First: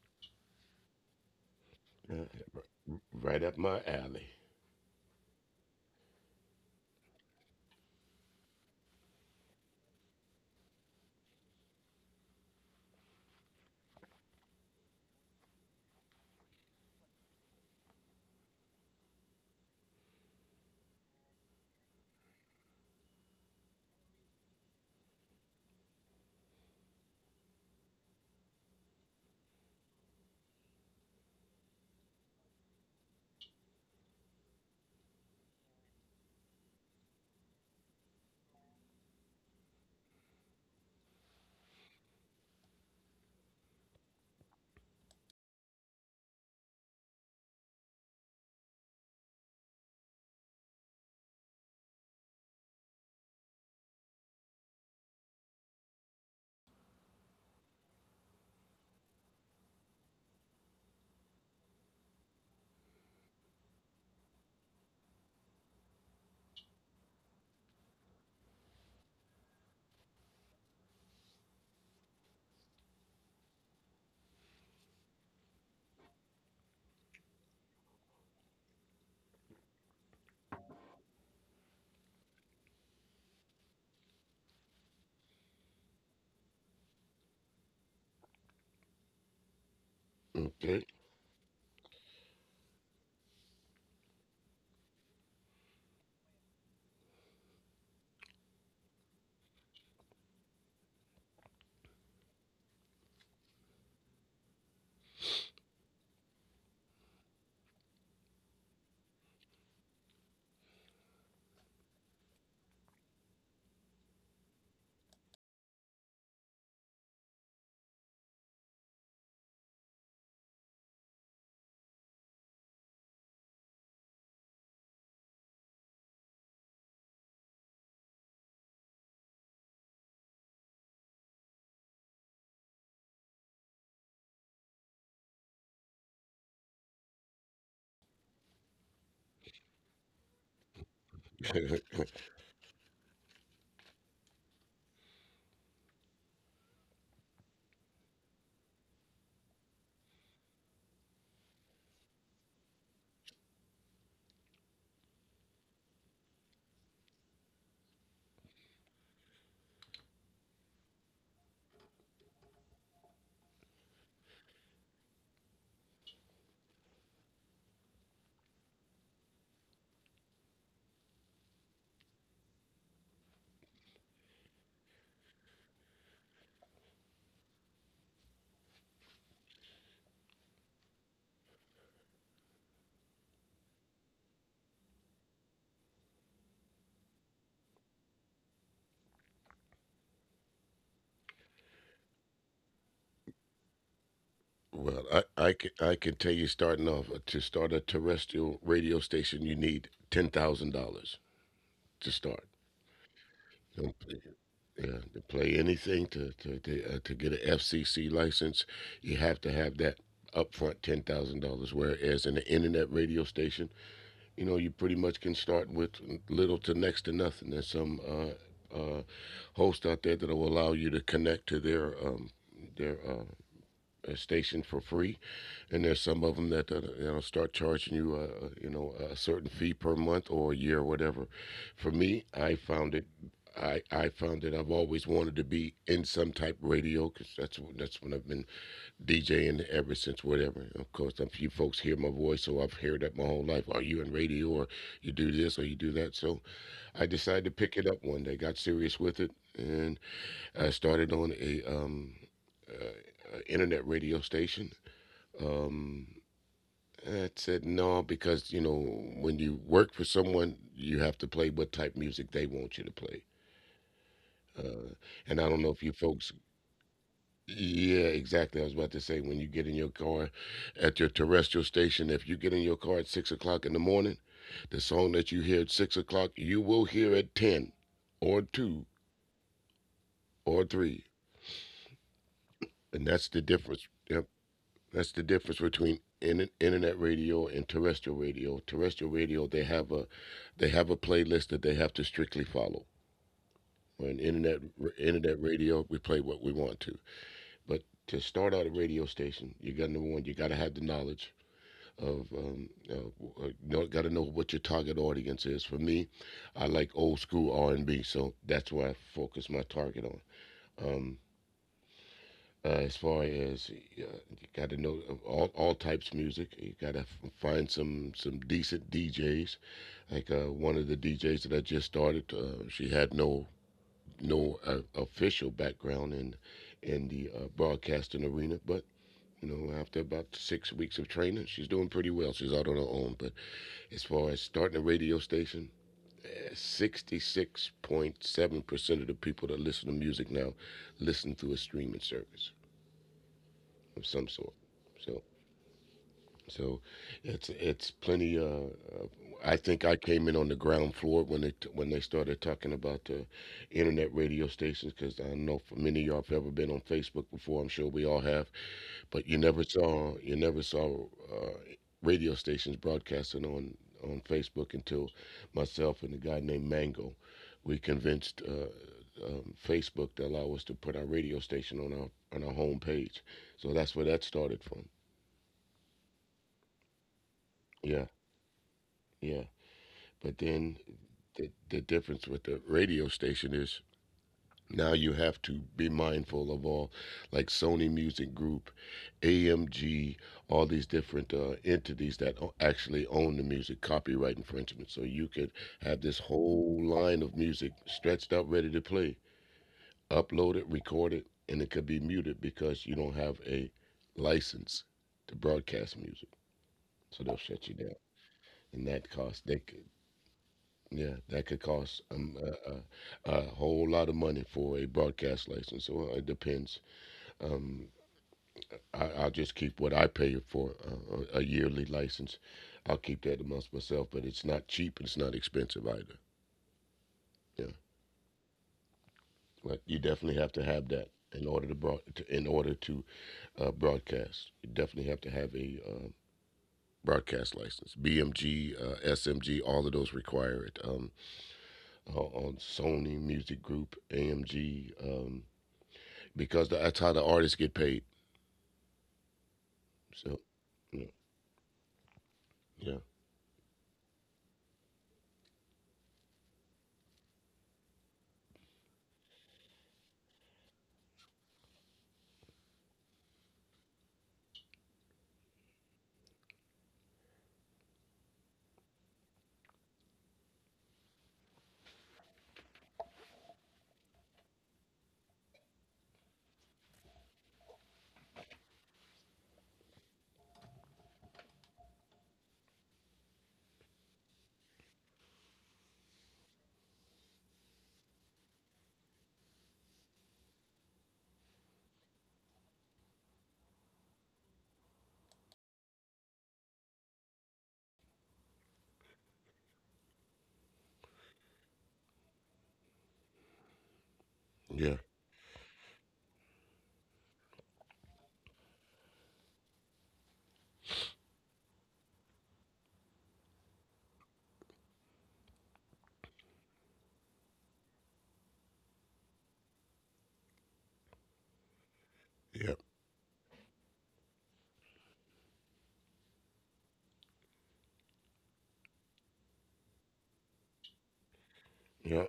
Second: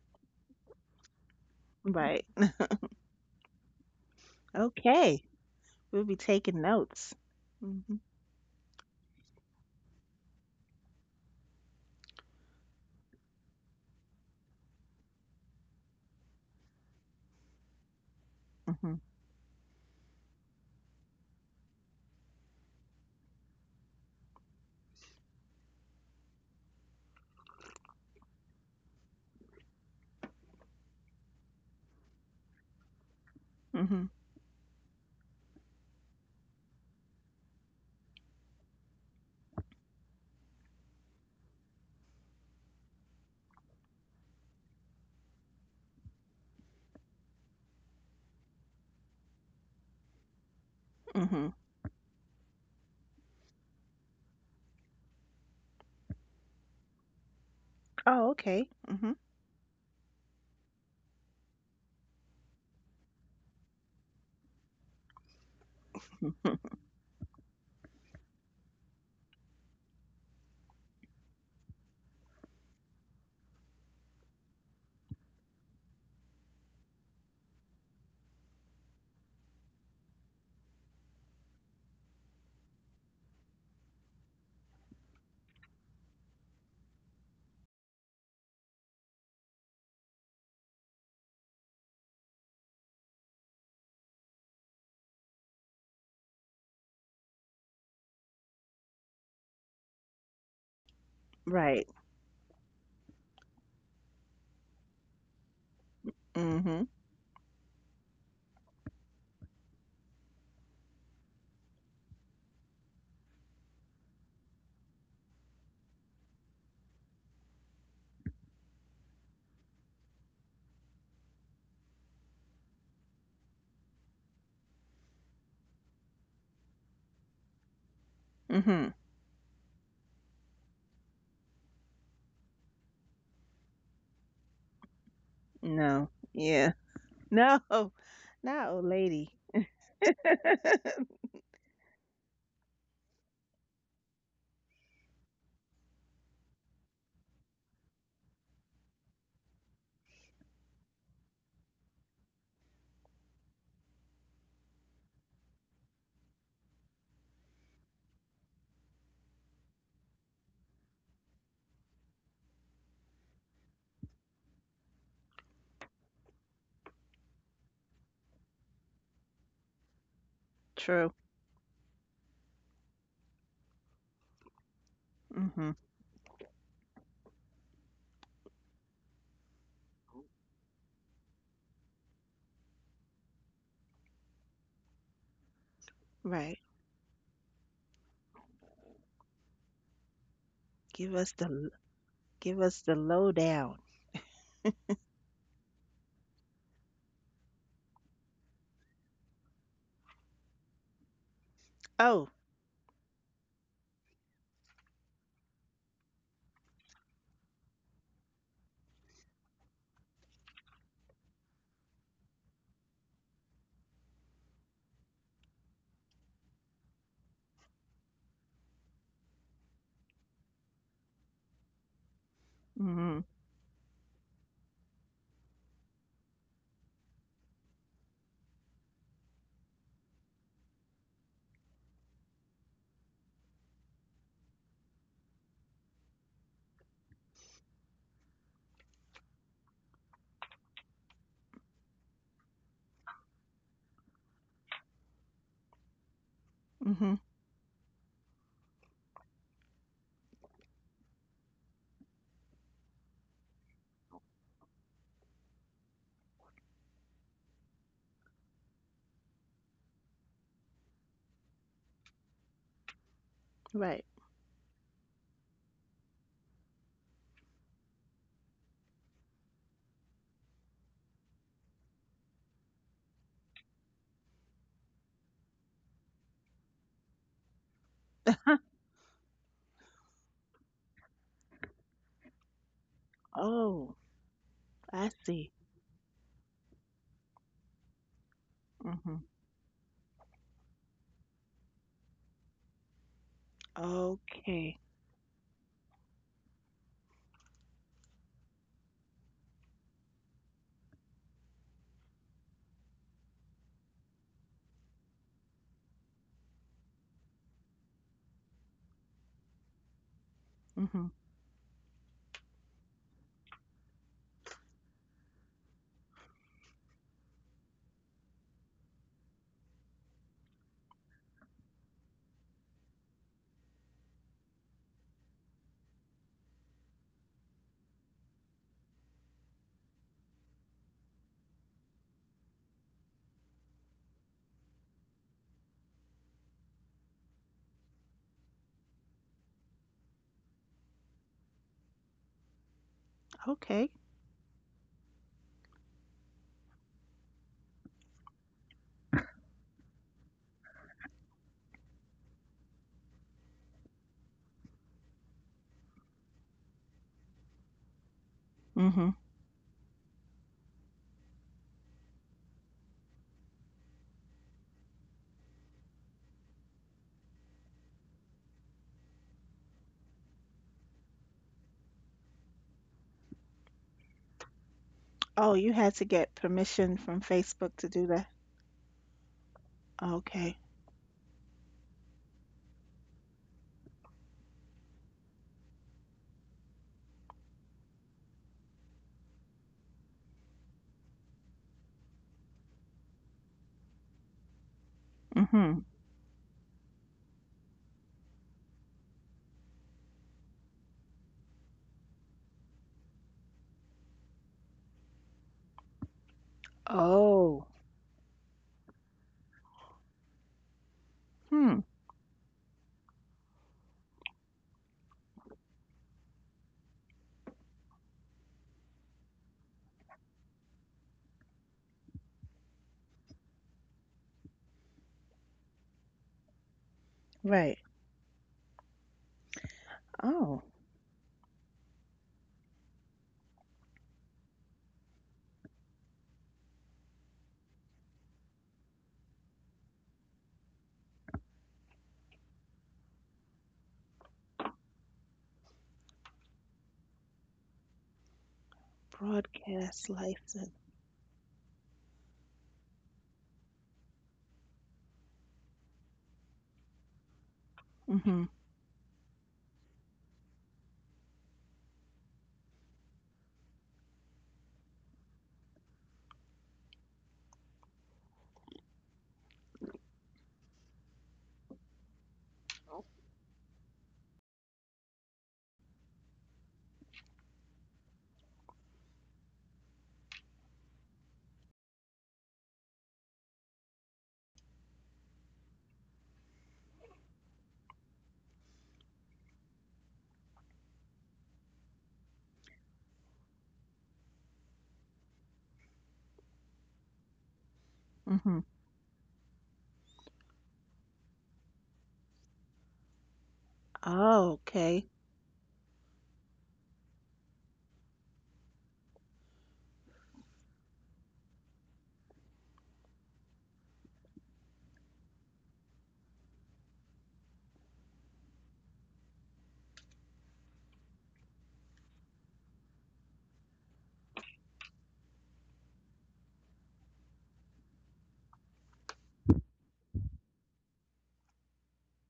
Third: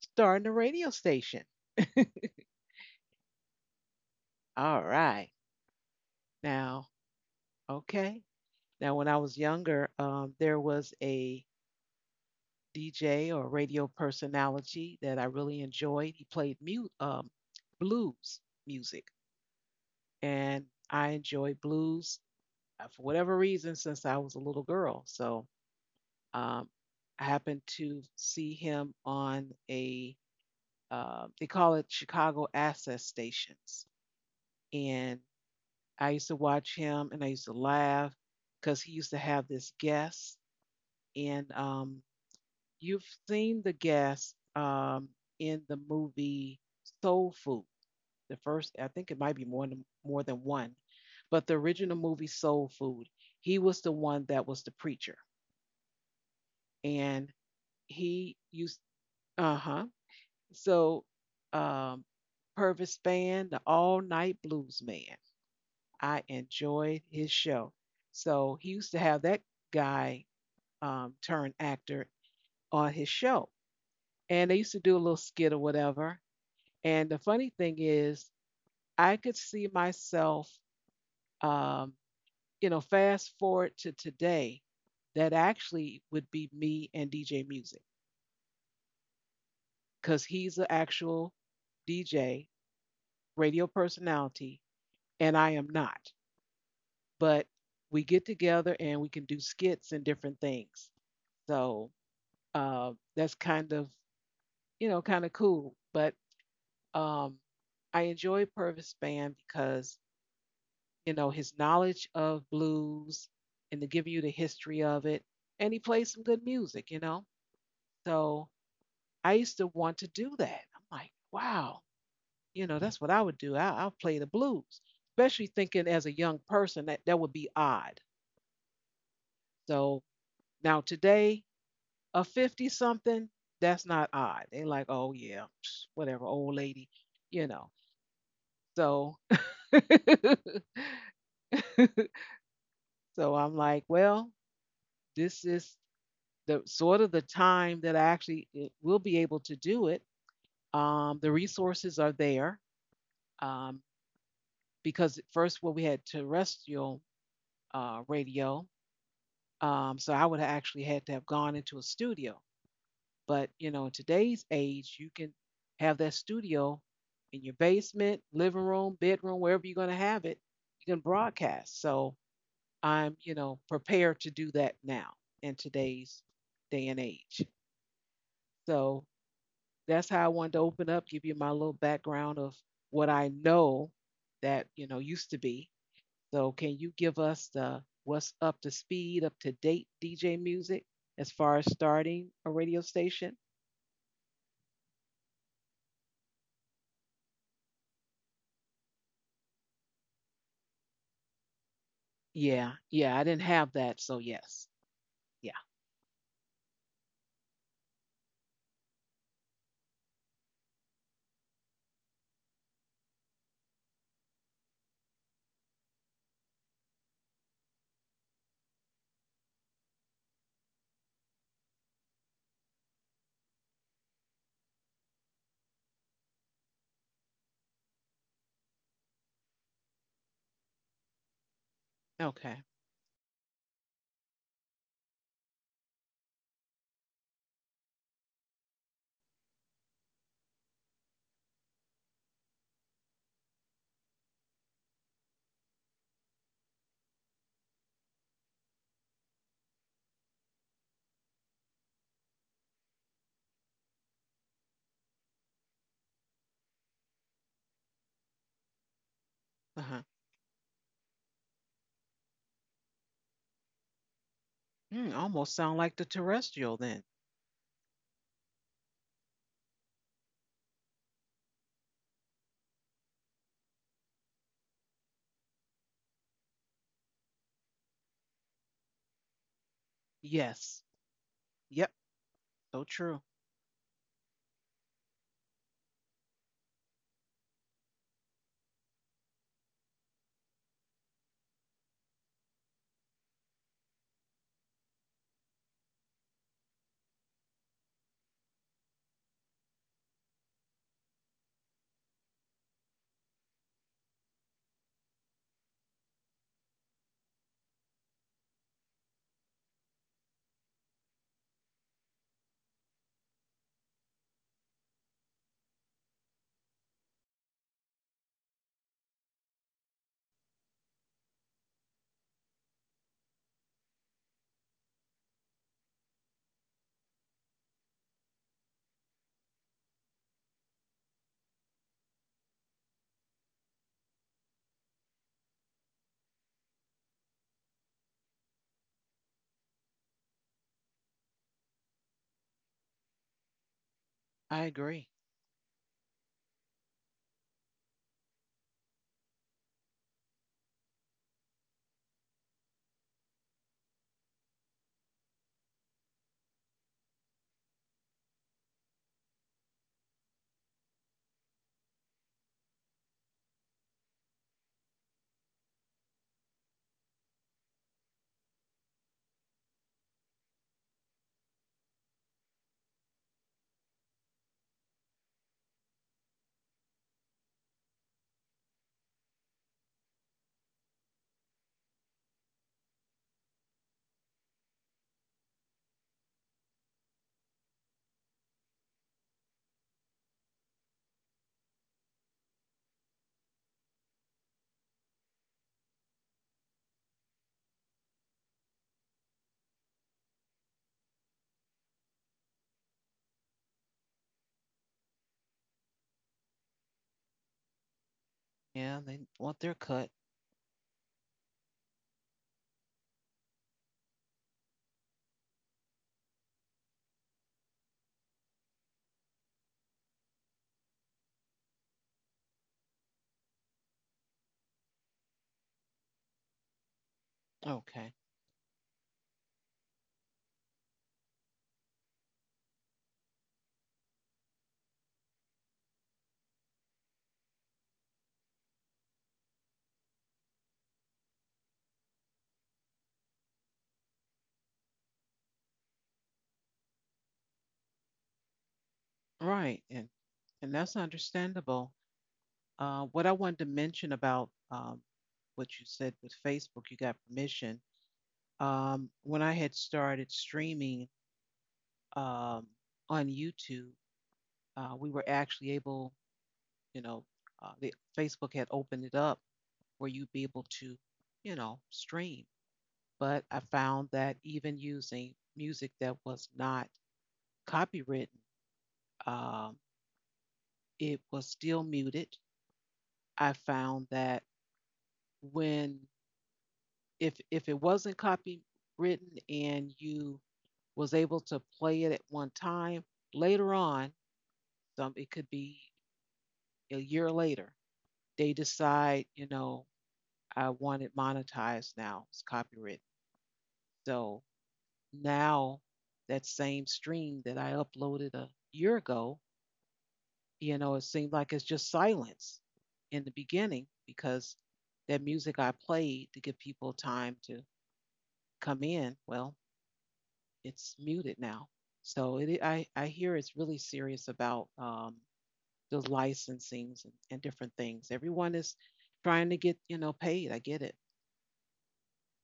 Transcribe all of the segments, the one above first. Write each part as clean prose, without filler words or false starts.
starting a radio station. Uh, Right. Right up my alley. All Okay. right. We'll be taking Now, notes. Mhm. okay. Now, when I was younger, there was a DJ or radio personality that I really enjoyed. He played blues music, Mhm. and I enjoyed blues for whatever reason since I was a little girl. So um, I happened to see him on a they call it Chicago Access Stations, Mhm. and I used to watch him and I used to laugh because he used to have this guest. And you've seen the guest in the movie Soul Food. The first, I think it might be more than one, but the Mhm. original movie Soul Food, he was the one that was the preacher, and he Oh, used. okay. Mhm. Uh huh. So, um, Purvis Spann, the All Night Blues Man. I Mhm. enjoyed his show. So he used to have that guy, turn actor, on his show, and they used to do a little skit or whatever. And the funny thing is, I could see myself, um, fast forward to today, that actually would be me and DJ Music because he's an Okay. actual DJ, radio personality, and I am not. But we get together and we can do skits and different things. So Right. That's kind of cool. But Mhm. um, I enjoy Purvis Band because, his knowledge of blues and to give you the history of it. And he plays some good music. So I used to want to do that. I'm like, wow, that's what I would do. I'll play the blues, especially thinking as a young person that that would be odd. Mhm. So now today, a 50 something, that's not odd. They like, oh yeah, psh, No. whatever, old Yeah. lady, you know. No. Not old So lady. so I'm like, well, this is the sort of the time that I actually will be able to do it. The resources are there, um, because at first, well, we had terrestrial radio, so I would have actually had to have gone into a studio. But, in today's age, you can have that studio in your basement, living room, bedroom, wherever you're going to have it. You can True. broadcast. So I'm, prepared to do that now in Mhm. today's day and age. So that's how I wanted to open up, give you my little background of what I know that used to be. So can Right. you give us the what's up to speed, up to date DJ music as Give us far the as l- starting a give radio us the station? lowdown. I can tell you starting off to start a terrestrial radio station, you need $10,000 to Oh. start. Yeah, yeah, I didn't have that, Don't so play, yes, yeah, to yeah, play anything to get an FCC license, you have to have that upfront $10,000. Whereas in the internet radio station, you know, you pretty much can start with little to next to nothing. There's some hosts out there that will allow you to connect to their their uh, Mhm. Station for free, and there's some of them that you know start charging you, you know, a certain fee per month or a year, or whatever. For me, okay, I found it. I found that I've always wanted to be in some type of radio because that's what I've been DJing ever since whatever. Of course, a few folks hear my voice, so I've heard that my whole life. Are you in radio or you do this or you do that? So I Mhm. decided to pick it up one day, got serious with it, and I started on a internet radio station. Um, I said no because you know when you uh work huh. for someone, you have to play what type music they want you to play. Right. Uh, Mm, and almost I don't sound know if like you the folks. terrestrial then. Yeah, exactly. I was about to say when you get in your car at your terrestrial station, if you get in your car at 6 o'clock in the morning, the song that you hear at 6 o'clock, you will hear at 10 or Huh. two or Yes, three. yep, so And true. that's the difference. Oh, Yep. That's the I difference see. between internet radio and terrestrial radio. Terrestrial Mhm. radio, they have a playlist that they have to strictly follow. On internet Okay. internet radio, we play what we want to. But to start out a radio station, you got number one, you got to have the knowledge of got to know what your target audience is. For me, I like old school R and B, so that's where I focus my target on. Um, Mhm. As far as you got to know all types of music, you got to find some decent DJs. Like one of the DJs that I just started, she had no official background in the broadcasting arena, but you know, after about 6 weeks of training, she's doing pretty well. She's out on her own, but as far as starting a radio station, 66.7% of the people that listen to music now listen through a streaming service Okay. of some I sort. agree. So, so it's plenty. Uh, I think I came in on the ground floor when when they started talking about internet radio stations because I know for many of y'all have ever been on Facebook before. I'm sure we all have. Mhm. But you never saw uh, radio stations broadcasting on Facebook until myself and a guy named Mango, we convinced Facebook to allow us to put our radio station on our home page. So that's where that started from. Oh, you had to get permission from Facebook to Yeah, do that. yeah. But Okay. then the difference with the radio station is, now you have to be mindful of all, like Sony Music Group, AMG, all these different entities that actually own the music, copyright infringement. So you could Mm-hmm. have this whole line of music stretched out, ready to play, upload it, record it, and it could be muted because you don't have a license to broadcast music. So they'll Oh. shut you down, Yeah, and they that want cost their they cut. could. Yeah, that could Hmm. cost a whole lot of money for a broadcast license. So it depends Um, I'll just keep what I pay for a yearly license. I'll keep that amongst myself, but it's not cheap and it's not expensive either. Right. Okay, Yeah, but you Oh, definitely have to have that in order to, in order to broadcast. You definitely have to have a broadcast license. BMG, SMG, all of those require it. On Sony Music Group, AMG, because that's how the artists get paid. right, and broadcast So and license. that's yeah, understandable. Uh, yeah, what I wanted to mention about, what you said with Facebook, you got permission. Mm-hmm. When I had started streaming, um, on YouTube, we were actually able, you know, Facebook had opened it up where you'd be able to, stream. But I found that even using music that was not copywritten, um, it was still muted. I found that when if it wasn't copywritten and you was able to play it at one time later on, some, it could be a year later, they Mm-hmm. decide, I want it monetized. Now it's copyrighted. So Oh, yeah. okay. now that same stream that I uploaded a year ago, it seemed like it's just silence in the beginning, because that music I played to give people time to come in, well, it's muted now. So it, I, yeah. I hear it's really serious about, those licensings, and different things. Everyone is trying to get, paid. I get it. yeah,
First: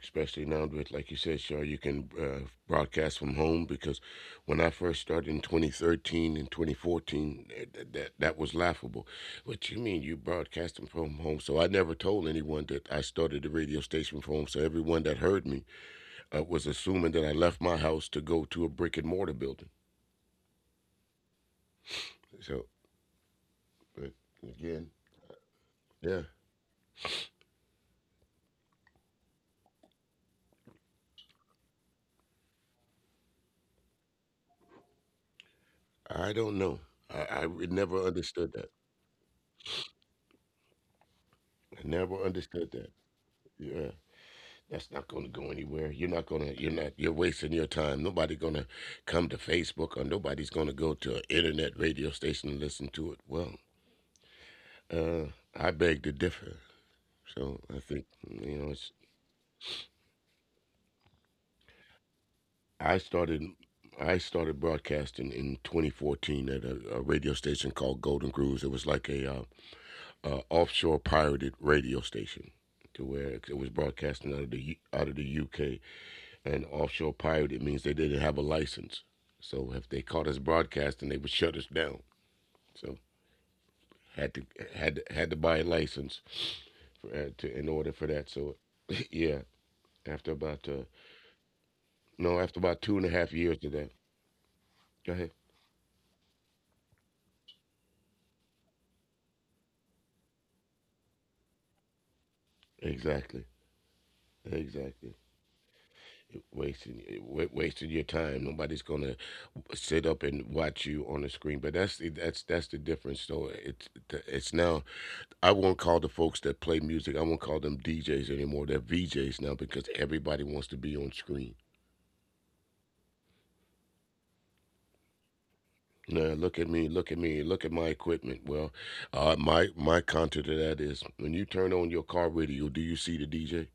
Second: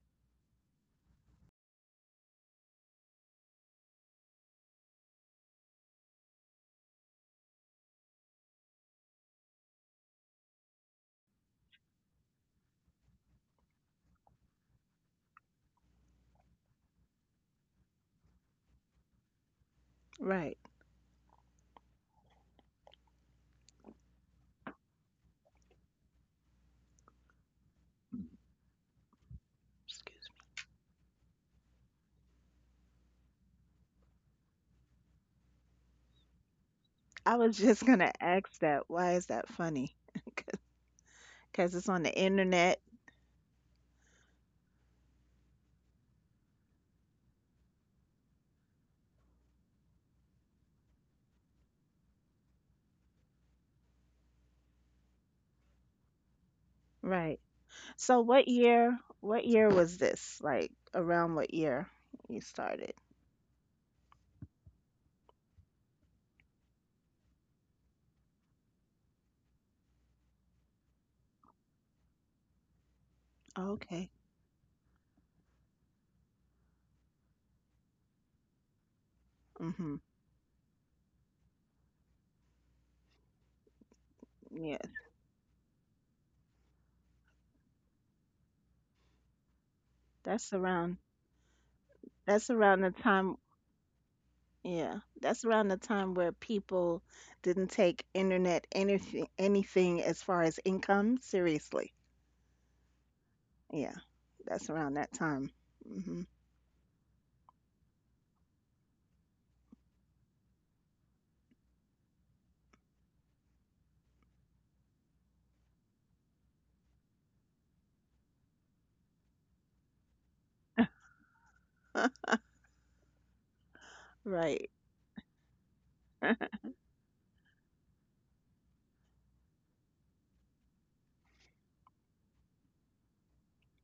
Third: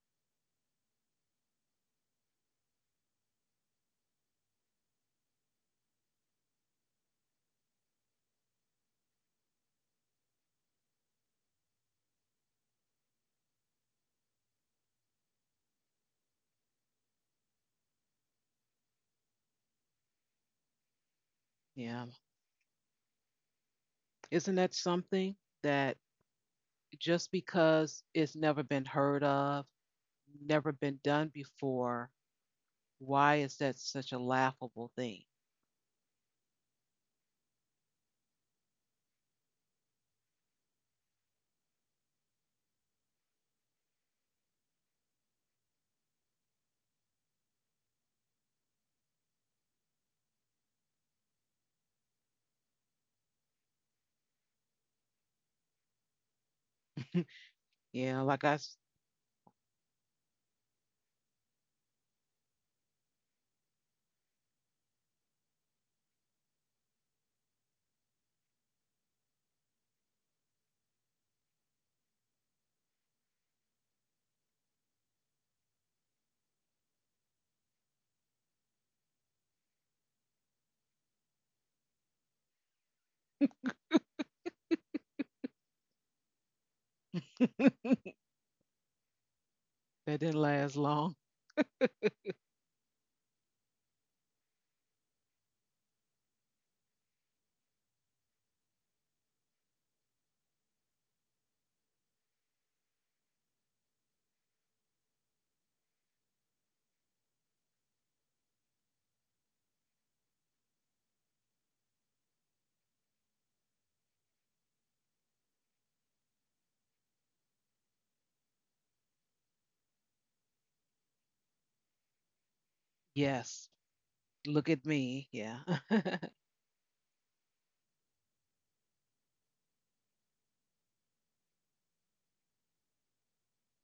especially now with, like you said, Shaw, you can broadcast from home because when I first started in 2013 and 2014, that was laughable. What you mean you broadcasting from home? So I never told anyone that I started the radio station from home. So everyone that heard me was assuming that I left my house to go to a brick and mortar building. Right. Yeah. So, but Isn't that again, something that, yeah, just because it's never been heard of, Excuse never been done before, why is that such a laughable thing? I don't know. me. I was just Never gonna understood ask that. that. Why is that funny? Because I it's on the never understood internet. that. Yeah. That's not going to go anywhere. You're not going to, you're not, you're wasting your time. Nobody's going to come to Facebook or nobody's going to go to an internet radio station and listen to it. Uh, I beg to differ. Right. So I think, So Yeah, like, what you know, year? it's, What year was this? Like around what year you started? I started, I started broadcasting in 2014 at a radio station called Golden Grooves. It was like offshore pirated radio station to where it was Okay. broadcasting out of the out of the UK. And offshore pirate, it means they didn't have a license. So Mhm. if they caught us broadcasting, they would shut us down. So had to Yeah, had to buy a license to in order for that. So yeah, that didn't after that's last about around. Long. That's no, after around the about two and a time. half years of that, Yeah, go that's ahead. around the time where people didn't take internet anything as far as income seriously. Exactly. Yeah, that's around that Exactly. time. Hmm. Wasting your time. Nobody's gonna sit up and watch you on the screen. But that's that's the difference. So it's now I won't call the folks that play music. I won't call them DJs anymore. They're VJs now because everybody wants to be on screen. Yes. Look Right. at me. Yeah. Nah, look at me, look at my equipment. My my counter to that is when you turn on your car radio, do you see the DJ?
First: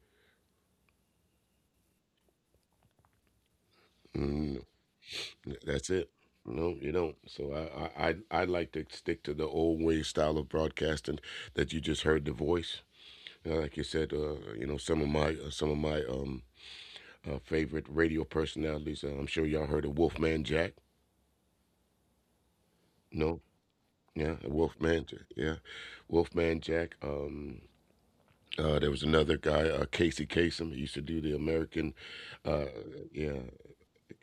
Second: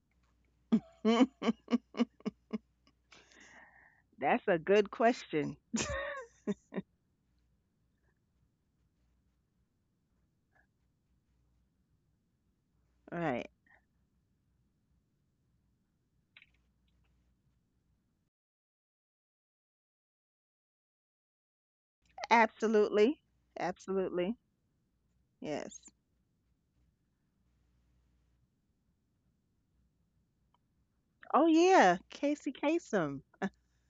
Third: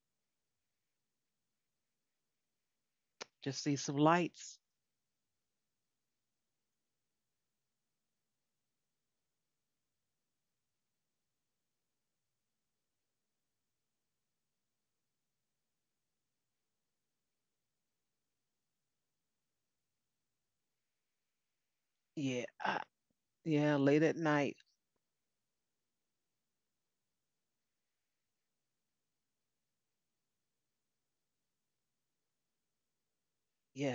Just see some That's Mm, a lights. good no, question. that's it. No, you don't. So I I like to stick to the old way style of broadcasting that you just heard the voice. Right. Like you said, you know some of my favorite radio personalities. I'm sure y'all heard of Wolfman Jack. Yeah. Ah. No, Absolutely. Yeah. Late yeah, at Absolutely. night. Wolfman, Jack, yeah, Yes. Wolfman Jack. There was another guy, Casey Kasem. He used to do the Oh American, yeah, uh, Casey yeah, Kasem.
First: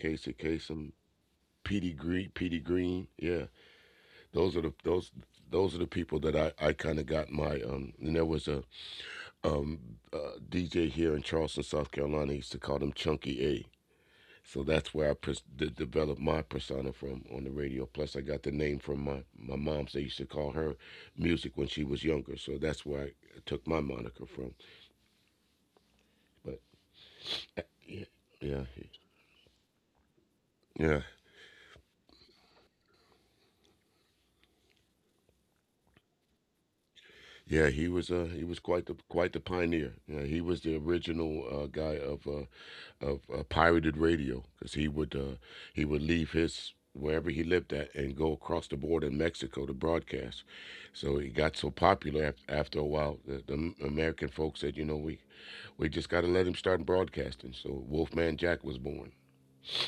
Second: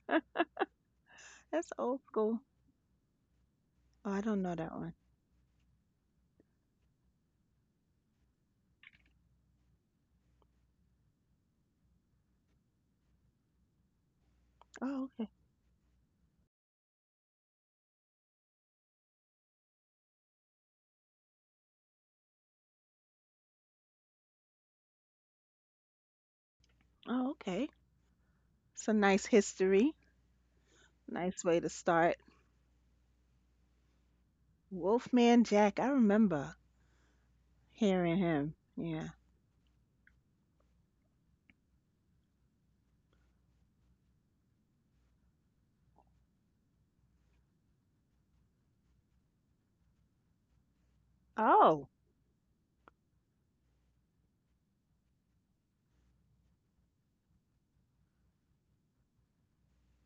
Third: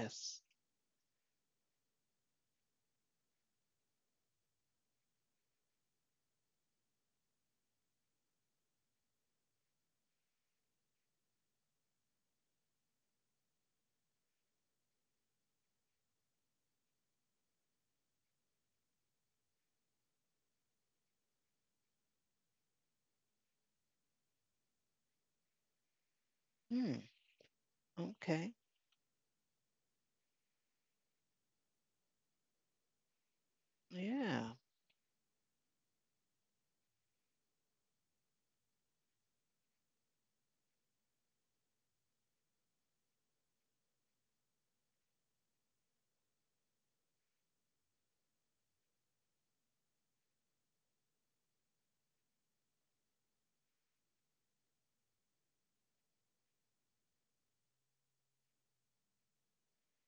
Casey Kasem, That's Petey old Green, school. Petey Green. Yeah, Oh, I don't know those are that the one. those those are the people that I kind of got my And there was a um DJ here in Charleston, South Carolina. He used to call him Chunky A. So that's Oh, where okay. Developed my persona from on the radio. Plus, I got the name from my mom. So they used to call her music when she was younger. So that's where I took my moniker from. But Hmm. Oh, okay. yeah, Okay. yeah, It's a he- nice history. yeah, Nice way to start. Yeah. Wolfman Jack, I remember. yeah. Hearing him, He was yeah. Quite the pioneer. Yeah, he was the original guy of pirated radio because he would leave his wherever he lived at and go across the border in Mexico to broadcast. So he got so Oh, popular after a while, the American folks said, you know, we just got to let him start broadcasting. So Wolfman Jack was born.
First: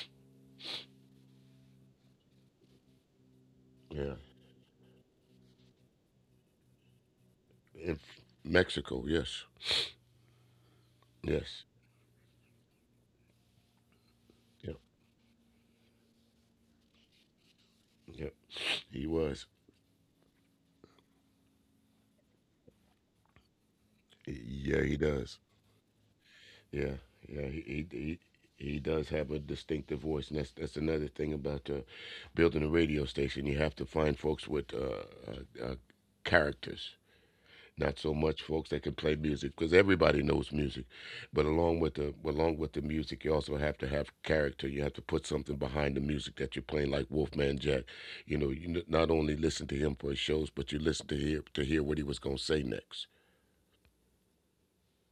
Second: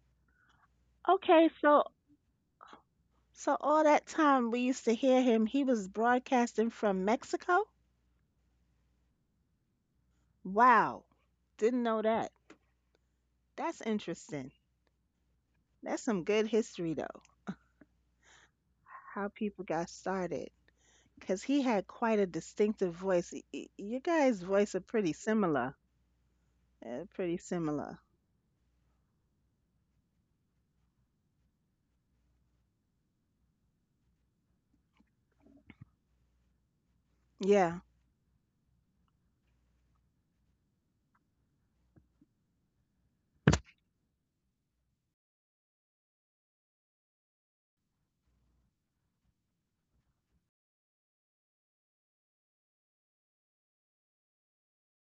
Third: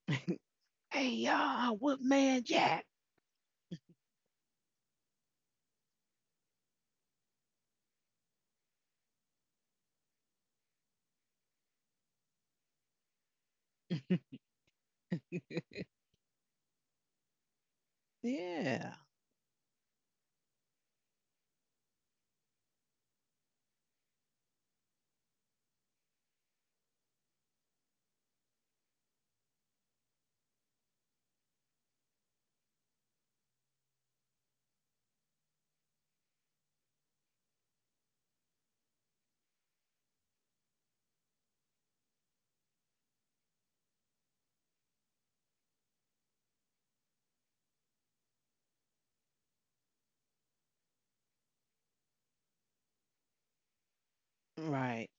Hey okay. y'all, So, Woodman Jack. so all that Yeah, time we used to hear him, he was broadcasting from Mexico? in Mexico. Yes, Wow. yes, Didn't know that. That's interesting. yep, That's some good history, though, yep. Yeah. He how was. people got started. Because he had quite a distinctive voice. You guys' voice are Yeah, he pretty does. similar. Yeah, Pretty yeah, he similar. he he does have a distinctive voice, and that's another thing about building a radio station. You have to find folks with characters, Yeah, not so much folks that can play music, because everybody knows music. But along with the music, you also have to have character. You have to put something behind the music that you're playing, like Wolfman Jack. You know, you not only listen to him for his shows, but you listen to hear what he was gonna say next. Right.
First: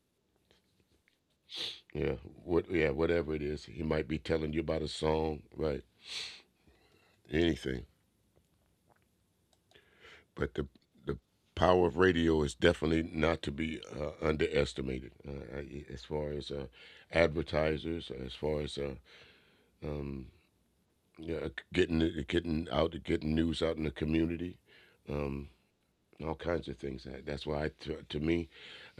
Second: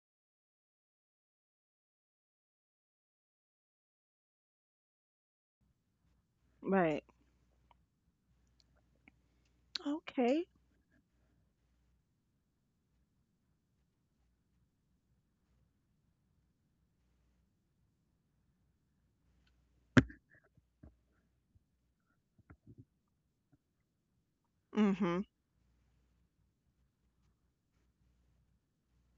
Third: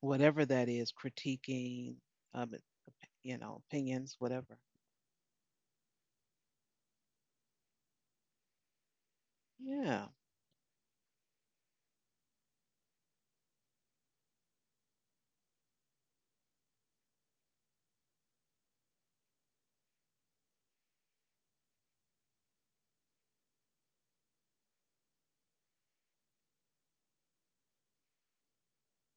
Whatever that is, critiquing, Yeah, um, what? Yeah, whatever it is, he might opinions, be telling whatever. you about a song, right? right. Anything. Yeah. Okay. But the power of radio is definitely not to be underestimated. As far as advertisers, as far as um, yeah, uh, getting getting out, getting news out in the community, Mm-hmm. um, all kinds of things. That's why, to me,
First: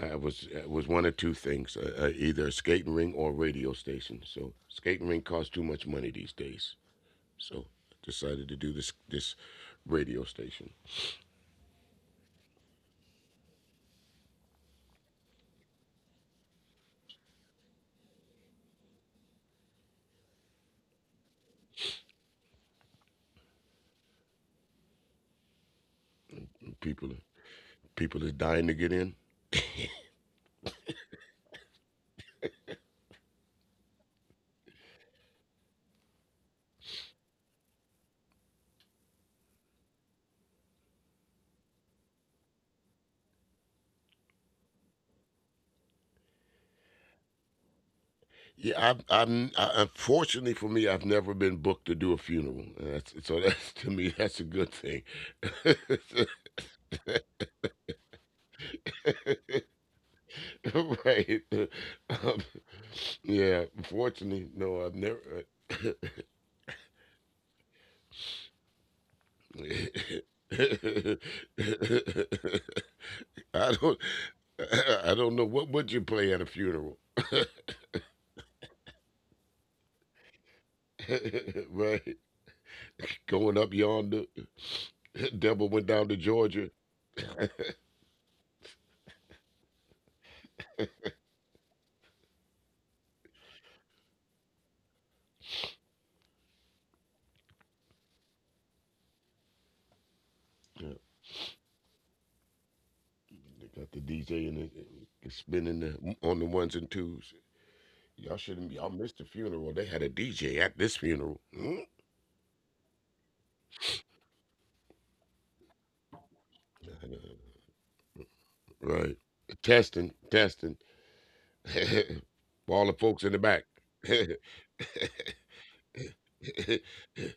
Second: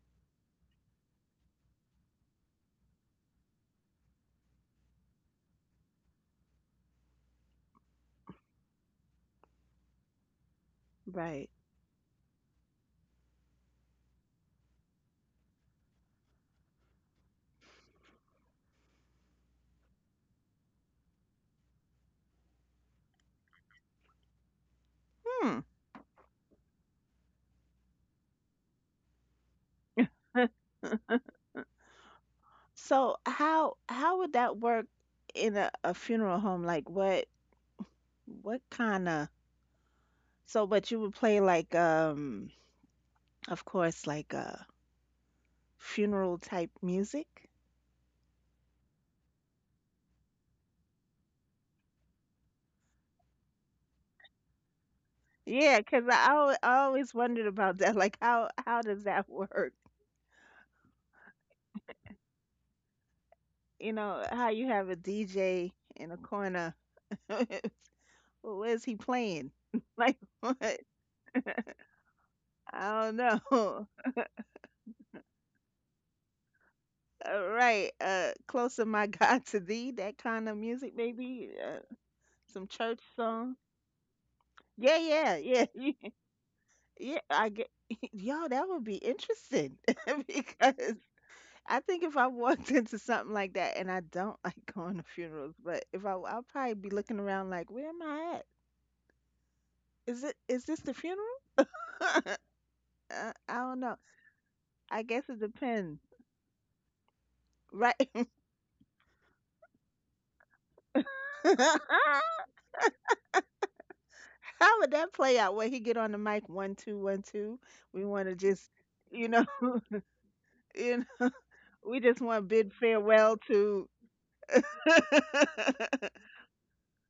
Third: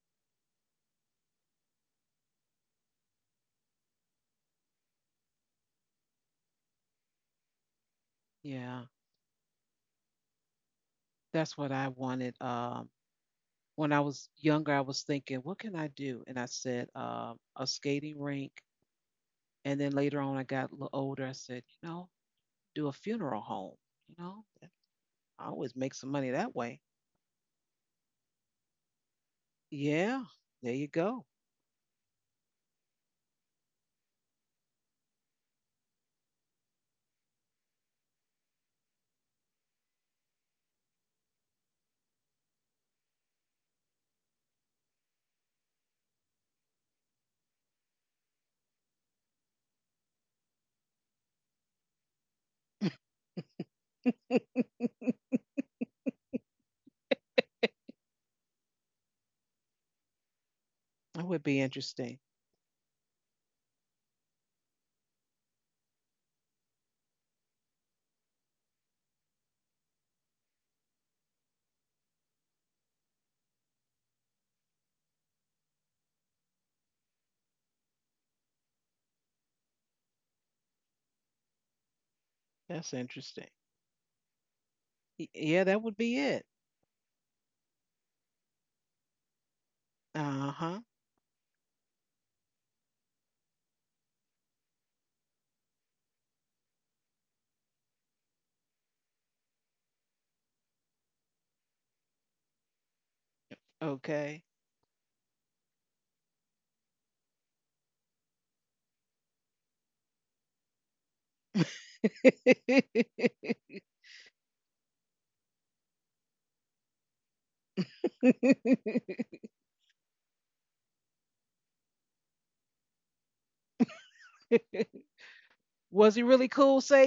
it was one or two things: either a skating ring or a radio station. So skating ring costs too much money these days. So I decided to do this Yeah. this radio station. Right. That's what I wanted. When I was younger, I was thinking, what can I do? And I said, a skating rink. And then later on, I got a little older. I said, do a funeral home. You know, I Hmm. always make some money that People way. people is dying to get in. Yeah. There you go. So how would that work in a funeral home? Like what kind of, so but you would play like of course like funeral type music? Unfortunately for me, I've never been booked to do a funeral. So that's to me, that's a good thing, Yeah, cause I always wondered about that. Like how does that work? That right? would be interesting. Um, yeah, You know, fortunately, how you no, have I've a never. DJ in a corner. Well, where's he playing? Like what? I don't know. I don't. All I don't know what would you play at a funeral, right. Closer my God to thee, that kind of music, maybe. Right? Some That's church Going interesting. up songs. yonder. Yeah, Y- yeah, Devil went Yeah, yeah, that down to would yeah. be it. Georgia. Yeah, I get, y'all, that would be interesting. Uh huh. Because I think if I walked into something like that, and I don't like going to funerals, but if I, I'll probably be looking around like, where am I at? Is it, is Yeah, this the funeral? They I got the don't know. DJ and Okay. the, I and guess it spinning the, depends, on the ones and twos. Y'all right? shouldn't. Y'all missed the funeral. They had a DJ at this funeral. Hmm? How would that play out? Would he get on the mic, one two one two? We want to just, Right. you know, Testing, testing. you know, For we just want to all the bid folks in the farewell back. to. Was he really cool? Say,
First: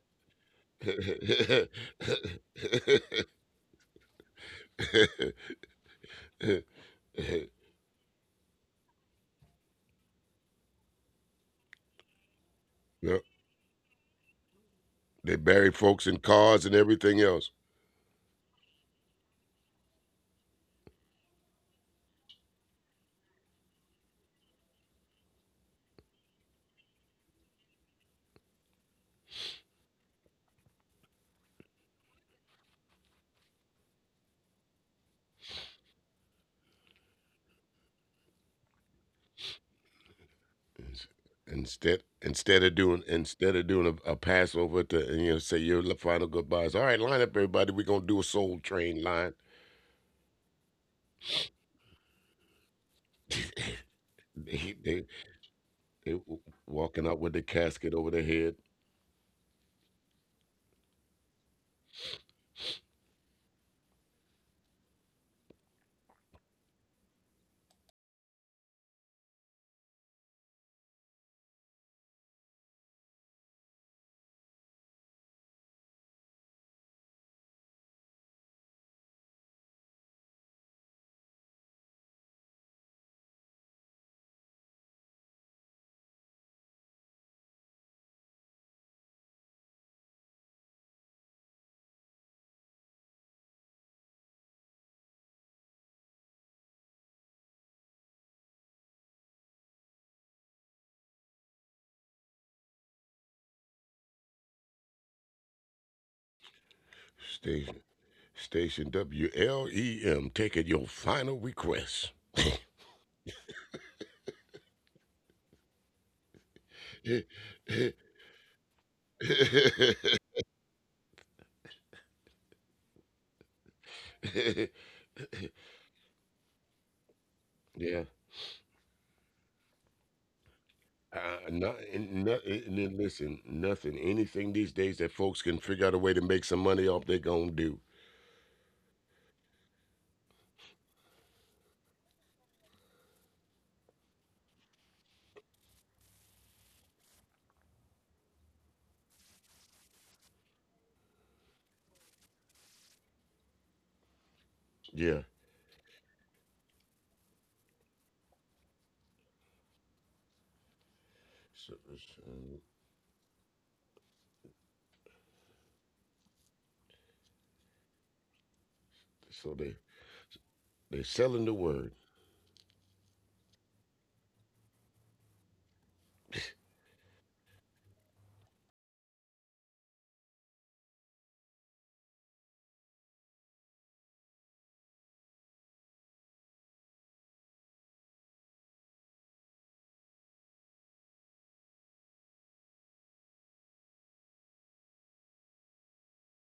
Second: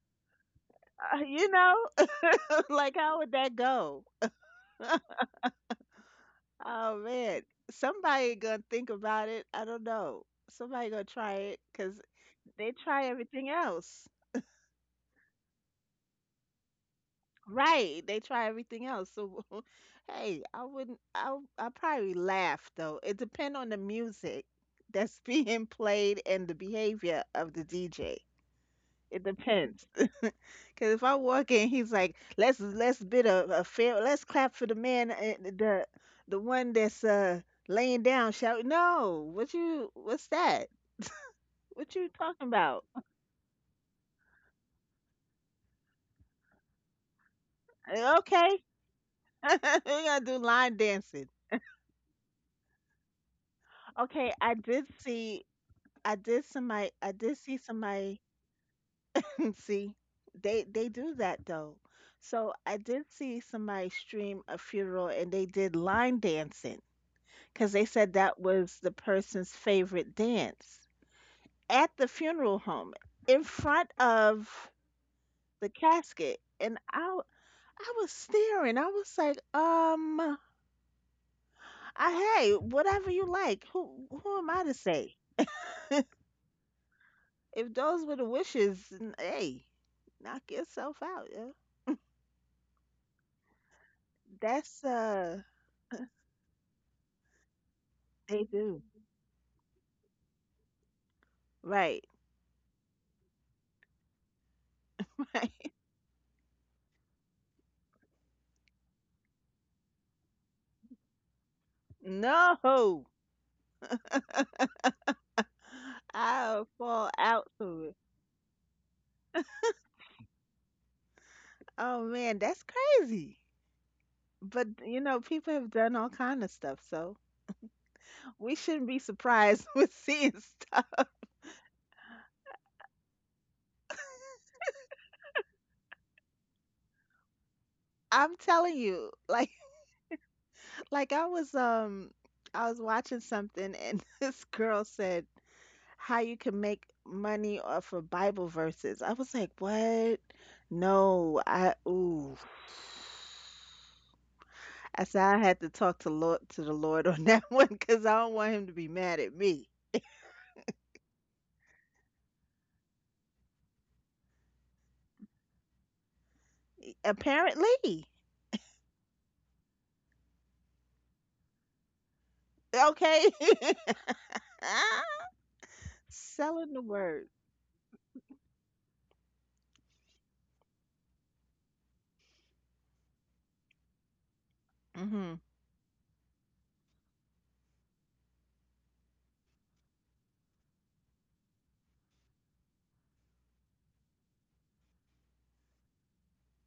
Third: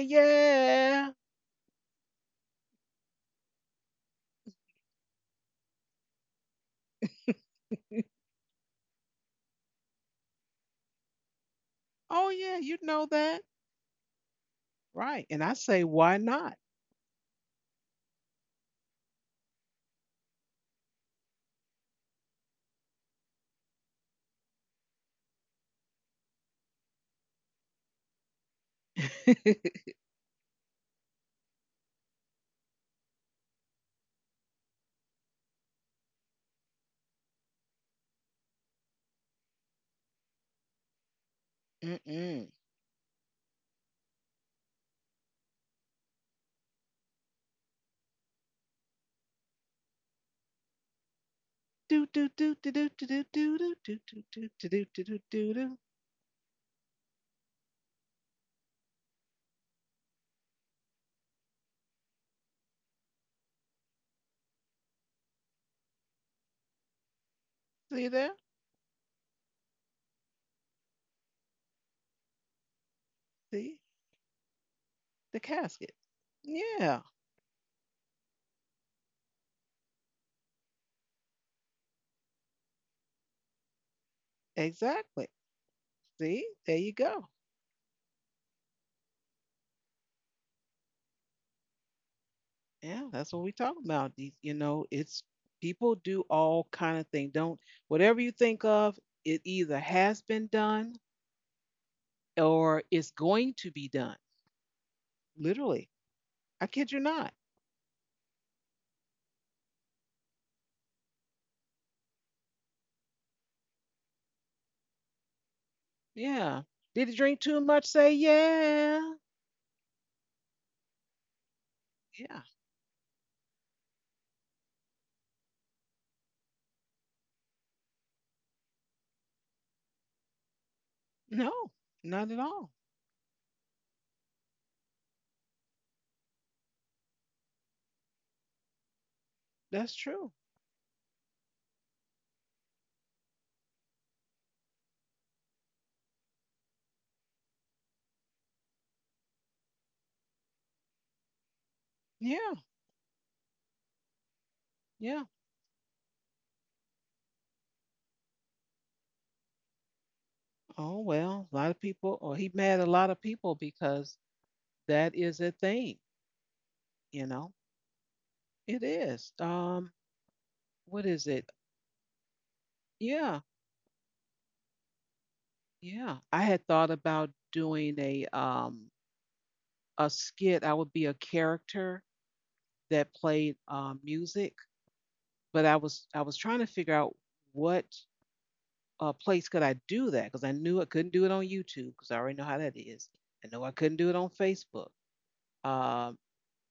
yeah. You know, like how would that go? Oh man, somebody gonna think about it. I don't know. Somebody gonna try it because Oh, yeah, they you try know No, that. everything else. Right. they And I bury say, folks why in not? cars and everything else. Right, they try everything else. So, hey, I wouldn't. I probably laugh though. It depends on the music that's being played and the behavior of the DJ. It depends. Cause if I walk in, he's like, let's bid a fair, let's clap for the man, the one that's laying down. Shout, no, what you, what's that? Ins- What Instead, you talking Mm-mm. instead of about? Doing instead of doing a Passover to and, you know, say your final goodbyes. All right, line up, everybody. We're gonna do a Soul Okay, Train line. we gotta do line dancing. Do, do, do, do, do, do, do, do, do, do, Okay, do, I do, do, They do, did they, do, do, see, do, do. they I w- did somebody, Walking I out with did the see casket over somebody. their head. See, they do that though. So I did see somebody stream a funeral, and they did line dancing because they See said there? that was the person's favorite dance. At the funeral home, in See? front of The the casket. casket, and Yeah, I was staring. I was like, I hey, whatever you like. Who am I to say? exactly. See? There you go. If those were the wishes, n- hey, knock yourself out, yeah. Yeah, that's what we talk about. You That's know, it's people do all kind of thing. Don't. Whatever they you think do. of, it either has been done Right. or it's going to be done. Right. Literally, I kid you not. Station Station WLEM taking your final request. No. Yeah. I'll Did fall you drink out too to much? it. Say yeah. Oh Yeah. man, that's crazy. But you know, people have done all kind of stuff, so Yeah. we shouldn't be surprised with seeing stuff. No, Not, not at not, all. And then listen, nothing, anything these days that folks can figure out a way to make some money off, they gonna do. I'm telling you, like That's true. like I was watching something and this girl said how you can make money off of Bible verses. I was like, "What? No, I ooh." Yeah. I said Yeah. Yeah. I had to talk to Lord to the Lord on that one because I don't want him to be mad at me. Oh well, a lot of So, people, or he so, mad at a lot of people because that is a thing. You know, Apparently, it is. So What they is it? selling the word. okay, Yeah. Yeah, I had selling the thought about word. doing a skit. I would be a character that played, music, Hmm. but I was trying to figure out what, place could I do that, because I knew I couldn't do it on YouTube because I already know how that is. I know I couldn't do it on Facebook. Um,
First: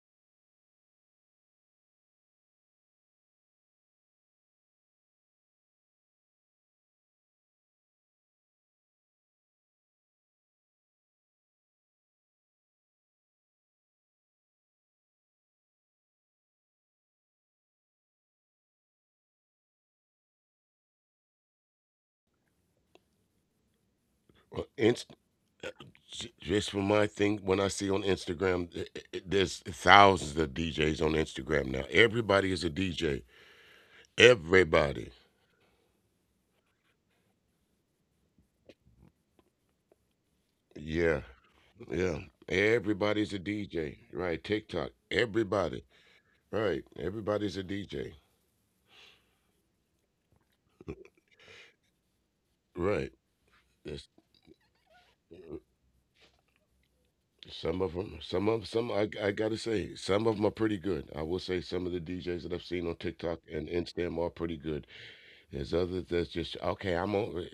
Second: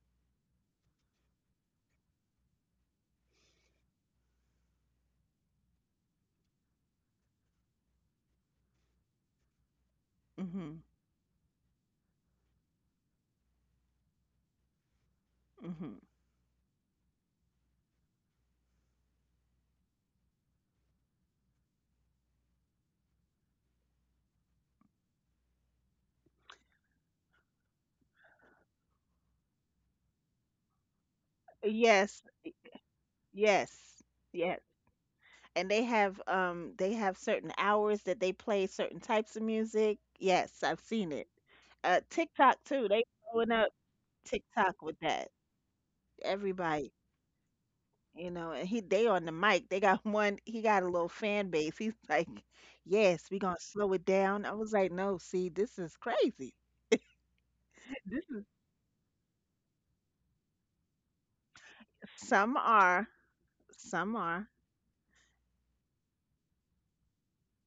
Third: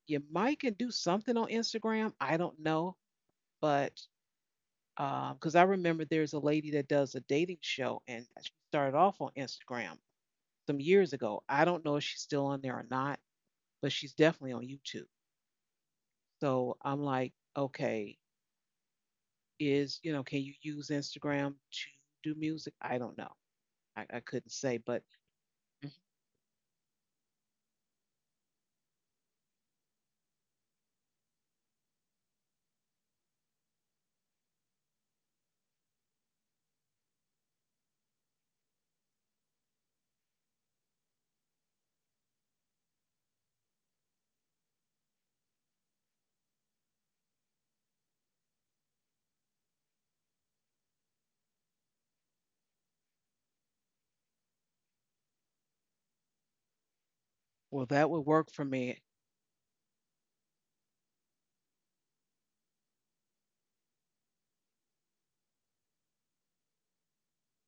you might can do something on Instagram. I don't know, but because I remember there's a lady that does a dating show and she started off on Instagram Hmm. some years ago. I don't know if she's still on there or not, but she's definitely on YouTube. Hmm. So I'm like, okay, can you use Instagram to do music? I don't know. I couldn't Well, say, but inst- Mhm. just from my thing, when I see on Instagram, there's thousands of DJs on Instagram now. Yes. Everybody is a DJ. Yes. Yes. Everybody. And they have certain hours that they play certain types of music. Yes, I've seen Yeah, it. Uh, yeah. TikTok too. They Everybody's a blowing up DJ. Right. TikTok TikTok. with that. Everybody. Right. Everybody, Everybody's a DJ. you know, and he they on the mic. They got one he got a little fan base. He's like, Right. "Yes, we going to slow it There's down." I was like, "No, see, this is crazy." Well, some that of This would them. is work for Some of me. some. I Gotta say, some of them are pretty good. I will say some of the DJs some that I've seen are, on TikTok and some Instagram are are. pretty good. There's others that's just okay. I'm on.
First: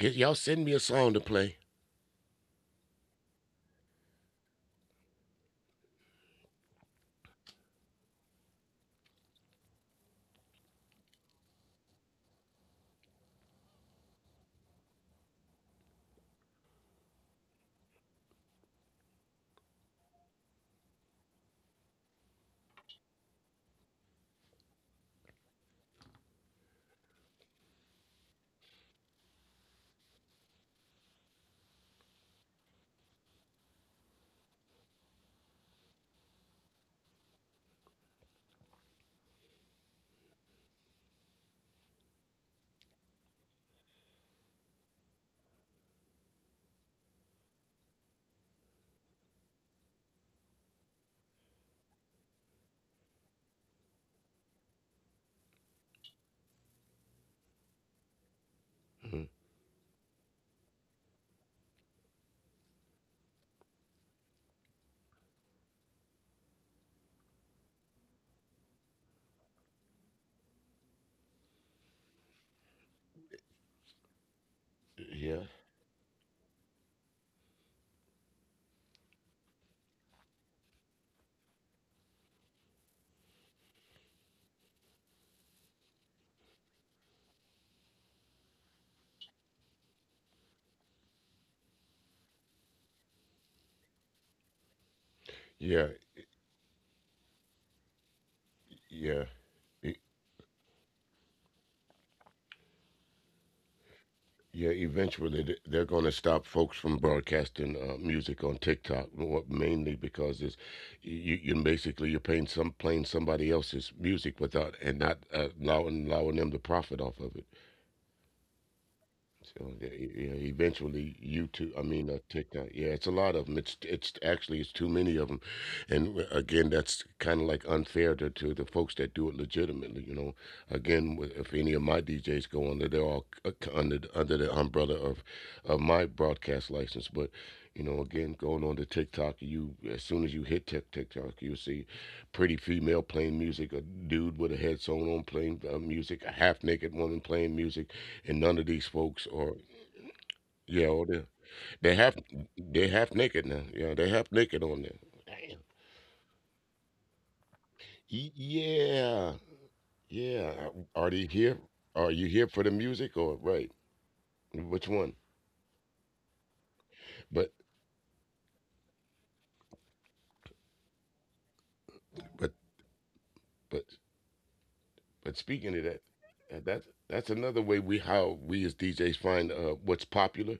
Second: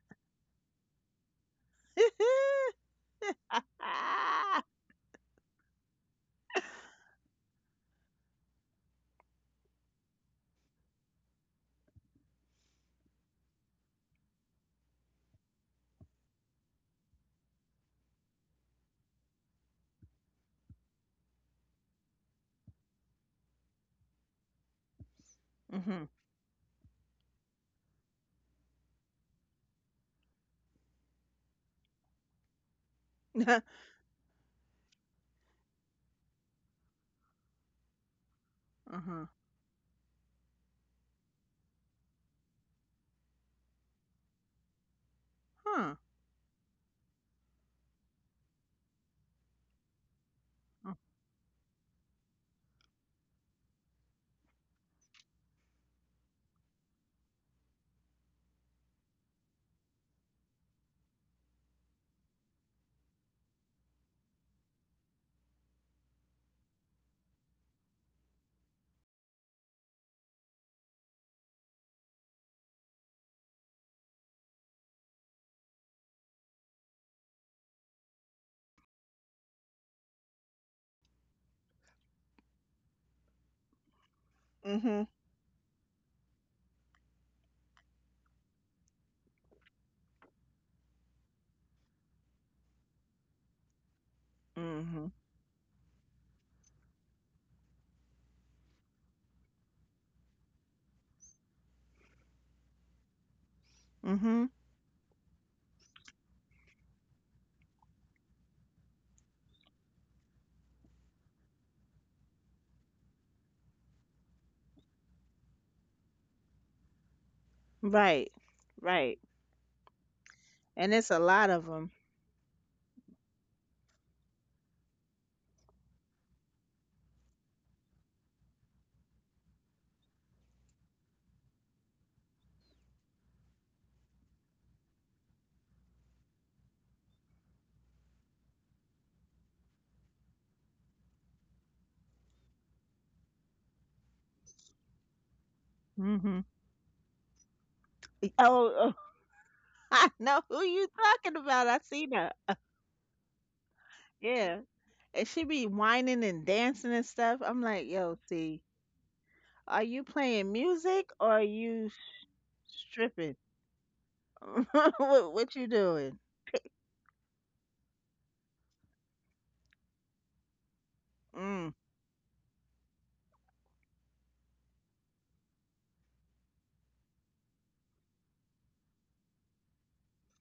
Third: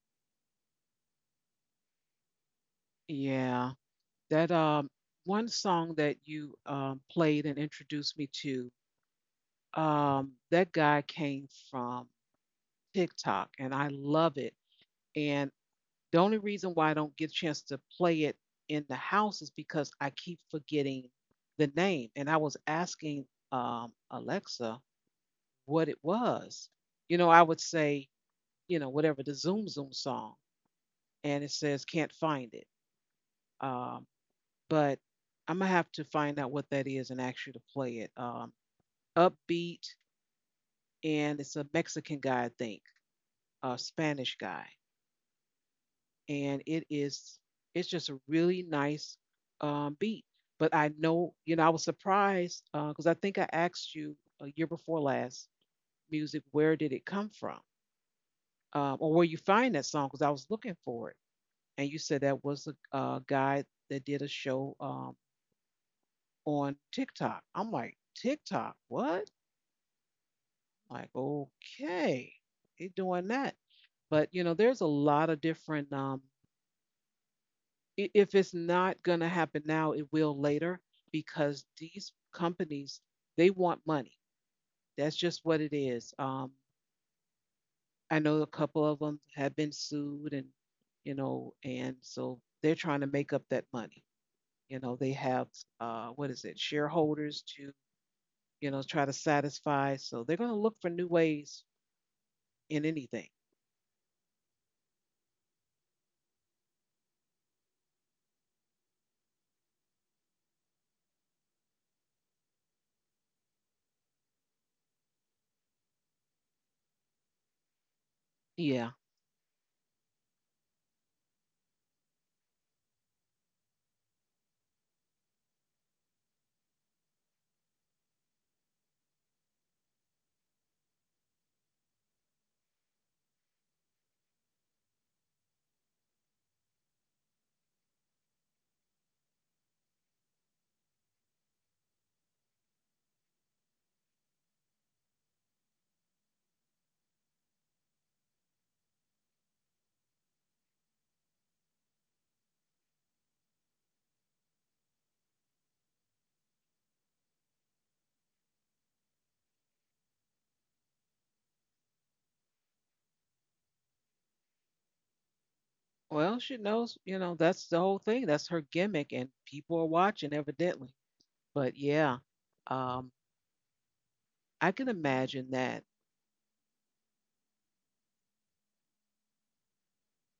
Y'all send me a song to play. Yeah. ah. That, one song that you, played and introduced me to, that guy came from TikTok and I love it. And the only reason why I don't get a chance to play it in the house is because I keep forgetting the name. And I was asking, Alexa what it Mhm. was. I would say, whatever the Zoom Zoom song, and it says can't find it. Um, but I'm gonna have to find out what that is and ask you to play it. Um, uh-huh. upbeat, and it's a Mexican guy, I think, a Spanish guy. Huh. And it's just a really nice, beat. But I know, I was surprised because, I think I asked you a year before last, music, where did it come from, or Mhm. where you find that song? Because I was looking for it, and you said that was a, guy that did a show, on TikTok. I'm like, TikTok, what? I'm like, okay, he doing that. But, there's a lot Yeah. of different, if it's not going to happen now, it will later because these companies, they want money. That's just what it is. I know a couple of them have been sued and so they're trying to make up that money. You know, Mhm. they have, Yeah, what is it, shareholders to, try to yeah, E- satisfy. So they're going to look for new ways in anything. Mhm. yeah. Eventually, they're going to stop folks from broadcasting music on TikTok, mainly because you basically you're paying some playing somebody else's music without and not allowing them to profit off of it. Right. Yeah. Right. So yeah, e- yeah, And eventually it's a lot of YouTube, I them. mean TikTok. Yeah, it's a lot of them. It's actually it's too many of them, and again, that's kind of like unfair to the folks that do it legitimately. You know, again, if any of my DJs go on there, they're all under the umbrella of my broadcast license. But you know, again, going on to TikTok, you as soon as you hit TikTok, you see pretty female playing music, a dude with a headset on playing music, a Mhm. half naked woman playing music, and none of these Oh, oh, folks are. I know who Yeah, you or talking about. I they half seen her. they half naked now. Yeah, they half naked Yeah. on there. And she Damn. be whining and dancing and stuff. I'm like, Ye- yo, see, Yeah, are you yeah. playing Are they music or here? are you Are you s- here for the music or stripping? right? Which one? What you doing? Well, she knows, But that's the whole thing. That's her gimmick, and people are watching, evidently. Mm. But yeah, but um, but I can but imagine speaking of that, that. That's another way we how we as DJs find what's popular.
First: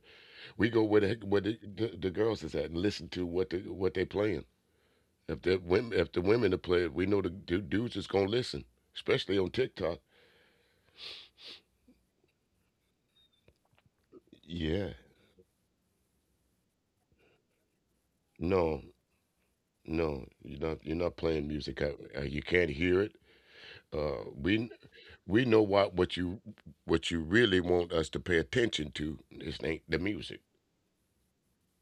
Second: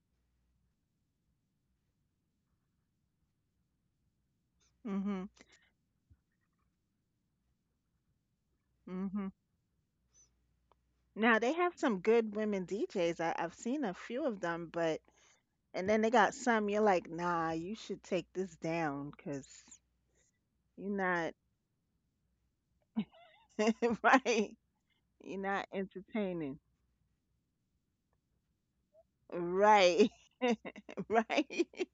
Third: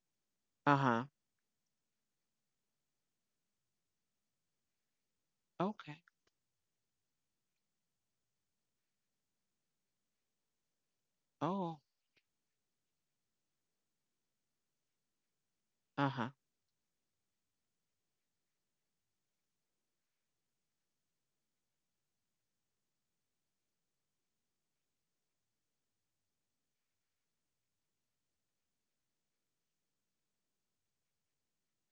We go where Uh-huh. the girls is at and listen to what the what they playing. Mhm. If the women Okay. if the women are playing, we know the dudes is gonna listen, especially Mhm. on TikTok. Now they have Oh. some good women DJs. I've seen a few of them, Yeah. but and then they Uh-huh. got some. You're like, nah, you should take this No, down because no, you're you're not. You're not not. playing music out. You can't hear it. Uh, Right. we You're we not know entertaining. what you really want us to pay attention to. This ain't Right. the music. Right.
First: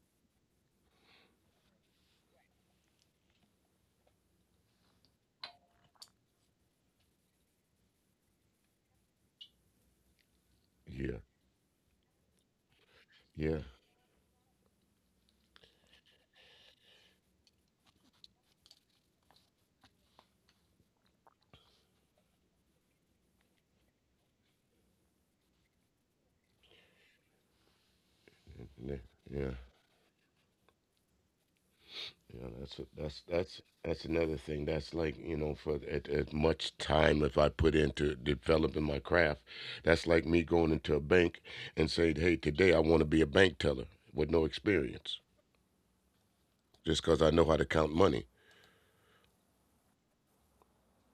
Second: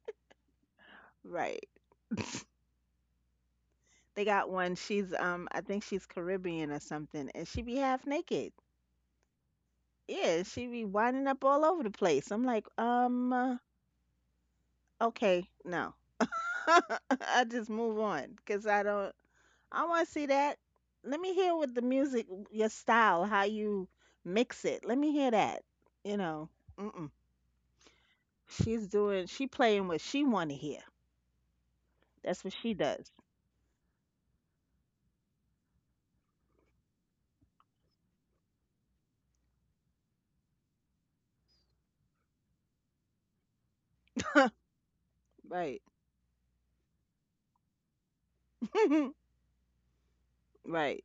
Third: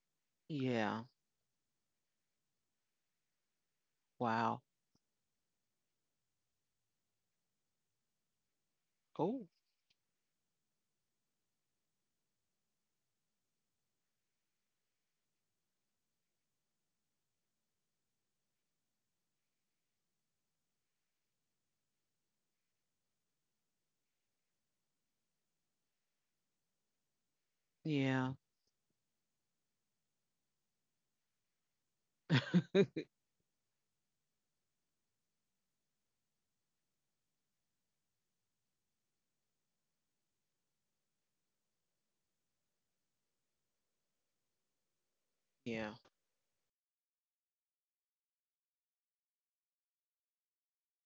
Yeah. Right. They got Wow. one. She's I think she's Caribbean or something and she be half naked. Oh. Yeah, she be Yeah, winding up all over the place. I'm like, yeah, okay, no. I just move on cuz I don't I want to see that. Let me hear with the music your style, how you mix it. Let me hear that. You know. Mm-mm. Yeah. yeah, She's doing yeah. she playing what she want to hear. yeah, That's what that's a, she that's does. that's that's another thing. That's like, you know, for as much time if I put into developing my craft, that's like me going into a bank and saying, "Hey, today I want to be a bank teller with no experience, Right. Yeah. just because I know how to count money." right.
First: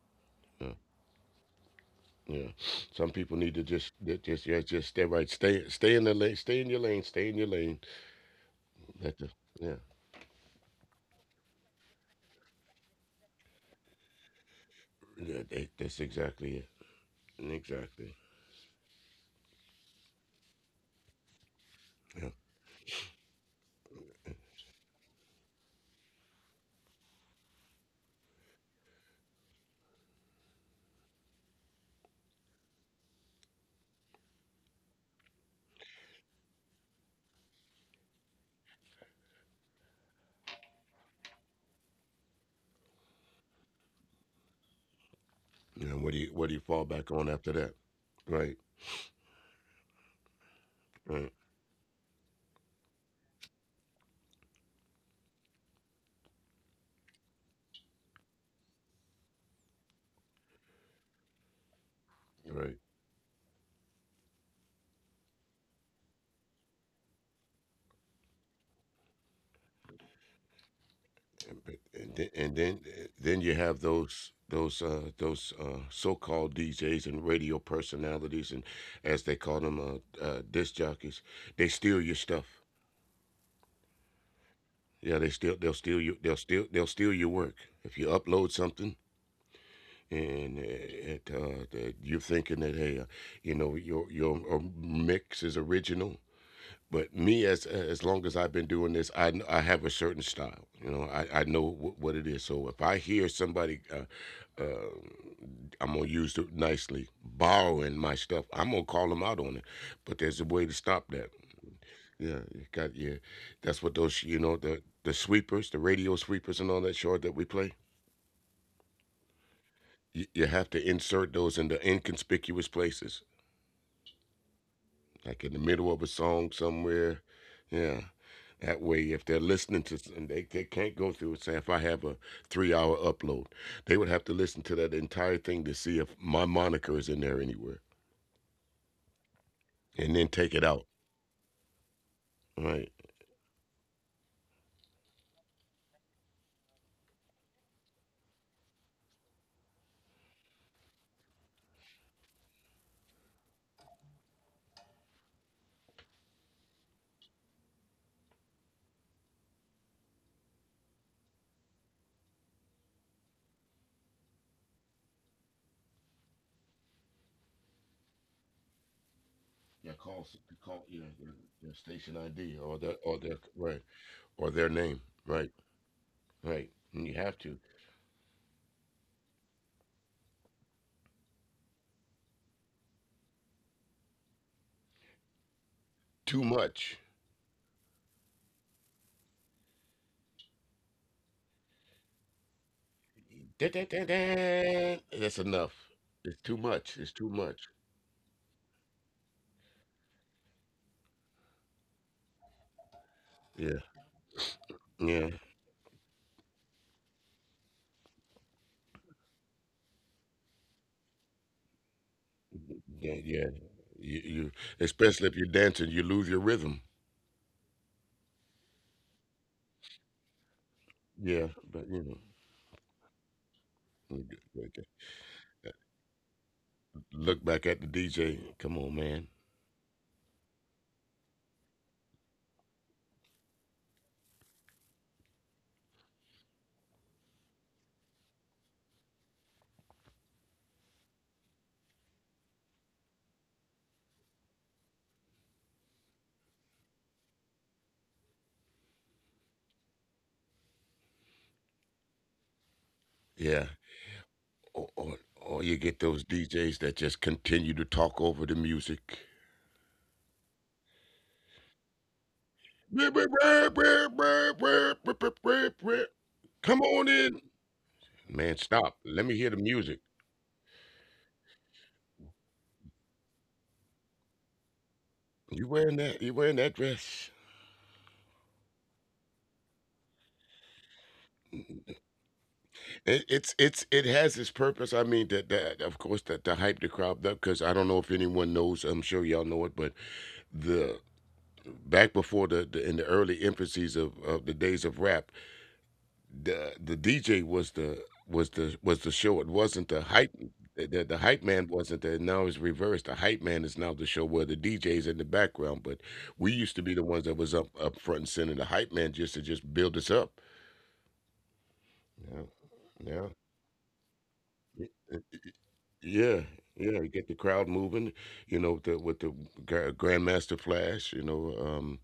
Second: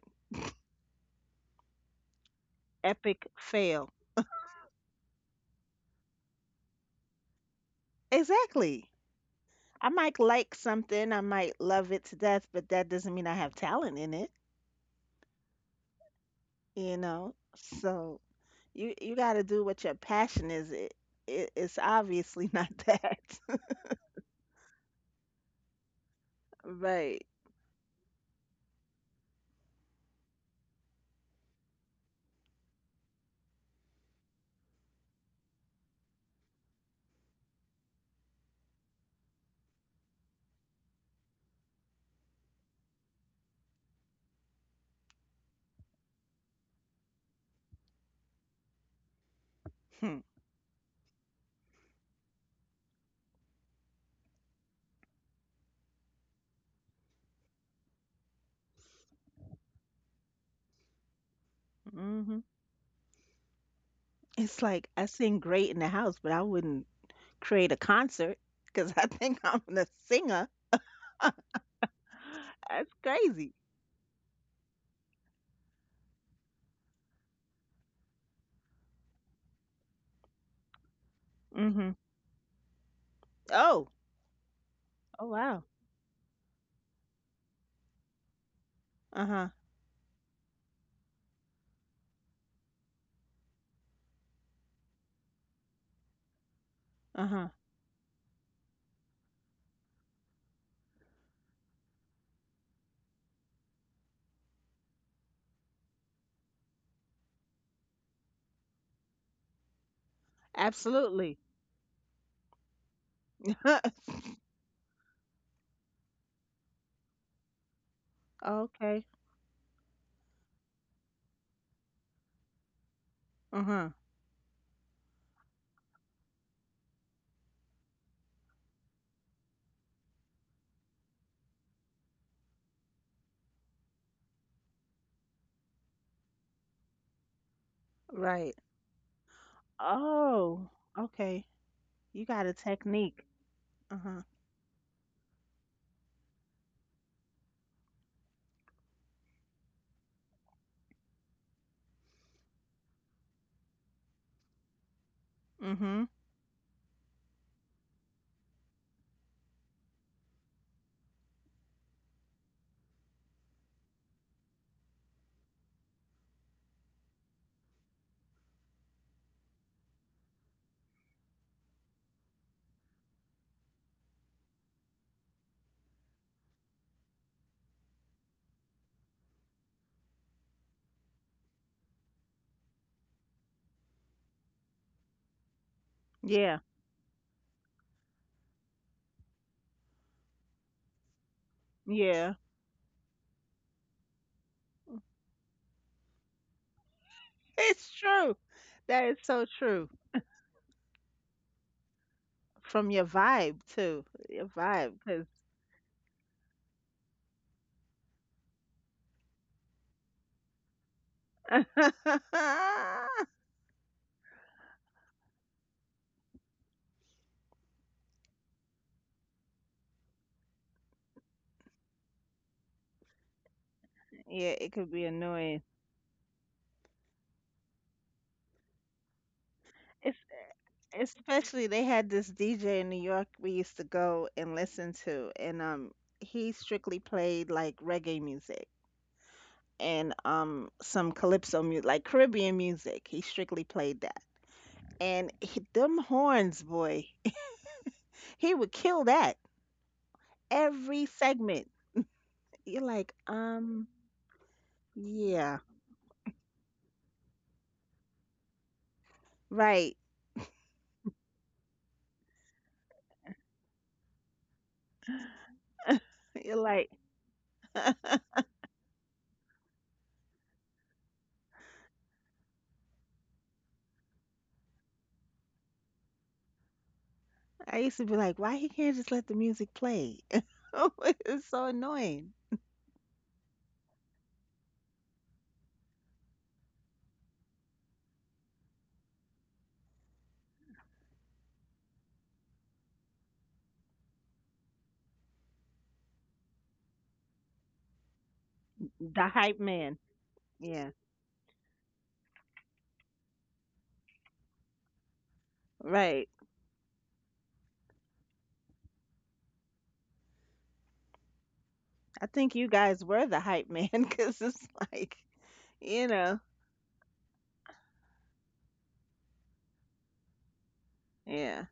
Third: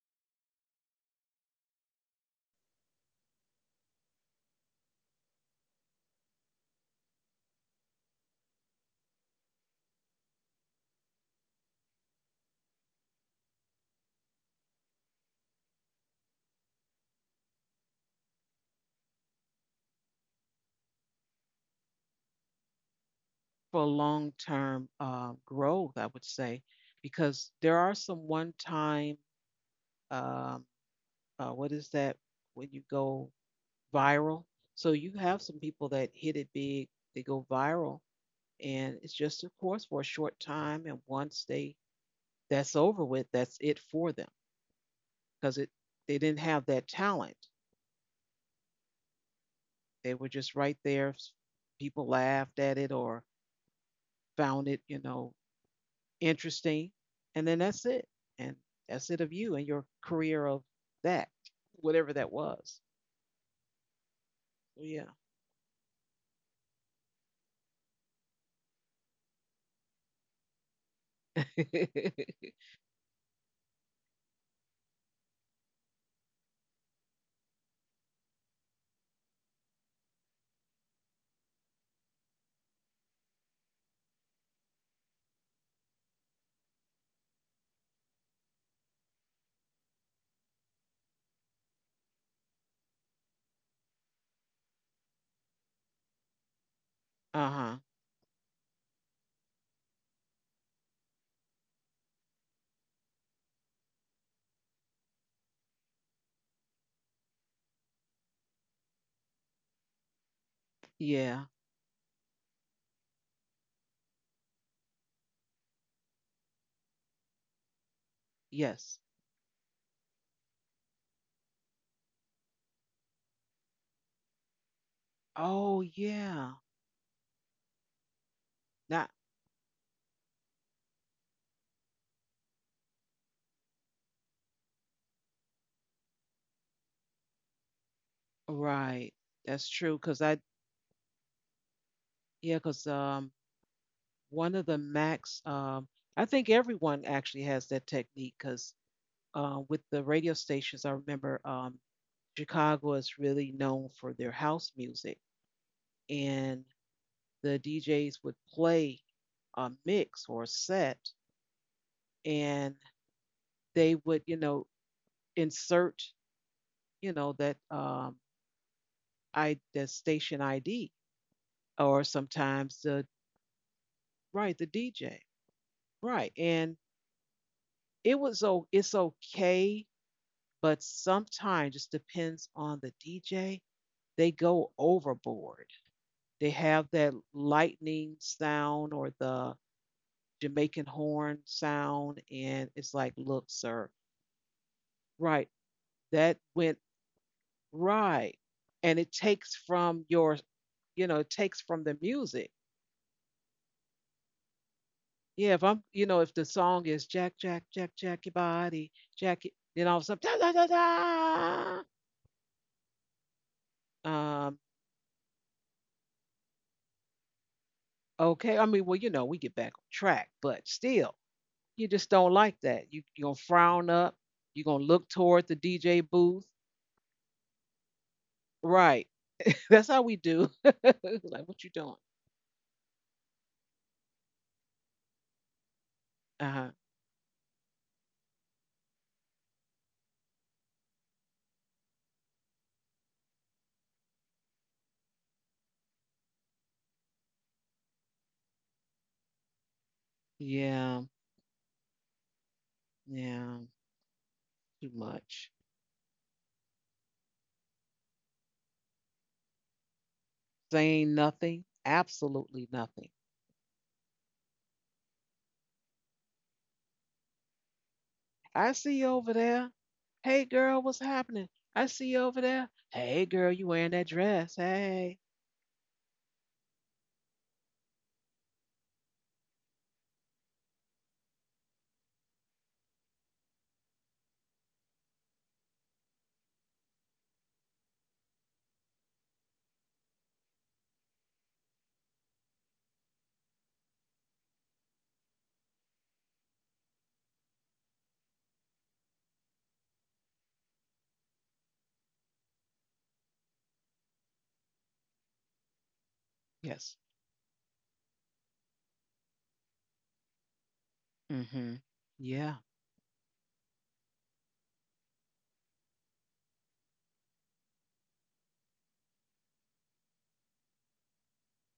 Yeah, some Epic people need to fail. just ju- just yeah just stay right stay stay in the lane, stay in your lane, stay in your lane. Exactly. That's the, yeah I might like something, I might love it to death, but that doesn't mean I have talent in it, yeah that, that's exactly it, you know? So exactly, you got to do what your passion is. It it's yeah. obviously not that. For long-term, growth, I would say, Right. because there are some one-time, um, what is that when you go viral? So you have some people that hit it big, they go viral, and it's just of course for a short time, and once they that's over with, that's it for them because it you know they what do you didn't what do have you that fall back on talent. after that? Right, They Hmm. were just right there. right, People laughed at it or found it, interesting. And then that's it. And that's it of you and your career of that, whatever that Hmm. right. was. It's So, like yeah. I sing great in the house, but I wouldn't create a concert because I think I'm a singer. And That's then you crazy. have those so-called DJs and radio personalities and as they call them disc jockeys, they Hmm. steal your stuff. Oh, Yeah, they oh steal wow. they'll steal you they'll steal your work if you upload something Uh huh. and it, that you're thinking that, hey, you know, your mix is original. But Uh me, Uh huh. Huh. as long as I've been doing this, I have a certain style. You know, I know what it is. So if I hear somebody, uh, I'm gonna use it nicely, borrowing my stuff, I'm gonna call them out on it. But there's a way to stop that. Yeah. Absolutely. Yeah, you got yeah. That's what those, you know, the sweepers, the radio sweepers, and all that short that we play, Yes. Okay. You have to insert those into inconspicuous places, Uh-huh. like in the middle Oh of a song yeah. somewhere. Yeah. That way, Not if they're listening to, they can't go through and say, if I have a 3 hour upload, they would have to listen to that entire thing to see if my moniker is in there anywhere Right. right. That's true. and then Cause I take it out. Oh, okay. You got yeah. a Right. Cause technique. Uh-huh. one of the max I think everyone actually has that technique. Cause with the radio stations, I remember Chicago is really known for their house music, Mm-hmm. and the DJs would play a mix or a set, and they would, insert, you know, that I Yeah, the call, s- station call yeah, ID, their station or ID sometimes or the their, right, or their right the name. DJ, Right, right, right. and And you have to. it was oh it's okay, but sometimes just depends on the DJ. They go overboard. Too They Yeah. much. have that lightning sound or the Jamaican horn sound. Yeah. And it's like, look, sir, That's right, enough. It's that too went much. It's too much. It's right. true. And it That is takes so true. from your, it takes from the music. From your Yeah, vibe too. Your vibe, yeah, 'cause Yeah, if I'm, if the song is Jack, Jack, Jack, Jack your body, Jack, it," then all of a sudden, da, da, da, yeah, yeah. You da. Especially if you're dancing, you lose your rhythm. Okay. I mean, well, we get back on track, but still, Yeah, but you you just know, don't like that. You're going to frown up. Yeah, You're it like, going to could look be toward the annoying. DJ booth. look back at the DJ. Come on, Right. man. That's how It's we do. like, especially what you they doing? had this DJ in New York we used to go and listen to, and he Uh huh. strictly played like reggae music. And some calypso music, like Caribbean music. He strictly played that. And he, them horns, boy, he would kill that every Yeah, segment. You're like, Yeah, yeah, or too or, or much. yeah, you get those DJs that just continue to talk over the music. right. Saying nothing, absolutely nothing. You're Come on like, in, man. I Stop. see you Let me hear over the there. music. Hey, girl, what's happening? I see you over there. Hey, girl, you wearing that dress? Hey. You wearing that? You wearing that dress? I used to be like, why he can't just let the music play? It's so annoying. It's it has its purpose. I mean, that that of course, that to hype the crowd up, because I don't know if anyone knows. I'm sure y'all know it, but the back before the in the early infancies of the days of rap, the DJ was the was the was the show. It The wasn't hype the man. hype. The Yeah, hype man wasn't there. Now it's reversed. The hype man is now the show, where the DJ is in the background. But we right. used to be the Yes. ones that was up front and center. The hype man just to just build us up. Mm-hmm. I Yeah. think you Yeah, guys were the hype man because yeah. it's like, you Yeah, know, yeah, you get the crowd moving, you know, with the Grandmaster Flash, you know, yeah. um,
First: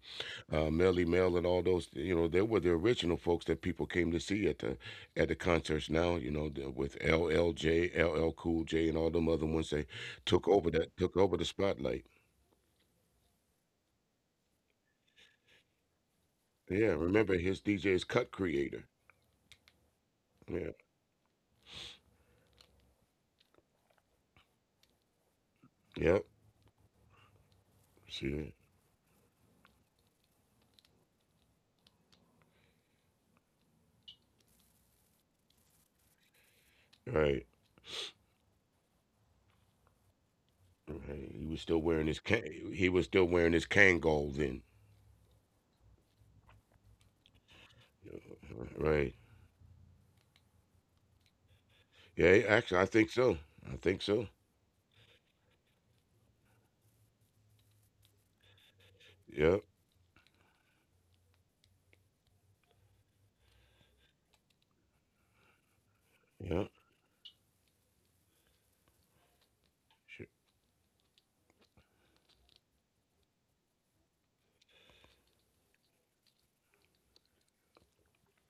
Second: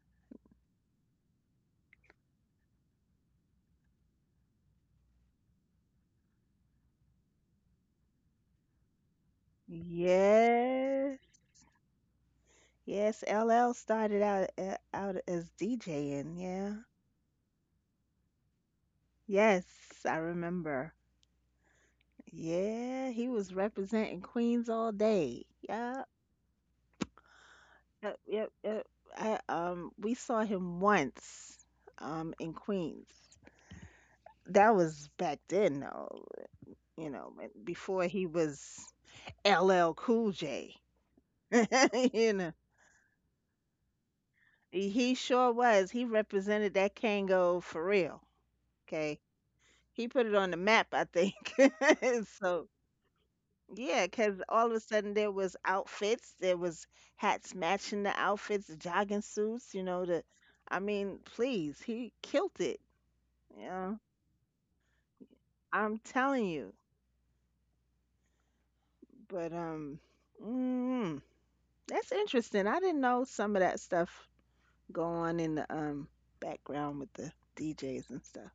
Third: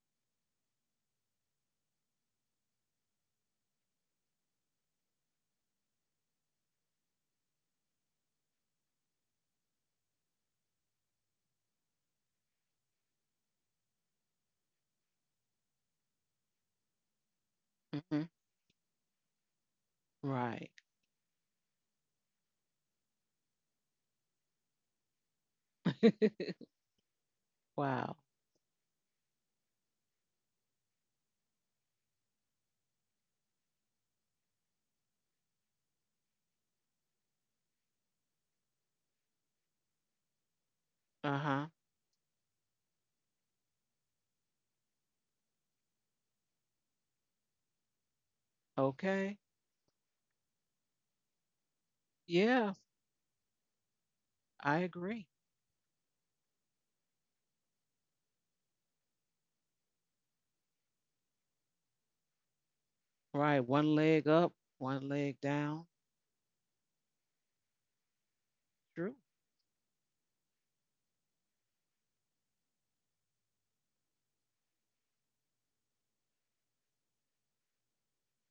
uh, Melly Mel, and all those, you know, they were the original folks that people came to see at the concerts. Now, you know, with LL Cool J, and all them other ones, they Yeah. took over the spotlight. Yes, LL started out out as DJing, yeah. Yeah, remember his DJ's Mm-hmm. Cut Creator. Yes, I Right. Yeah, remember. Yeah, he was representing Queens all day. Yeah, yep, Wow. yep, yep, see, yep. I We saw him once in Queens. That was back then though, you know, right, when- before he was LL Cool J. right. Uh He was huh. still wearing his You know, Kangol then, he sure was. He represented that Kango for real. right. Okay. Okay. He put it on the map, I think. Yeah, yeah, So Yeah, actually, I think so. I yeah, think so. because all of a I sudden there agree. was outfits, there was hats matching the outfits, jogging Yeah, suits, you know, the I mean, please, he killed it. You Right. One know, leg up, one leg down. I'm telling yeah, you. True. But sure. mm, that's interesting. I didn't know some of that stuff go on in the background with the DJs and stuff.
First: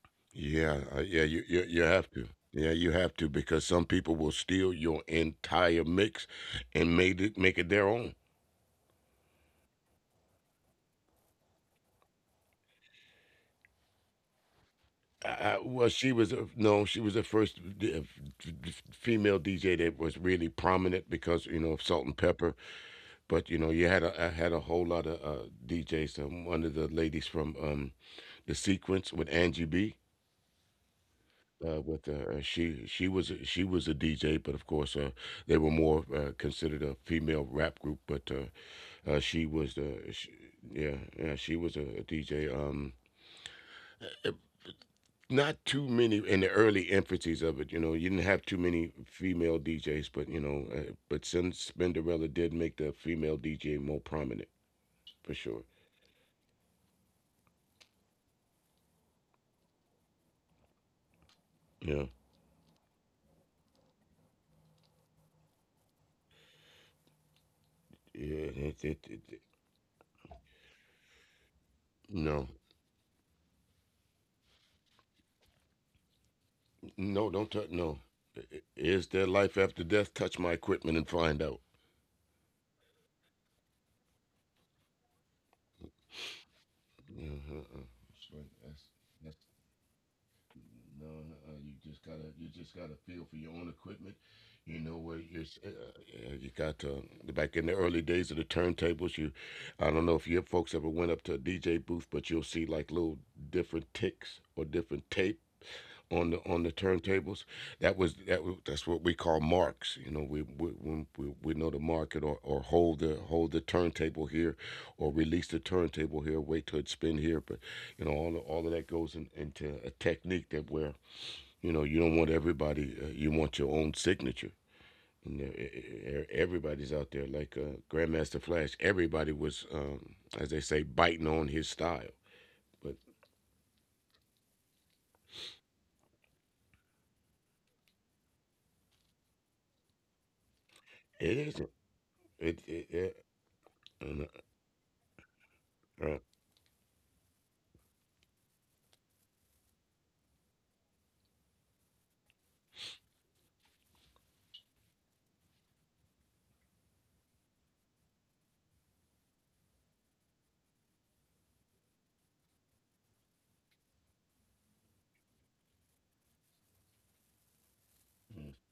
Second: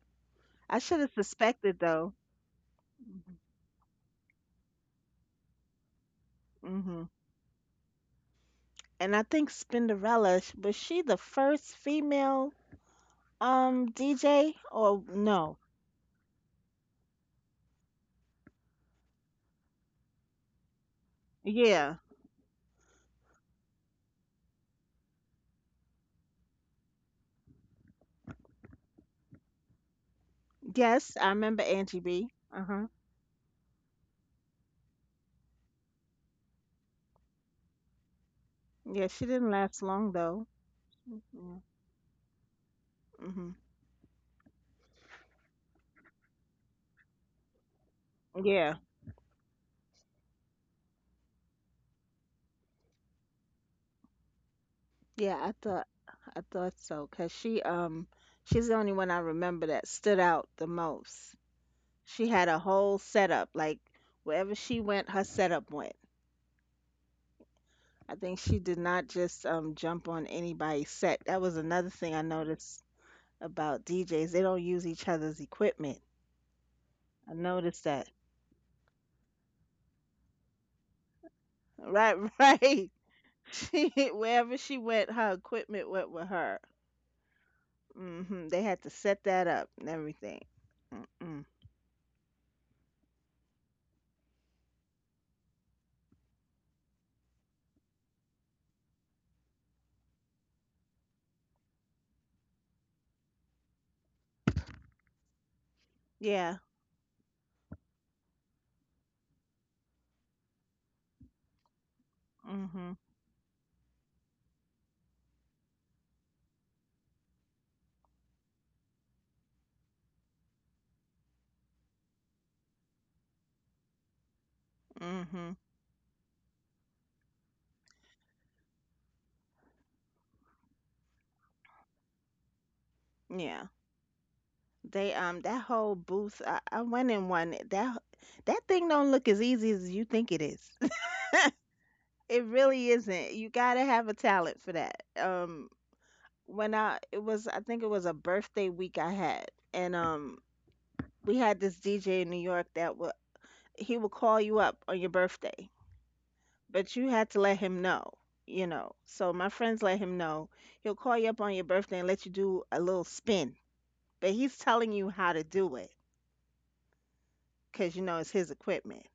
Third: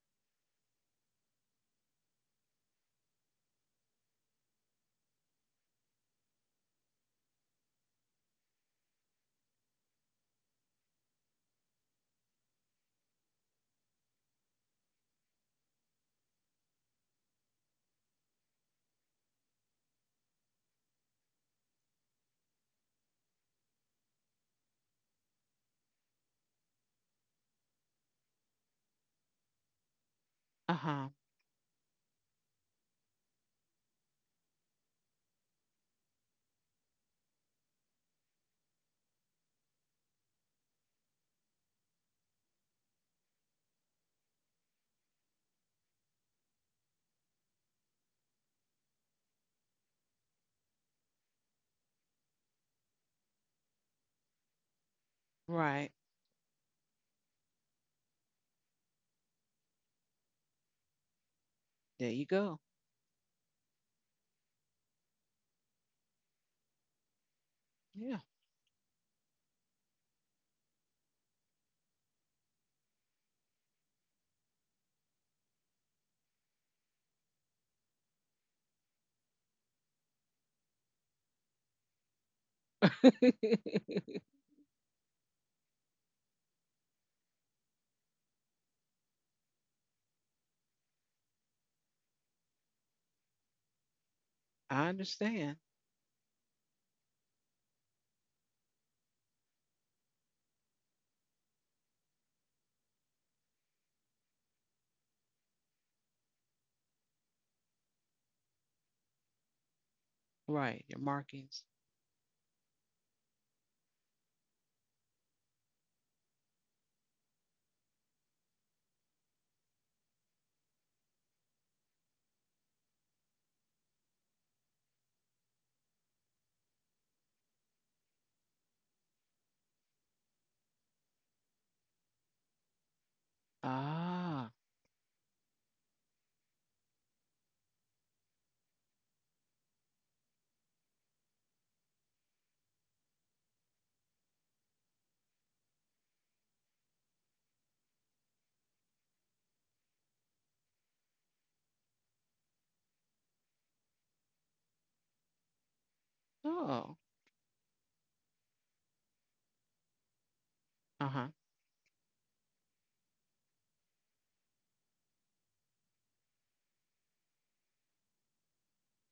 I should have suspected You have though. to. Yeah, you have to because some people will steal your entire mix and Mm-hmm. made it make it their own. And I think Spinderella, sh- was she the first female DJ or I, no? well, she was a, no, She was the first female DJ that was really prominent because, you know, of Yeah. Salt and Pepper. But you know, you had a I had a whole lot of DJs. One of the ladies from the Sequence with Angie B, Uh huh. Yes, I remember Angie with B. Uh-huh. she was she was a DJ, but of course they were more considered a female rap group. But Yeah, she she didn't was last long the sh though. yeah yeah she Yeah. was a DJ. Hmm. Not too many in the early infancies of it. You know, you didn't have too Yeah. many female DJs, but you know, but since Spinderella did make the female DJ more prominent, for Yeah, sure. Right. I thought so 'cause she she's the only one I remember that stood out the most. Yeah, There you She had a go. whole setup like wherever she went, her setup went. I Yeah. think she yeah. did not just jump on anybody's set. That was another thing I No, noticed about DJs. They don't use each other's equipment. no, I don't touch. noticed No, that. Is there life after death? Touch my equipment and find out. Right, right. She wherever she went, her equipment went with her. Uh-huh. It's Hmm. like They that's had to set that's that up and everything. no, no. Mm-mm. You just gotta feel for your own equipment. You I know where you're. understand. You got to back in the early days of the turntables. You, I don't know if your folks ever went up to a DJ booth, but you'll see like little different ticks or different tapes Yeah. on the turntables. That was that's what we call marks. You know, Right. Your we markings. know the market or Hmm. Hold the turntable here, or release the turntable here. Wait till it spin here. But you know, all of that goes into a technique that where you know you don't want everybody. You want your own signature. Hmm. And everybody's out there like Grandmaster Flash. Everybody was, as they say, biting on his style, but Yeah. Ah. They that whole booth. I went in one. That that thing don't look as easy as you think it is. it isn't. It really It isn't. it, You gotta it have a talent for and, that. When Right. I it was I think it was a birthday week I had, and we had this DJ in New York that would he would call you up on your birthday but Oh. you had to let him know, you know. So my friends let him know. He'll call Uh-huh. you up on your birthday and let you do a little spin, but he's telling you how to do it because you know it's his equipment.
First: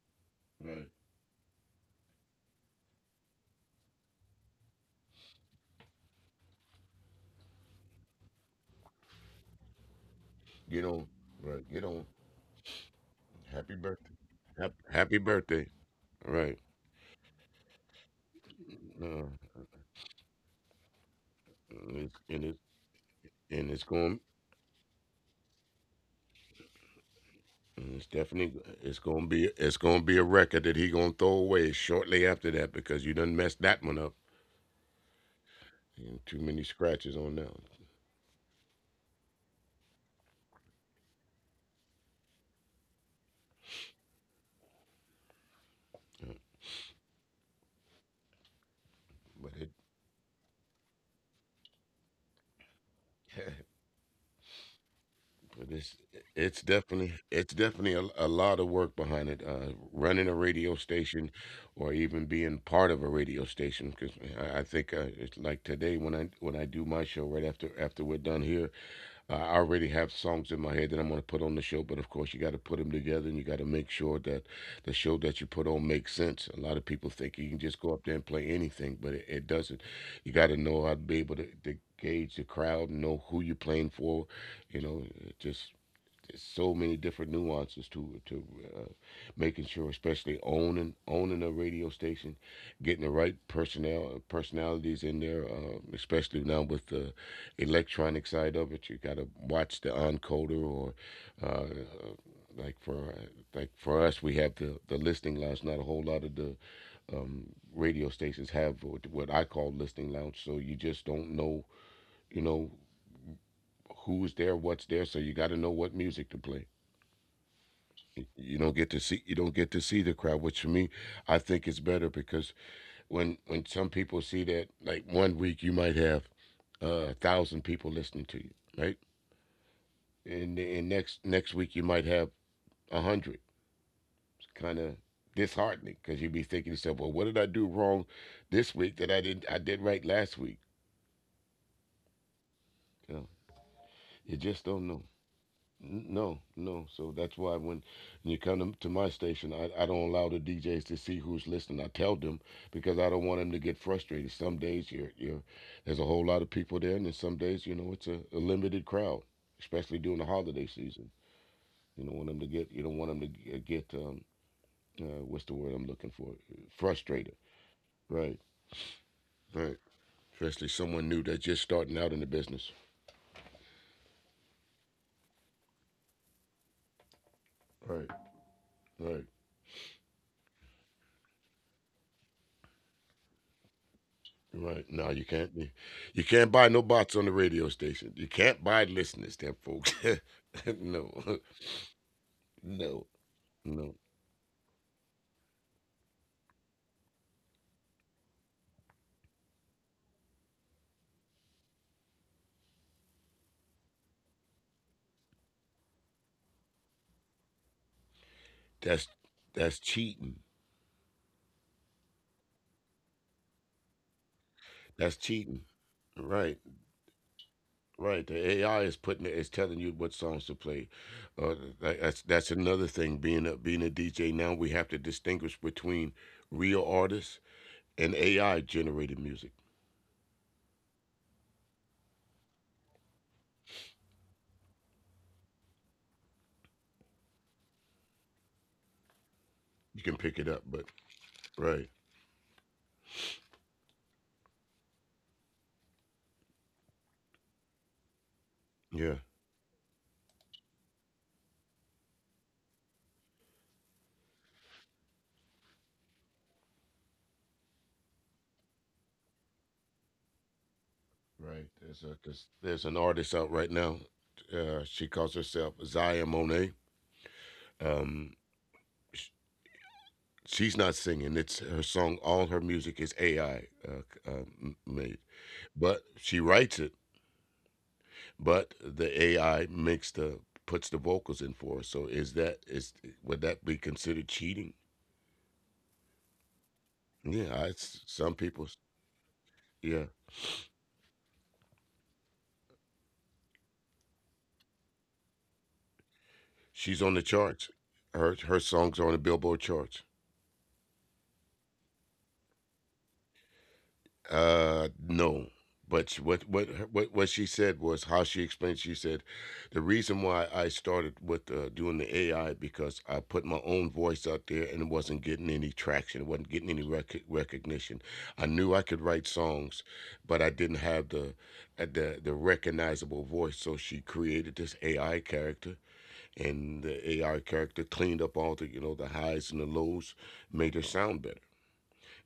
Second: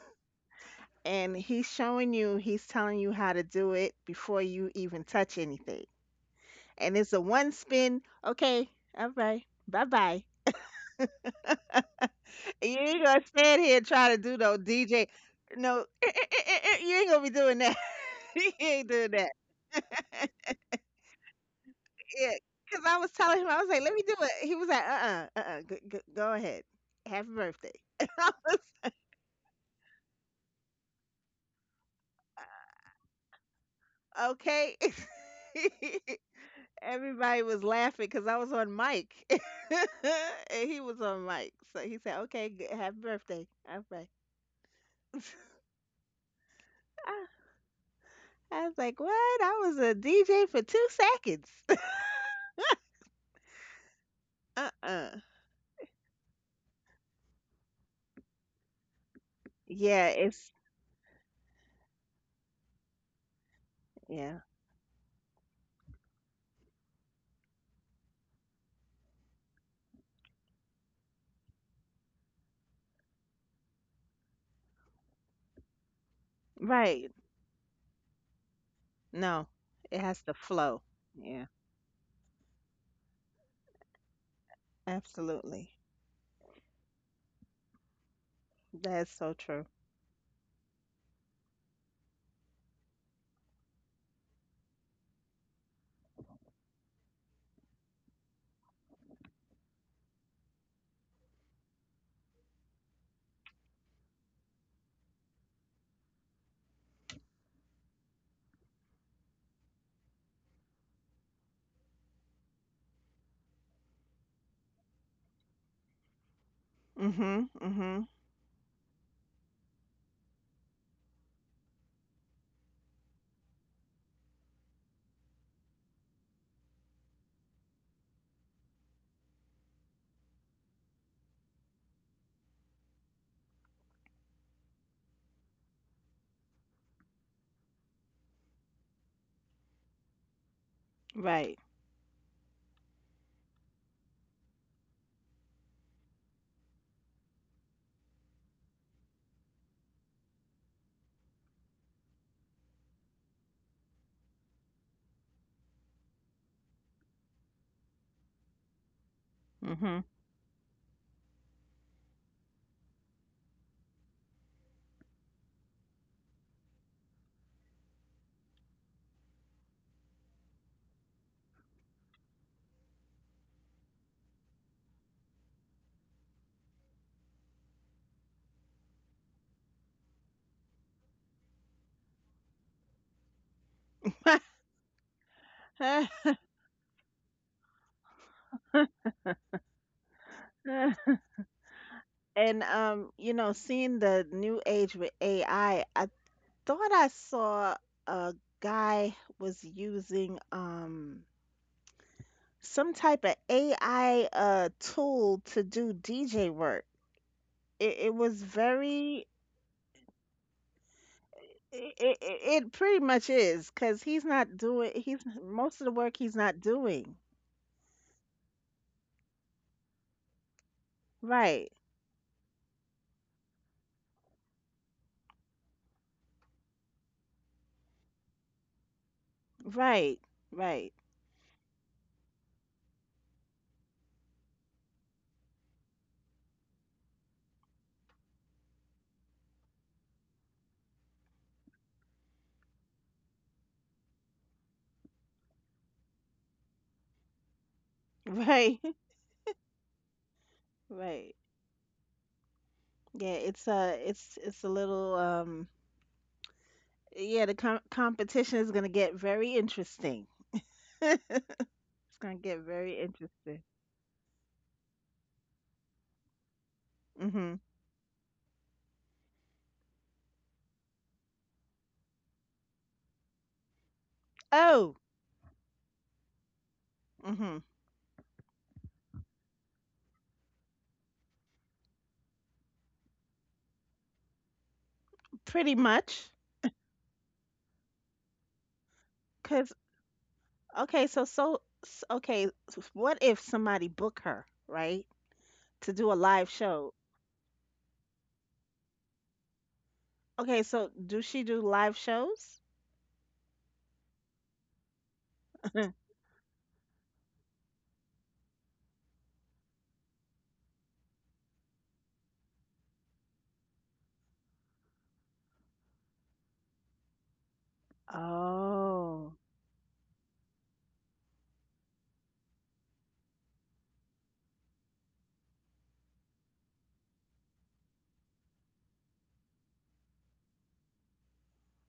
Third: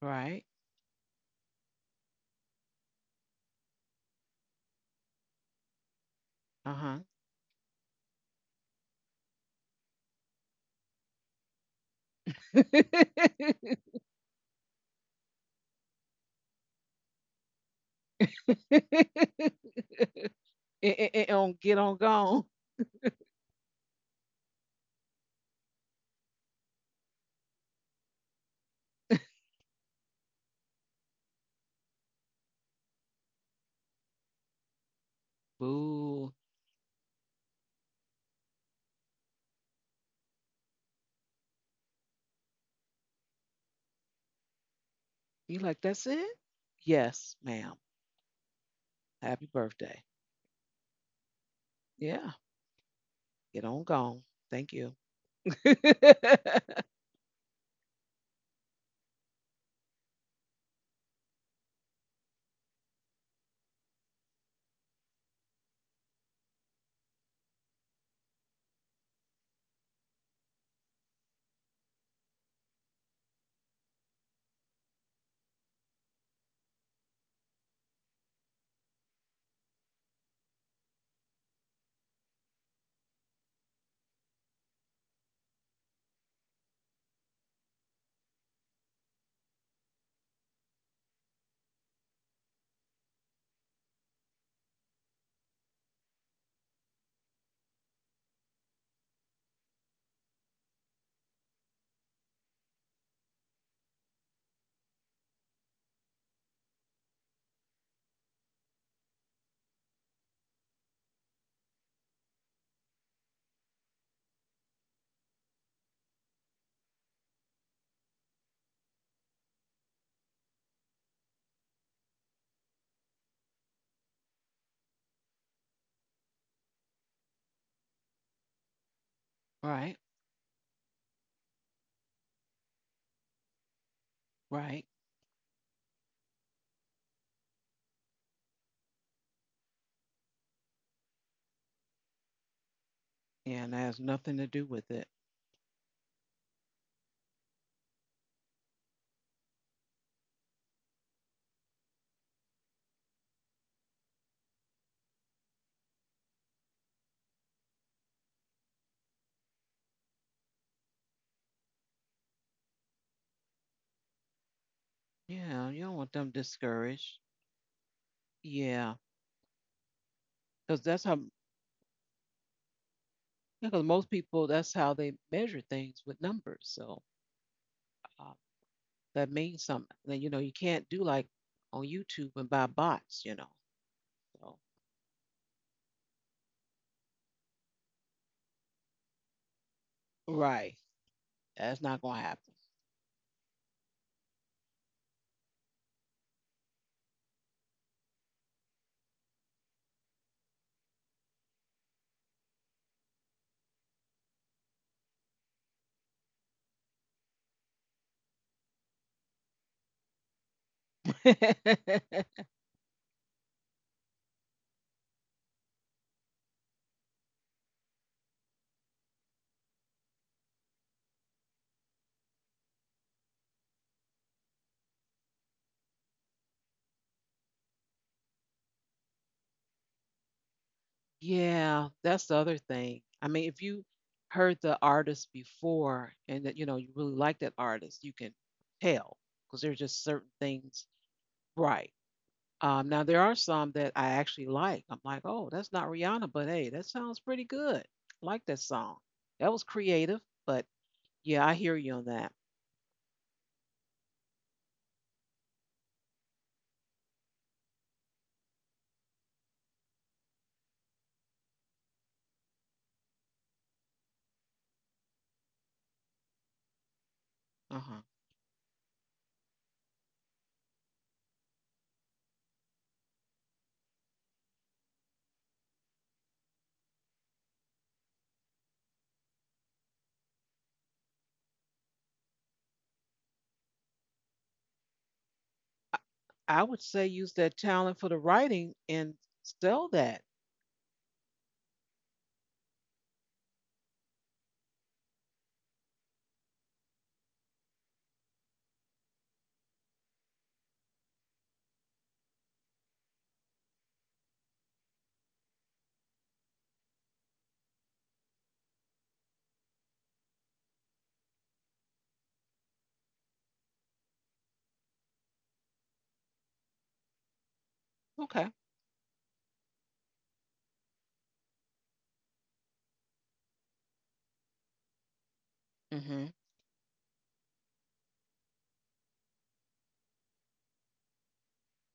Right. uh, And he's showing you, he's telling you how to do it before you even touch anything. And Uh-huh. it's a one spin, okay, all right, bye bye. You don't, right? You don't. You ain't gonna and, stand Happy here and birthday. try to do no Happy DJ. birthday. No, Right. you ain't gonna be doing that. you ain't doing No, that. And on get on Yeah, gone. it's cause I was telling him, and I it's was like, "Let going. me do it." He was like, "Uh-uh, uh-uh, g g go ahead. Happy birthday." And it's And I definitely was, it's gonna be a record that he gonna throw away shortly after that because you done messed that one up. "Okay." You know, too Boo. many scratches on that Everybody one. was laughing cause I was on mic, and he was on mic. So he said, "Okay, g happy birthday." I was like, You like, that's Uh, it? "Ah." Yes, ma'am. I was like, But "What? Happy it I was a birthday. DJ for 2 seconds." Yeah. Get on gone. Thank you. Uh-uh. But it's definitely a lot of work behind it. Yeah, Running a it's radio station, or even being part of a radio station, because yeah. I think it's like today when I do my show right after we're done here, I already have songs in my head that I'm going to put on the show. But of course, you got to put them together, and you got to make sure that the show that you put on makes sense. A lot of people Right. think you can just go up there and play anything, but it No, doesn't. it You has got to to know how to flow. be able Yeah, to gauge the crowd and know who you're playing for. You know, just absolutely. so many different nuances to to uh, That's so making true. sure, especially owning a radio station, getting the right personnel personalities in there, especially now with the electronic side of it. You got to watch the encoder or uh, uh, like for like for us, we have the listing lounge. Not a whole lot of the um, radio stations have what I call listening lounge. So you just don't know, you know who's there, what's there. So you got to know what music to play. Mm-hmm. Mm-hmm. You don't get to see the crowd, which for me I think is better because when some people see that, like 1 week you might have a thousand people listening to you, right, right. and and next week you might have a hundred. It's kind Right. of disheartening because you'd be thinking to yourself, well, what did I do wrong this week that I didn't I did right last week? Right. You know, Yeah, and that has you nothing to just do don't with know. it. No, no. So that's why when you come to my station, I don't allow the DJs to see who's listening. I tell them, because I don't want them to get frustrated. Some days you're there's a whole lot of people there, and then some days, you know, it's a limited crowd, especially Mhm. during the holiday season. You don't want them to get, you don't want them to g- get what's the Yeah, word I'm you don't looking want for? them discouraged. Frustrated. Right, Yeah. right. Especially Because someone that's new how that's just starting out in the business. because most people that's how they measure things with numbers. So Right, uh, right. that means something. Then you know you can't do like on YouTube and buy bots. You know, so Right. No, you can't. You can't buy no bots on the radio station. You can't buy listeners, them folks. right, No, that's not gonna and no, you know, no. seeing the new age with AI, I thought I saw a guy was using some type of AI tool to do DJ work. It was That's very that's cheating. it, happen. it, it pretty much is because he's not doing That's he's cheating. most of the work he's Right, not doing. right. The AI is putting it, is telling you what songs to play. Uh, Right. That's another thing. Being a being a DJ now, we have to distinguish between real artists and AI generated music. Right. Right. Yeah, that's the other thing. I mean, if you heard the artist before and that you know you really like that artist, you can tell because there's You just can certain pick it up, but things right, right. Now there are some that I actually like. I'm like, oh, that's not Rihanna, but hey, that sounds pretty good. I like that Right. song. yeah. That was creative, but Right. yeah, I hear you on that. Yeah, it's a little yeah, the competition is gonna get very interesting. Right. It's gonna get There's an very artist out right interesting. now. She calls herself Zaya Monet. Mm-hmm. Uh-huh. Um, sh- she's not singing. It's her song. All her music is AI Oh, made, but she writes it. mm-hmm. But the AI makes the puts the vocals in for her. So is that is would that be considered cheating? Pretty I much. I would say Yeah, use I that s talent for some the people. writing and Cause Yeah. sell that. okay, so what if somebody book her, right? To do a live She's on the show. charts. Her her songs are on the Billboard charts. Okay, so do she do live shows? No. But she- what her- what she said was how she explained. She said, the reason why I started with doing the AI, because I put my own voice out there and it wasn't getting any traction. It wasn't getting any rec- recognition. I knew I Okay. could write Oh. songs, but I didn't have the recognizable voice. So she created this AI character, Hmm. and the AI character cleaned up all the, you know, the highs and the lows, made her sound better.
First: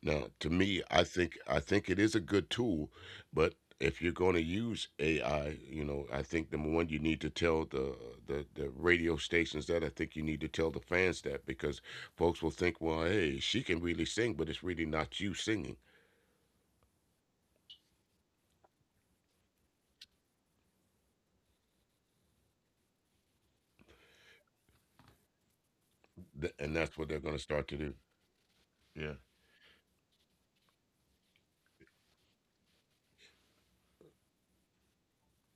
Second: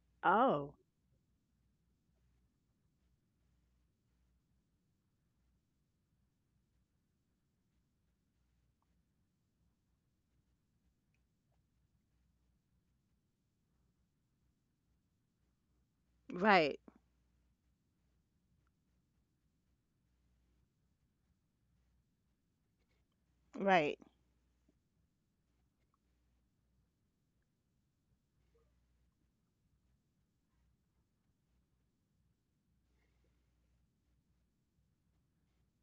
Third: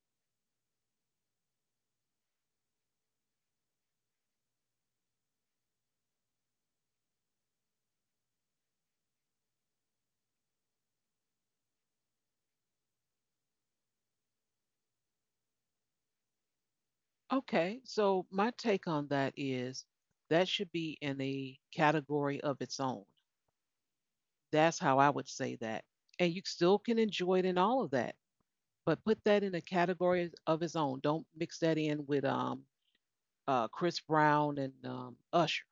Now, to Oh. me, I think it is a good tool, but if you're going to use AI, you know, I think number one, you need to tell the radio stations that. I think you need to tell the fans that because folks will think, well, hey, she can really sing, but it's really not you singing. Right. Okay. So my take on that is that should be in a category of its own. Right. That's how I would say that. And you still And can that's what they're enjoy it going in to all start of to do. that, but put Yeah. that in a category of its own. Don't mix that in with Chris Brown and Usher,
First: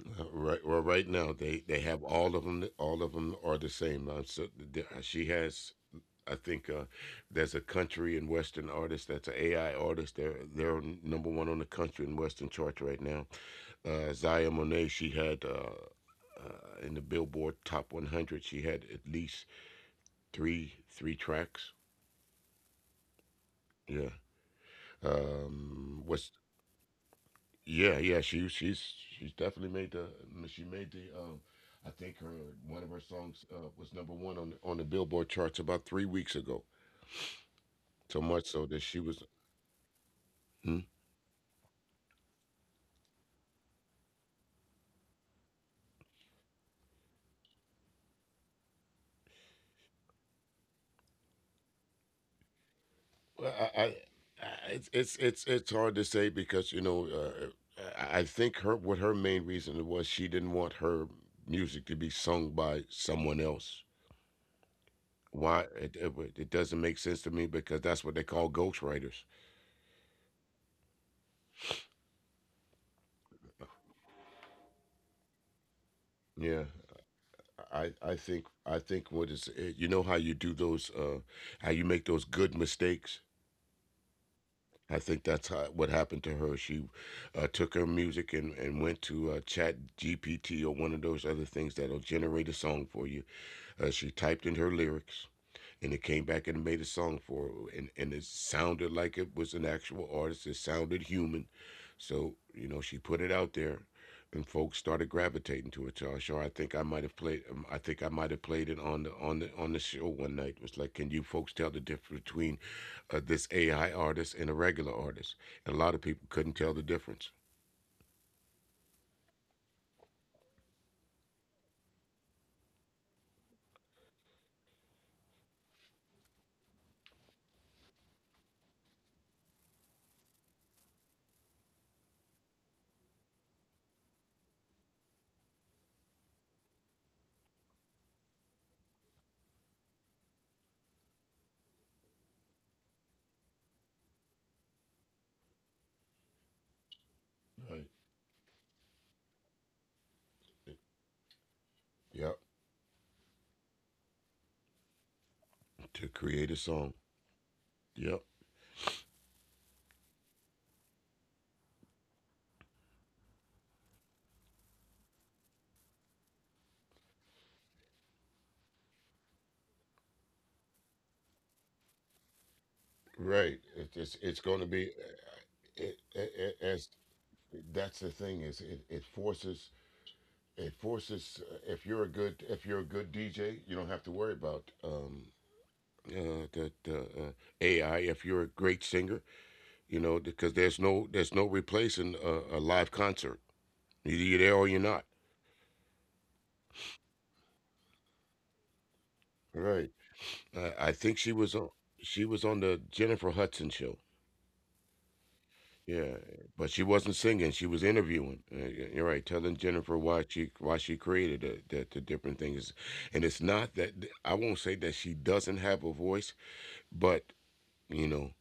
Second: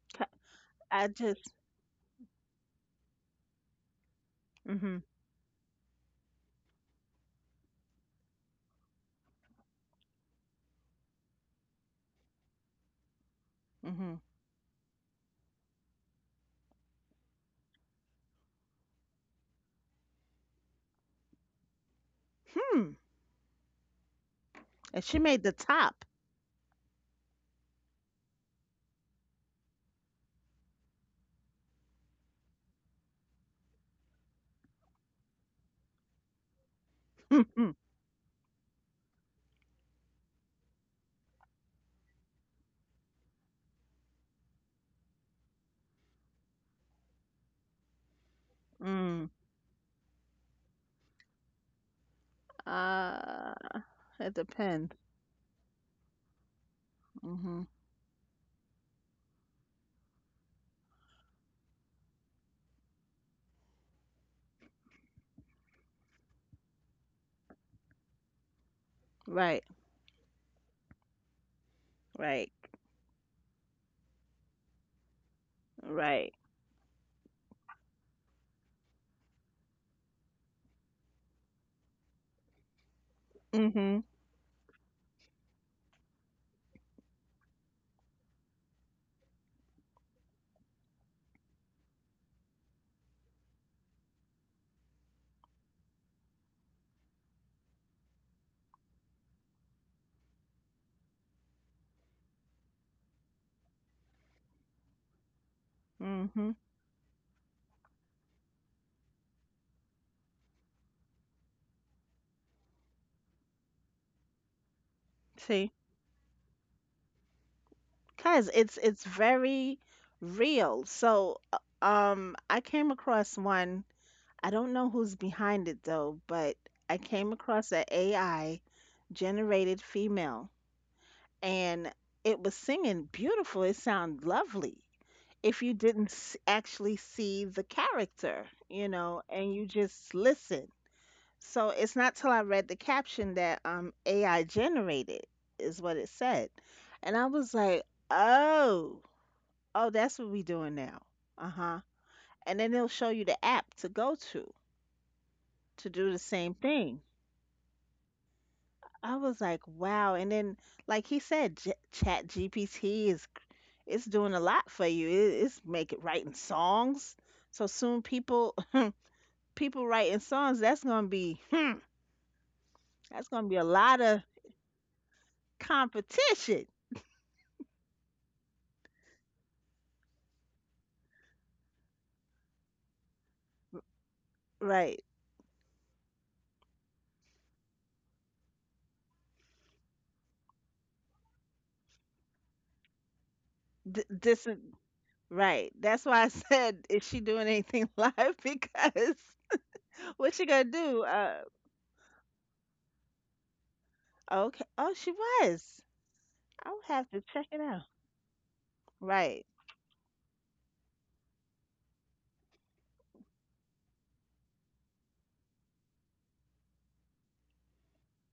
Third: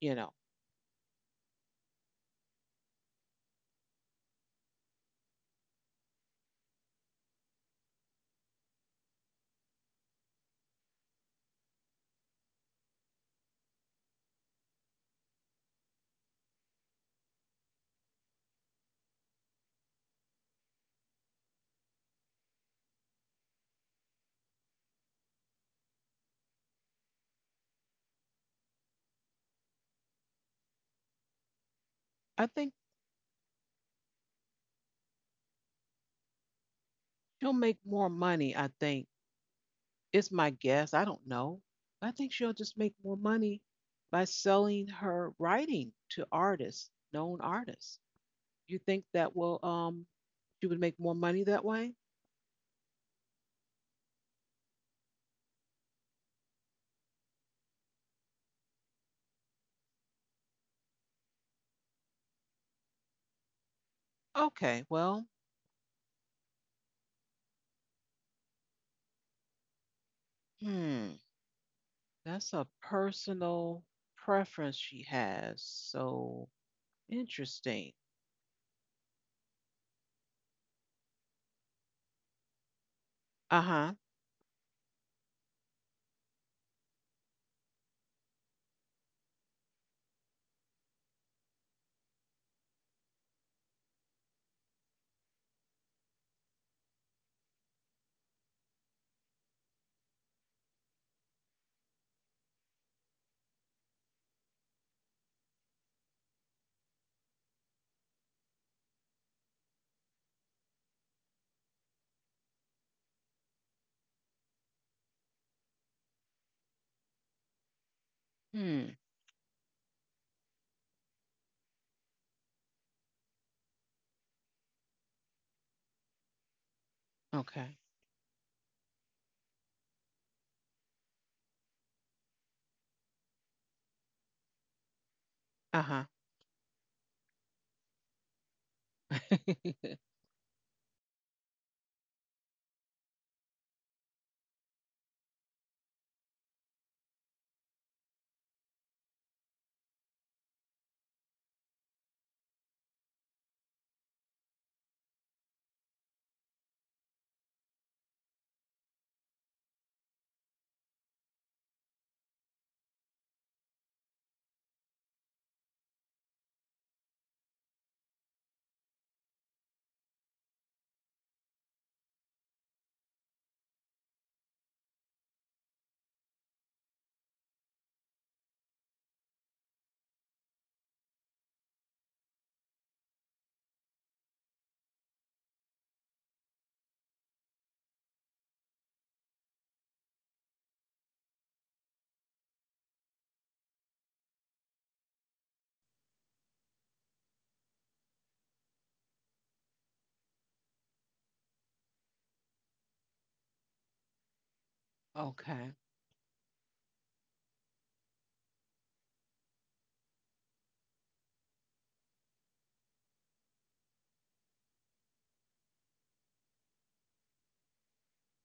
you know. Right, well, right I now just they have all of them. All of them are the same. So th- mm-hmm. she has. I think there's a country and western artist that's an AI artist. They're number one on the country and western chart right now. Mm-hmm. Zaya Monet, she had in the Billboard Top 100, she had at least three tracks. Hmm. Yeah. And she made the top. Was yeah yeah she's definitely made the she made the I think I her think one of her songs was number one on the Billboard charts about 3 weeks ago. he'll make Mm-hmm. more So much money, I so that she think. was. It's my guess. I don't know. I think she'll just make more money by selling her writing to artists, known artists. You think that will she would make more money that way? Well, Uh, it it's it's depends. it's it's hard to say because you know Mhm. I think her what her main reason was, she didn't want her music to be sung by someone else. Okay, well, Why it doesn't make sense to me because that's what they call ghostwriters. Right, hmm, that's right, a personal preference she has. Yeah, right. So I interesting. think I think what is it, you know how you do those how you make those good mistakes. Uh-huh. Mhm. I think that's how, what happened to her. She took her music and went to Chat GPT or one of those other things that'll generate a song for you. She typed in her lyrics, and it came back and made a song for her, and it sounded like it was an actual artist. It sounded human, so you know she put it out there, and folks started gravitating to it. So sure, I think I Mhm. might have played. I think I might have played it on the show one night. It was like, can you folks tell the difference between this AI artist and a regular artist? And a lot of See, people couldn't tell the difference. cause Hmm. it's very real. So, I came across one. I don't know who's behind it though, but I came Okay. across a AI generated female, and it was singing beautiful. It sounded lovely. If you Uh-huh. didn't actually see the character, you know, and you just listen. So it's not till I read the caption that AI generated is what it said. And I was Right. like, "Oh, oh, that's what we doing now." Uh-huh. Yep. And then they'll show you the app to go To to do the create a same song. thing. Yep. I was like, "Wow." And then like he said, Chat GPT is it's doing a lot for you. It's making writing songs. So soon people people writing songs, that's going to be hmm, that's Right. going to be a lot It's of going to be it, it, as competition. that's the thing is it forces it forces if you're a good if you're a good DJ, you don't have to worry about Right. The AI if you're a great singer, you know, because there's no replacing a live concert. Th Either you're this is there or you're not, right. That's why I said, is she doing anything live? Because right. what she I, gonna I do? think she was on the Jennifer Hudson show. Okay. Oh, she Okay. was. Yeah, but she I'll wasn't have to singing; check she it was out. interviewing. You're right, Right. telling Jennifer why she created the different things, and it's not that I won't say that she doesn't have a voice, but you know,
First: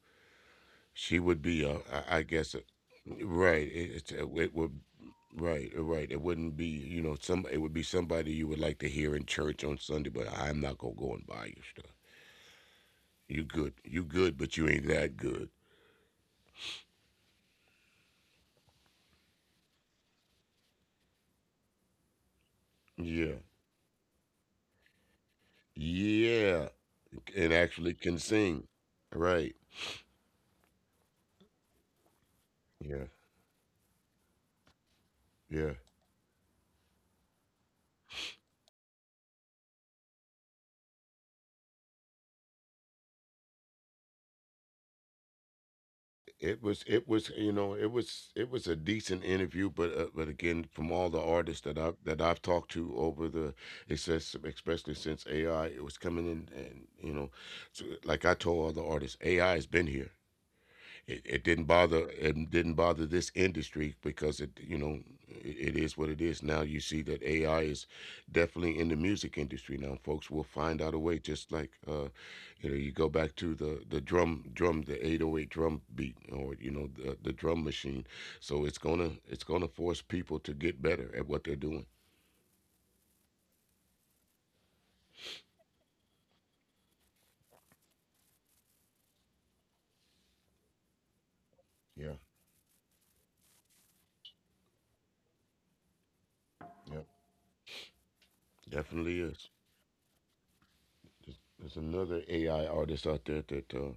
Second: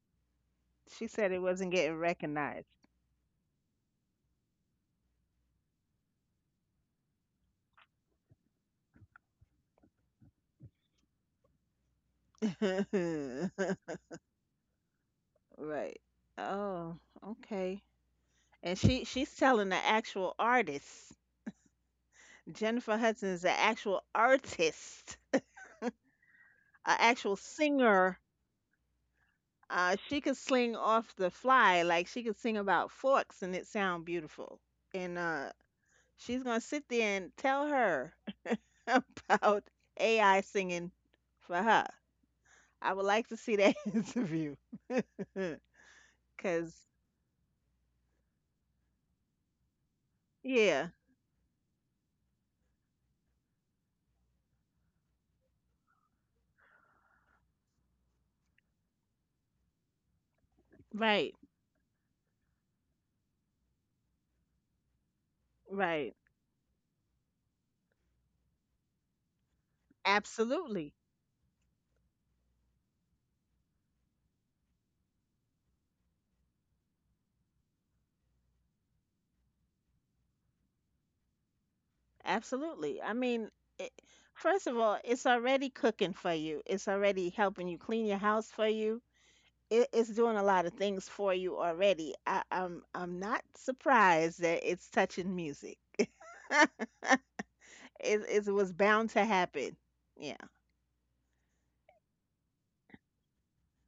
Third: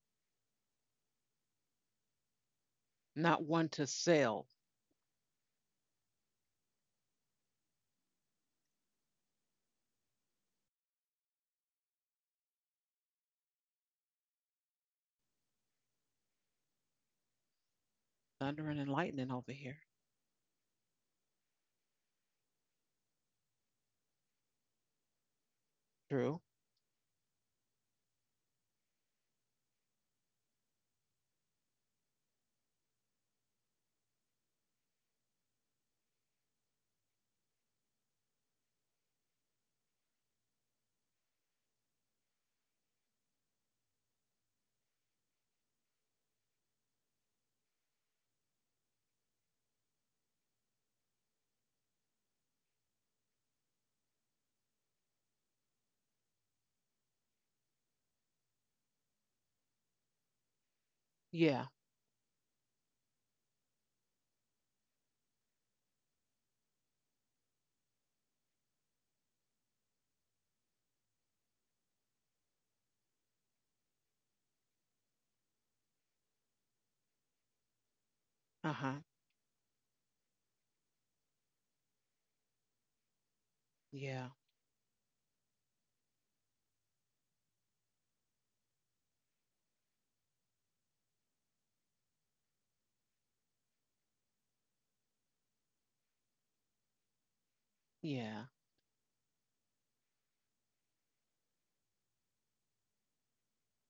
She she said would it be wasn't getting I guess recognized. Not right. one to It, it, sell. it would right right. It wouldn't be, you know, some it would be somebody you would like to hear in church on Sunday, but I'm not gonna go and buy you stuff. You good, but you ain't that good. Right. Oh, okay. And Thundering and she lightning she's over telling the here. actual artist. Jennifer Yeah. Hudson is an actual artist, True. Yeah, an actual and actually can singer. sing. Right. She could sling off the fly, like she could sing about Yeah. forks and it sound beautiful. And Yeah. she's gonna sit there and tell her about AI singing for her. I would like to see that interview. It Cause was it was, you know, it was a decent interview, but again, yeah, from all the artists that I've talked to over the it says especially since AI it was coming in and you know, so like I told all the artists, AI has been here. right, Yeah. It didn't bother this industry because it you know it, it is right, what it is. Now you see that AI is definitely in the music industry. Now folks will find out absolutely, a way just like you know, you go back to the the drum the 808 drum beat or you know the drum machine. So Uh-huh. It's gonna force people to get better at what they're doing. absolutely. I mean, it, Yeah. first of all, it's already cooking for you. It's already helping you clean your house for you. It's doing a lot of things for you Yeah already. I'm not surprised that it's touching music. it, yeah, Yeah. it was bound definitely to is. happen. Yeah. There's another AI artist out there that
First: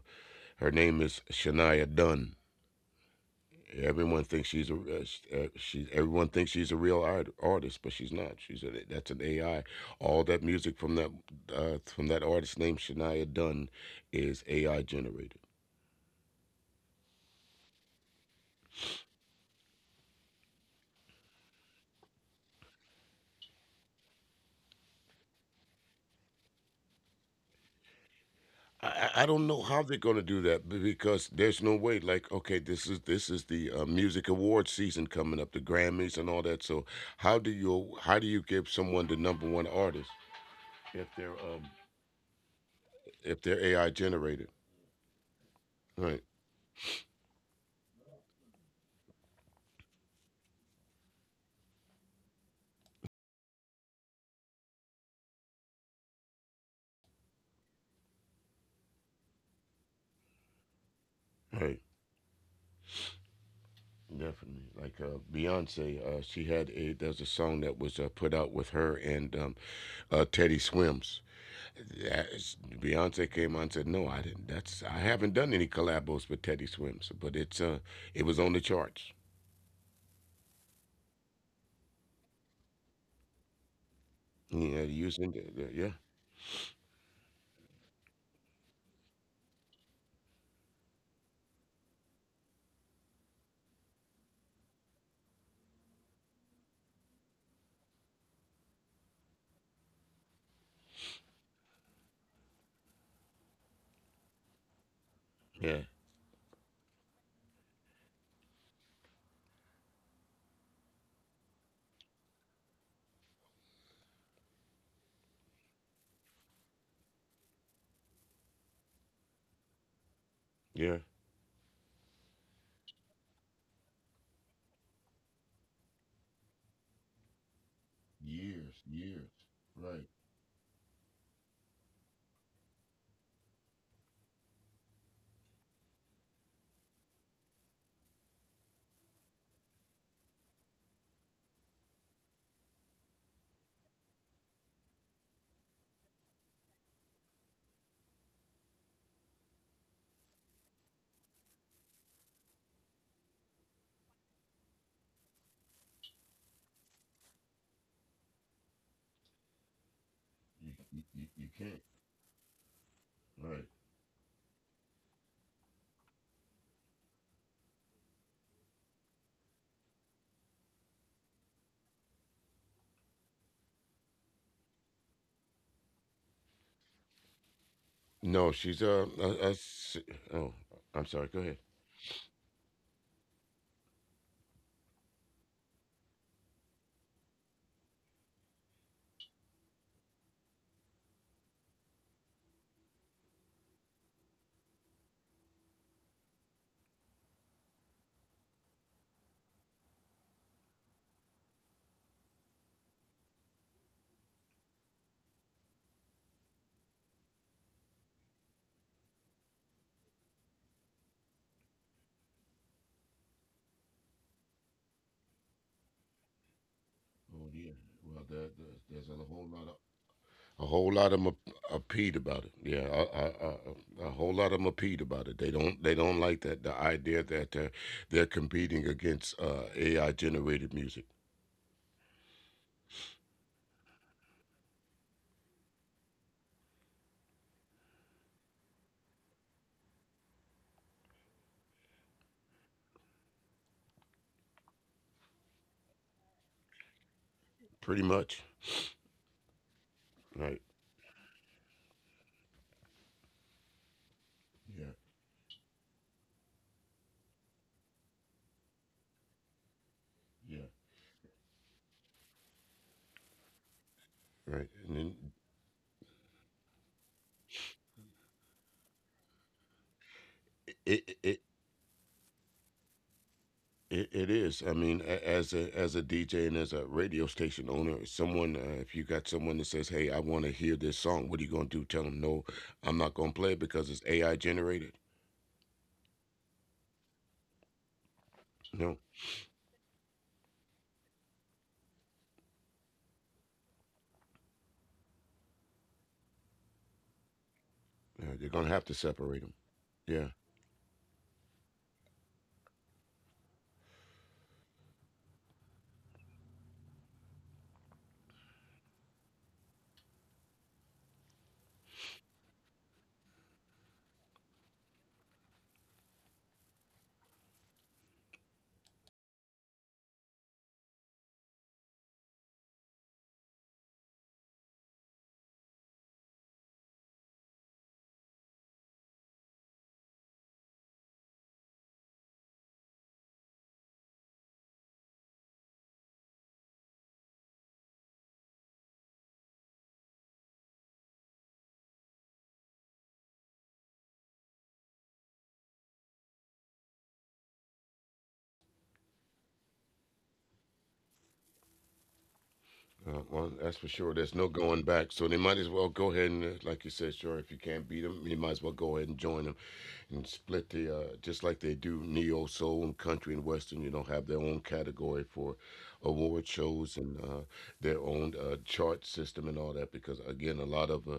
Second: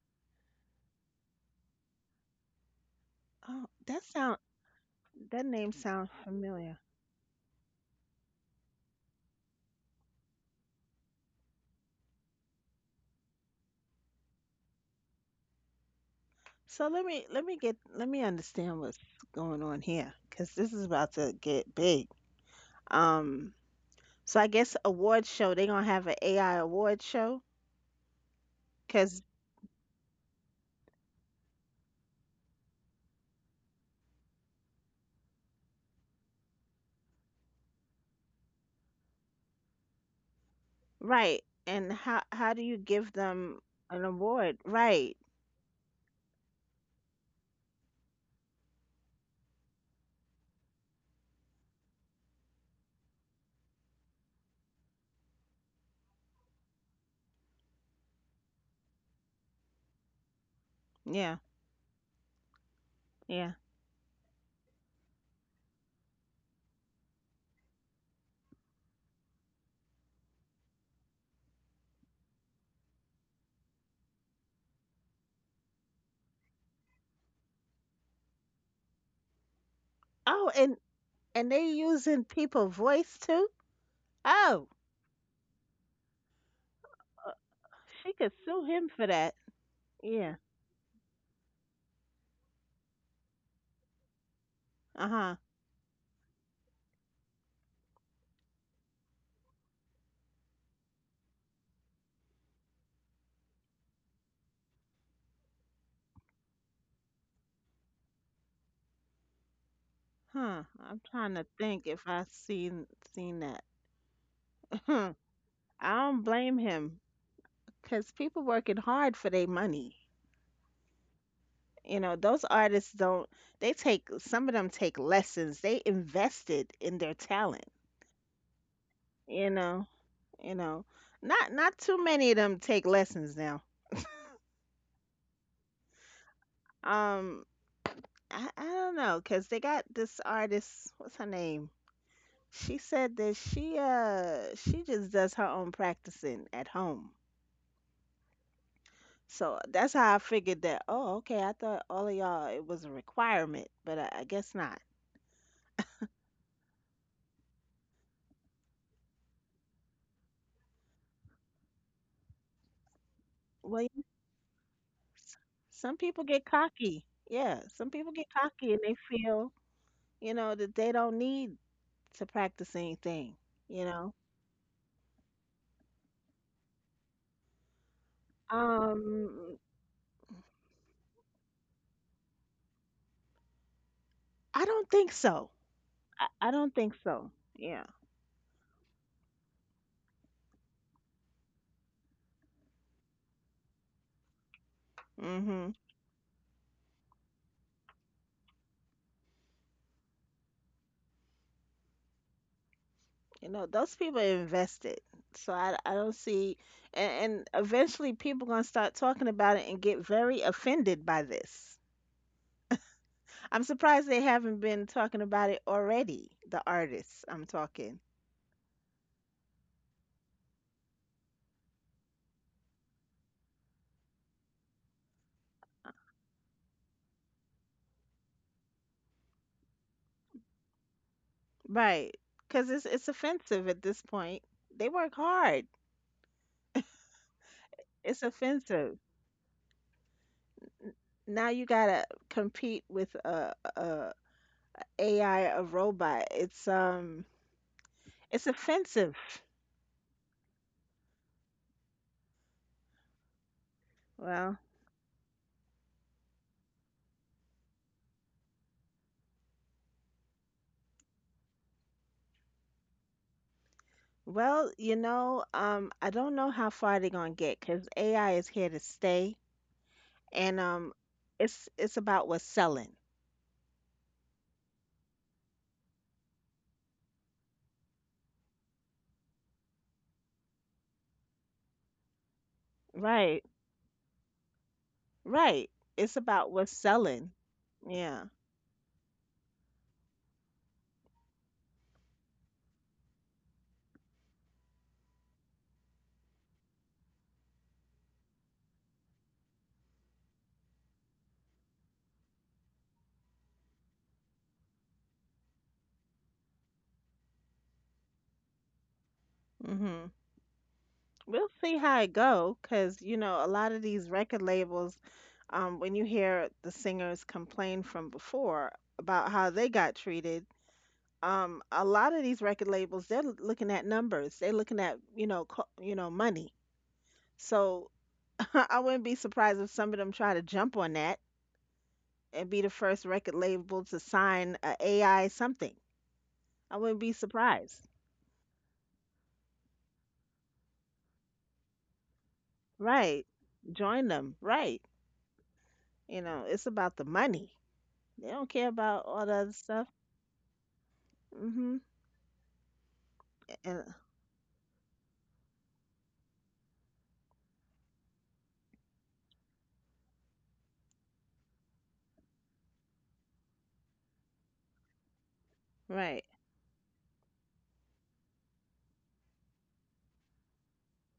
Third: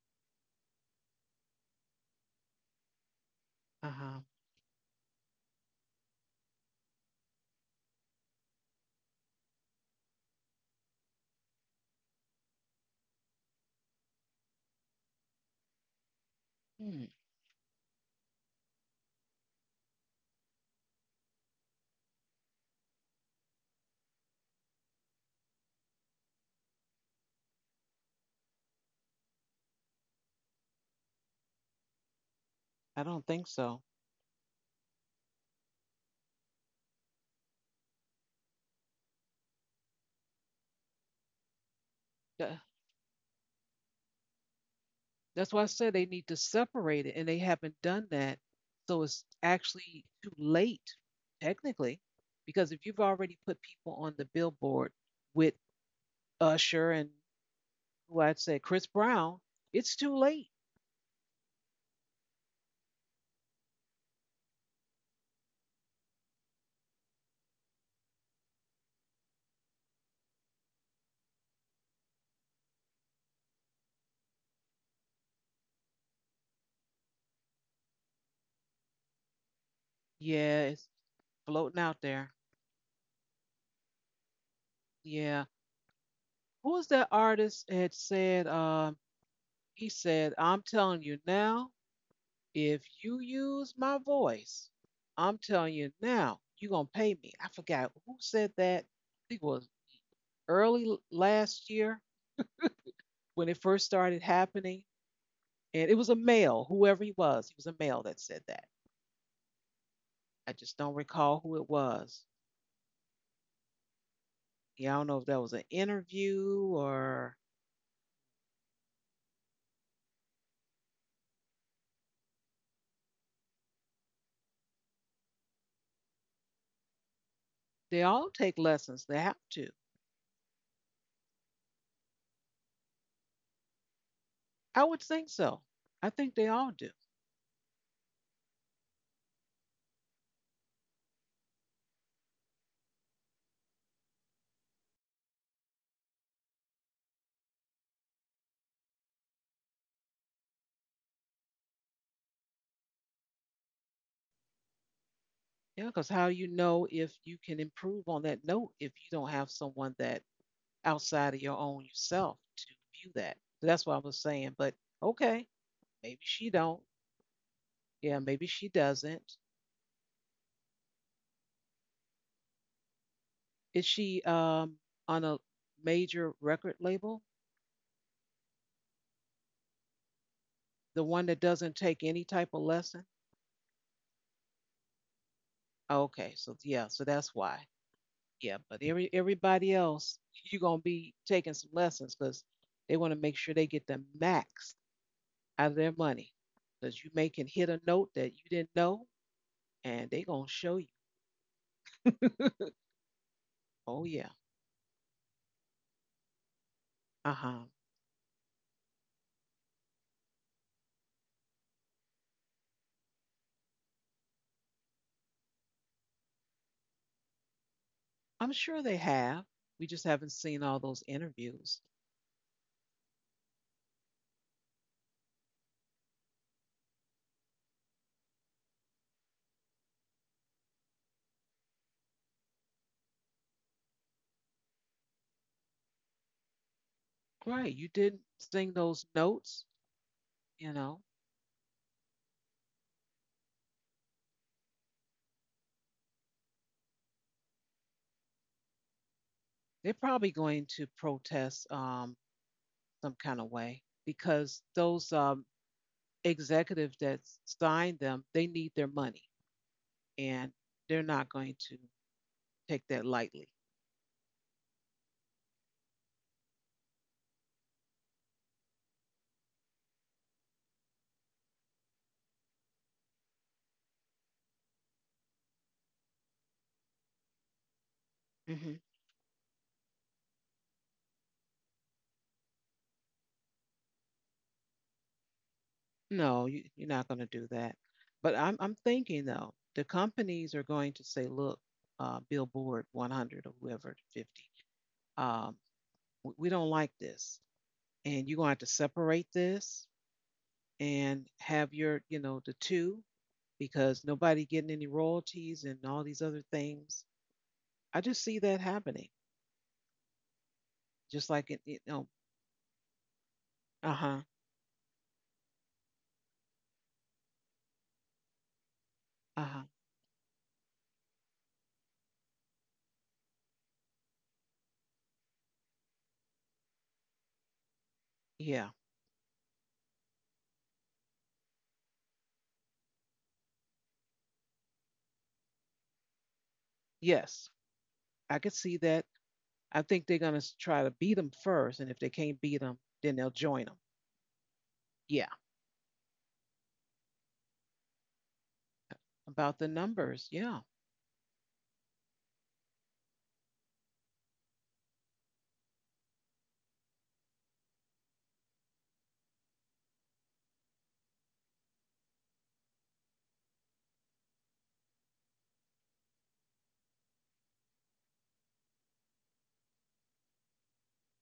her name is Shania Dunn. Oh, that Uh-huh. Everyone sound thinks she's a sh- that name she. sounds Everyone thinks she's a familiar. real artist, but she's not. That's an AI. All that music from that artist named Shania Dunn is AI generated. So Hmm. let me understand what's going on here because this is about to get big. Um. So I guess award show they're gonna have an AI award show I, I because don't know how they're going to do that because there's no way. Like, okay, I don't this think is the so. Music award season coming up, the Grammys and all that. So, how do you give someone the number one artist if right they're um, and how Tha- do you give them if they're an AI award generated? right That's why I said they need to Right, separate it, and they haven't done that. So it's actually too late, technically, because if you've already put people on the billboard with Usher and who I'd say Chris Brown, it's too late. yeah right. yeah Definitely, like Beyonce, she had a there's a song that was put out with her and Teddy Swims. Beyonce came on and said, "No, I didn't. That's I haven't done any collabos with Teddy Swims," but it was on the charts. oh Yeah, and it's And they floating out using there. people voice too? Oh, Yeah, using the, Yeah. the yeah, Who was that uh, artist had she could said, sue him um, for that. he Yeah. said, I'm telling you now, if you use my voice, Uh huh. I'm telling you now, you're gonna pay me. I forgot who said that. I think it was early last year when it first started happening. yeah, And it was a male, whoever he was a male that said that. I Huh. just don't I'm trying recall to who it think if I was. seen seen that. Yeah, I don't Hmm. know if that was an I don't blame interview him or because people working hard for their money. yeah. You know, those artists don't. They take some of them take lessons. They invested in their talent. they all take Years, lessons. They years. have You to. know. Right. You know. Not not too many of them take lessons now. I would think so. I think they all do. Um, I don't know because they got this artist. What's her name? She said that she just does her own practicing at home. So that's how I figured that. Oh, okay. I thought all of y'all it was a requirement, but I guess not. Yeah, because how you know if you can improve on that note if you don't have someone that You outside of you your can't. own yourself to view that. Right. Well, That's what I yeah, was saying. But okay, some maybe people get she don't. cocky. Yeah, some people Yeah, get maybe she cocky and they doesn't. feel, you know, that they don't need to practice anything, you Is know. she on a major record label? No, she's Um, oh, The I'm one sorry. that Go ahead. doesn't take any type of lesson? I don't think so. Okay, I so don't yeah, think so so. that's why. Yeah. Yeah, but everybody else, you're gonna be taking some lessons because they want to make sure they get the max hmm out of their money. Because you may can hit a note that you didn't know, and they gonna show you. You know, those Oh people yeah, invested. So I don't see, and, uh and huh. eventually people going to start talking about it and get very offended by this. I'm surprised they haven't been talking about it already, the artists I'm Oh yeah. talking. Well, I'm sure they there's a whole have. lot of We just haven't a seen all whole those lot of them are interviews. peed about it. Yeah, a whole lot of them are peed about it. They don't like that the idea that they're competing against AI generated music. Right. Because it's offensive at this point. They work hard. Right, you It's didn't sing offensive. those notes. You know, Now you got to compete with a AI, a robot. Pretty much, It's offensive. they're probably right? going to protest some kind of way Well, because Yeah, those executives that signed them, they need their money. And yeah, they're not going to take that lightly. right. well, you And then know, I don't know how far they're gonna get because AI is here to stay, and it it. it it's about what's selling. it is. I mean, as a DJ and as a radio station owner, someone Hmm. If you got someone that says, "Hey, I want to hear this song," what are you gonna do? Tell them, "No, I'm not gonna Right, play it because it's AI generated." right. It's No, about you, what's you're not going to selling. do that. Yeah. But I'm No, thinking though, the companies are going to say, look, Billboard 100 or whoever 50, um, we don't like this, and you're going to you're have to gonna have to separate separate them. this Yeah. and have your, you know, the two because nobody getting any royalties and all these other things I just see that happening. Mhm. Just We'll like it, see you how know, it because you know, a lot of uh these huh, record labels, when you hear the singers complain from before about uh how huh, they got treated, a lot of these record labels, they're looking at numbers. They're looking at, you know, co you know, money. So yeah, I wouldn't be surprised if some of them try to jump on that and be the first record label to sign a AI something. I wouldn't be yes, surprised. I could see that. I think they're gonna try to beat them first, and if they can't beat them, then Right. they'll join them. Join them. Right. Yeah, You know, it's about the money. They don't care about all the other about the stuff. numbers. Yeah, Mhm. Well, And that's for sure. There's no going back. So they might as well go ahead and, like you said, sure, if you can't beat them, you might as well go ahead and join them and split the, just like they do neo soul and country and western. You know, have their own category for right. award shows and their own chart system and all that. Because again, a lot of,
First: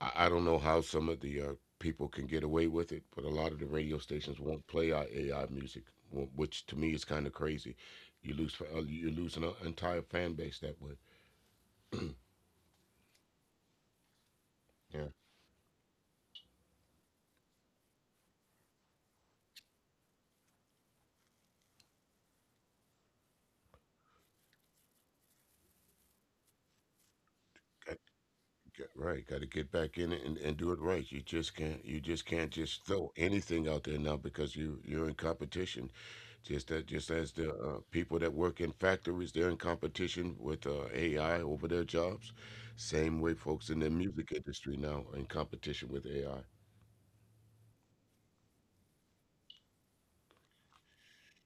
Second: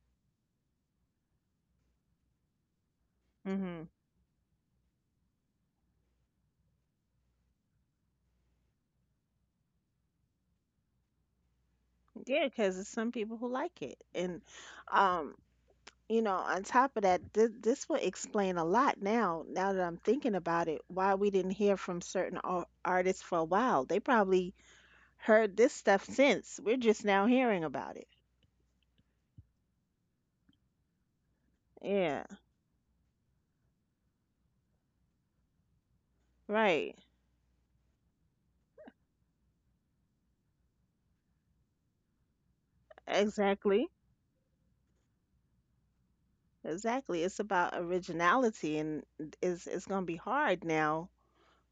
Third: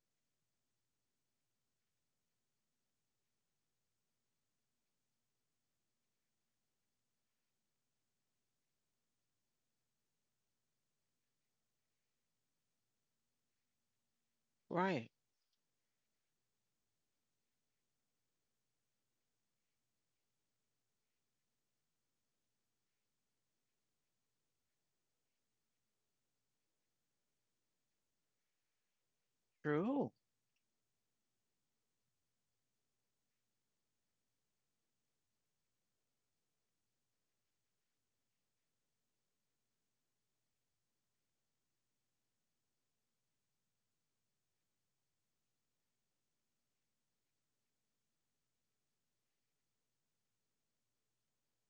I don't know how some of the people can get away with it, but a lot of the Mhm. radio stations won't play our AI music, which to me is kind of crazy. You lose, you lose an entire fan base that way. Yeah, cuz there's some people who like it. And right, Yeah. um, you know, on top of that, this will explain a lot now now that I'm thinking about it, why we didn't hear from certain artists for a while. They probably heard this stuff since. We're just now hearing about Got, it. Right, got to get back true. in it and do it right. You Yeah, just can't just throw anything out there now because you're in competition. Just right. that just as the people that work in factories, they're in competition with AI over their jobs. Same way, Exactly. folks in the music industry now are in competition with AI. Exactly. It's about originality and is it's gonna be hard now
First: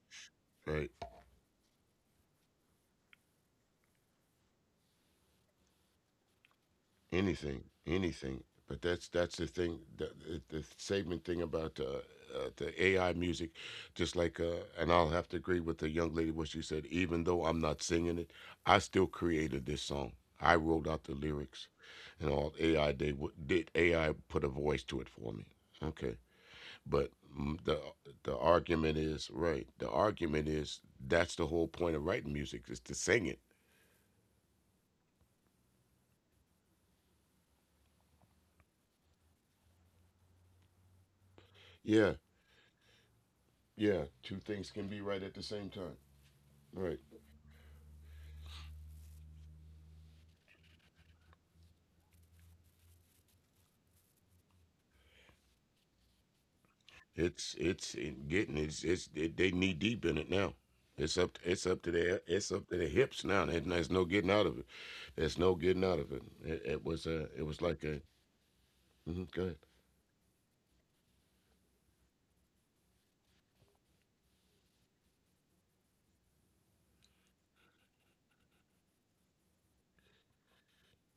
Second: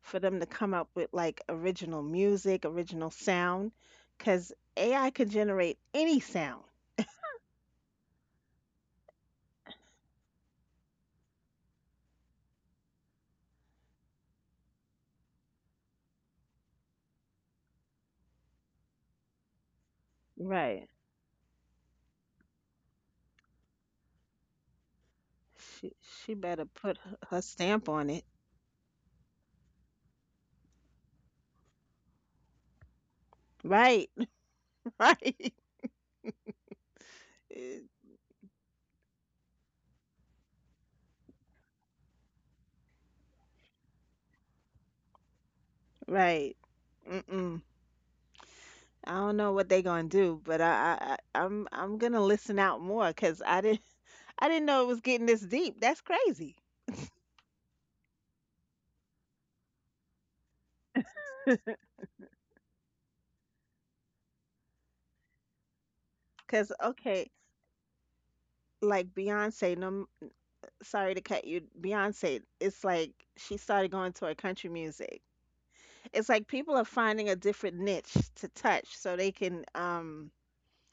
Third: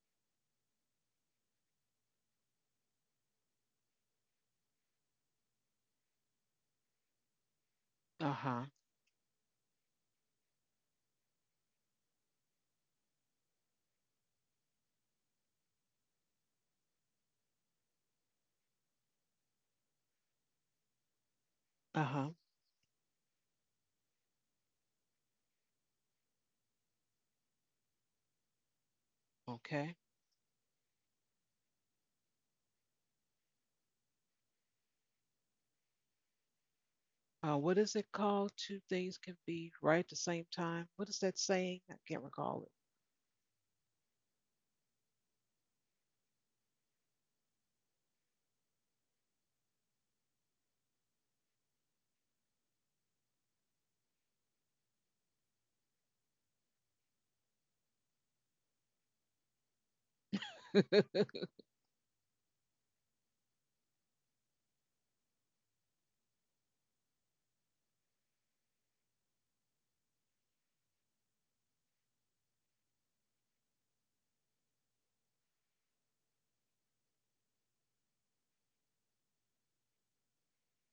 for them to come Right. up with like original music, original sound, 'cause AI can generate any sound. Anything, anything. Uh But huh, that's the thing, the saving thing about the AI music. Just like, and I'll have to agree with the young lady what she said. Even though I'm not singing it, I still created this song. I wrote out the Right. lyrics, uh and all huh. AI did did AI put a voice to it for me. Okay, She she better but put her mm, her the stamp on the it. argument is right. The Okay. argument is that's the whole point of writing music is to sing it. Right. Right. What is it called? Two things can be right at the same time. What is that saying? Yeah, I can't recall yeah. Two things can be right at the same time. Right. Right. Mm-mm. I don't know what they gonna do, but I'm gonna listen out more because I didn't know it was getting this deep. That's crazy. It's it getting they knee deep in it now. It. It's up to their it's up to their hips now. There's no getting out of it. There's no getting out of it. Cause It okay, was like a mm like go ahead. Beyonce, no, sorry to cut you. Beyonce, it's like she started going toward country music. It's like people are finding a different niche to touch so they can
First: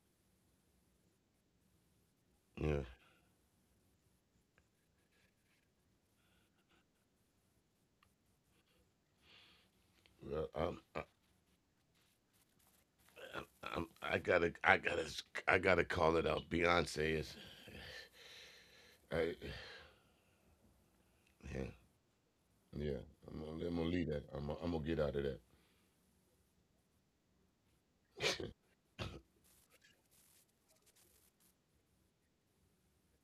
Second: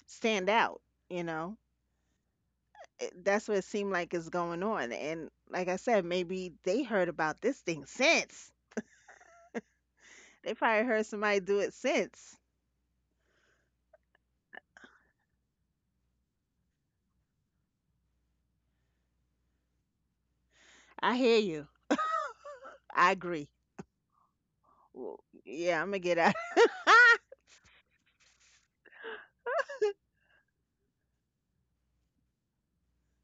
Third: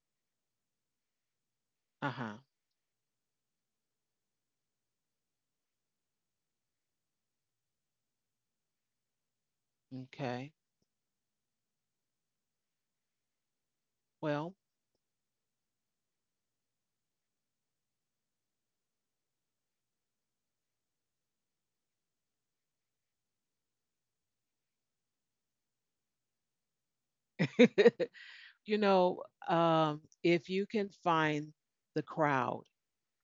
stand out. You know, uh huh. Yeah. That's what it seemed like is going on. And like I said, maybe they heard about this thing since. Well, They Okay. Probably heard somebody do it since. I'm, I Well, gotta, I gotta, I gotta call it out. Beyonce is, I, I hear you. yeah, yeah. I agree. I'm gonna leave that. I'm gonna get out Well, of that. yeah, I'm gonna get out. you know, if you can find the crowd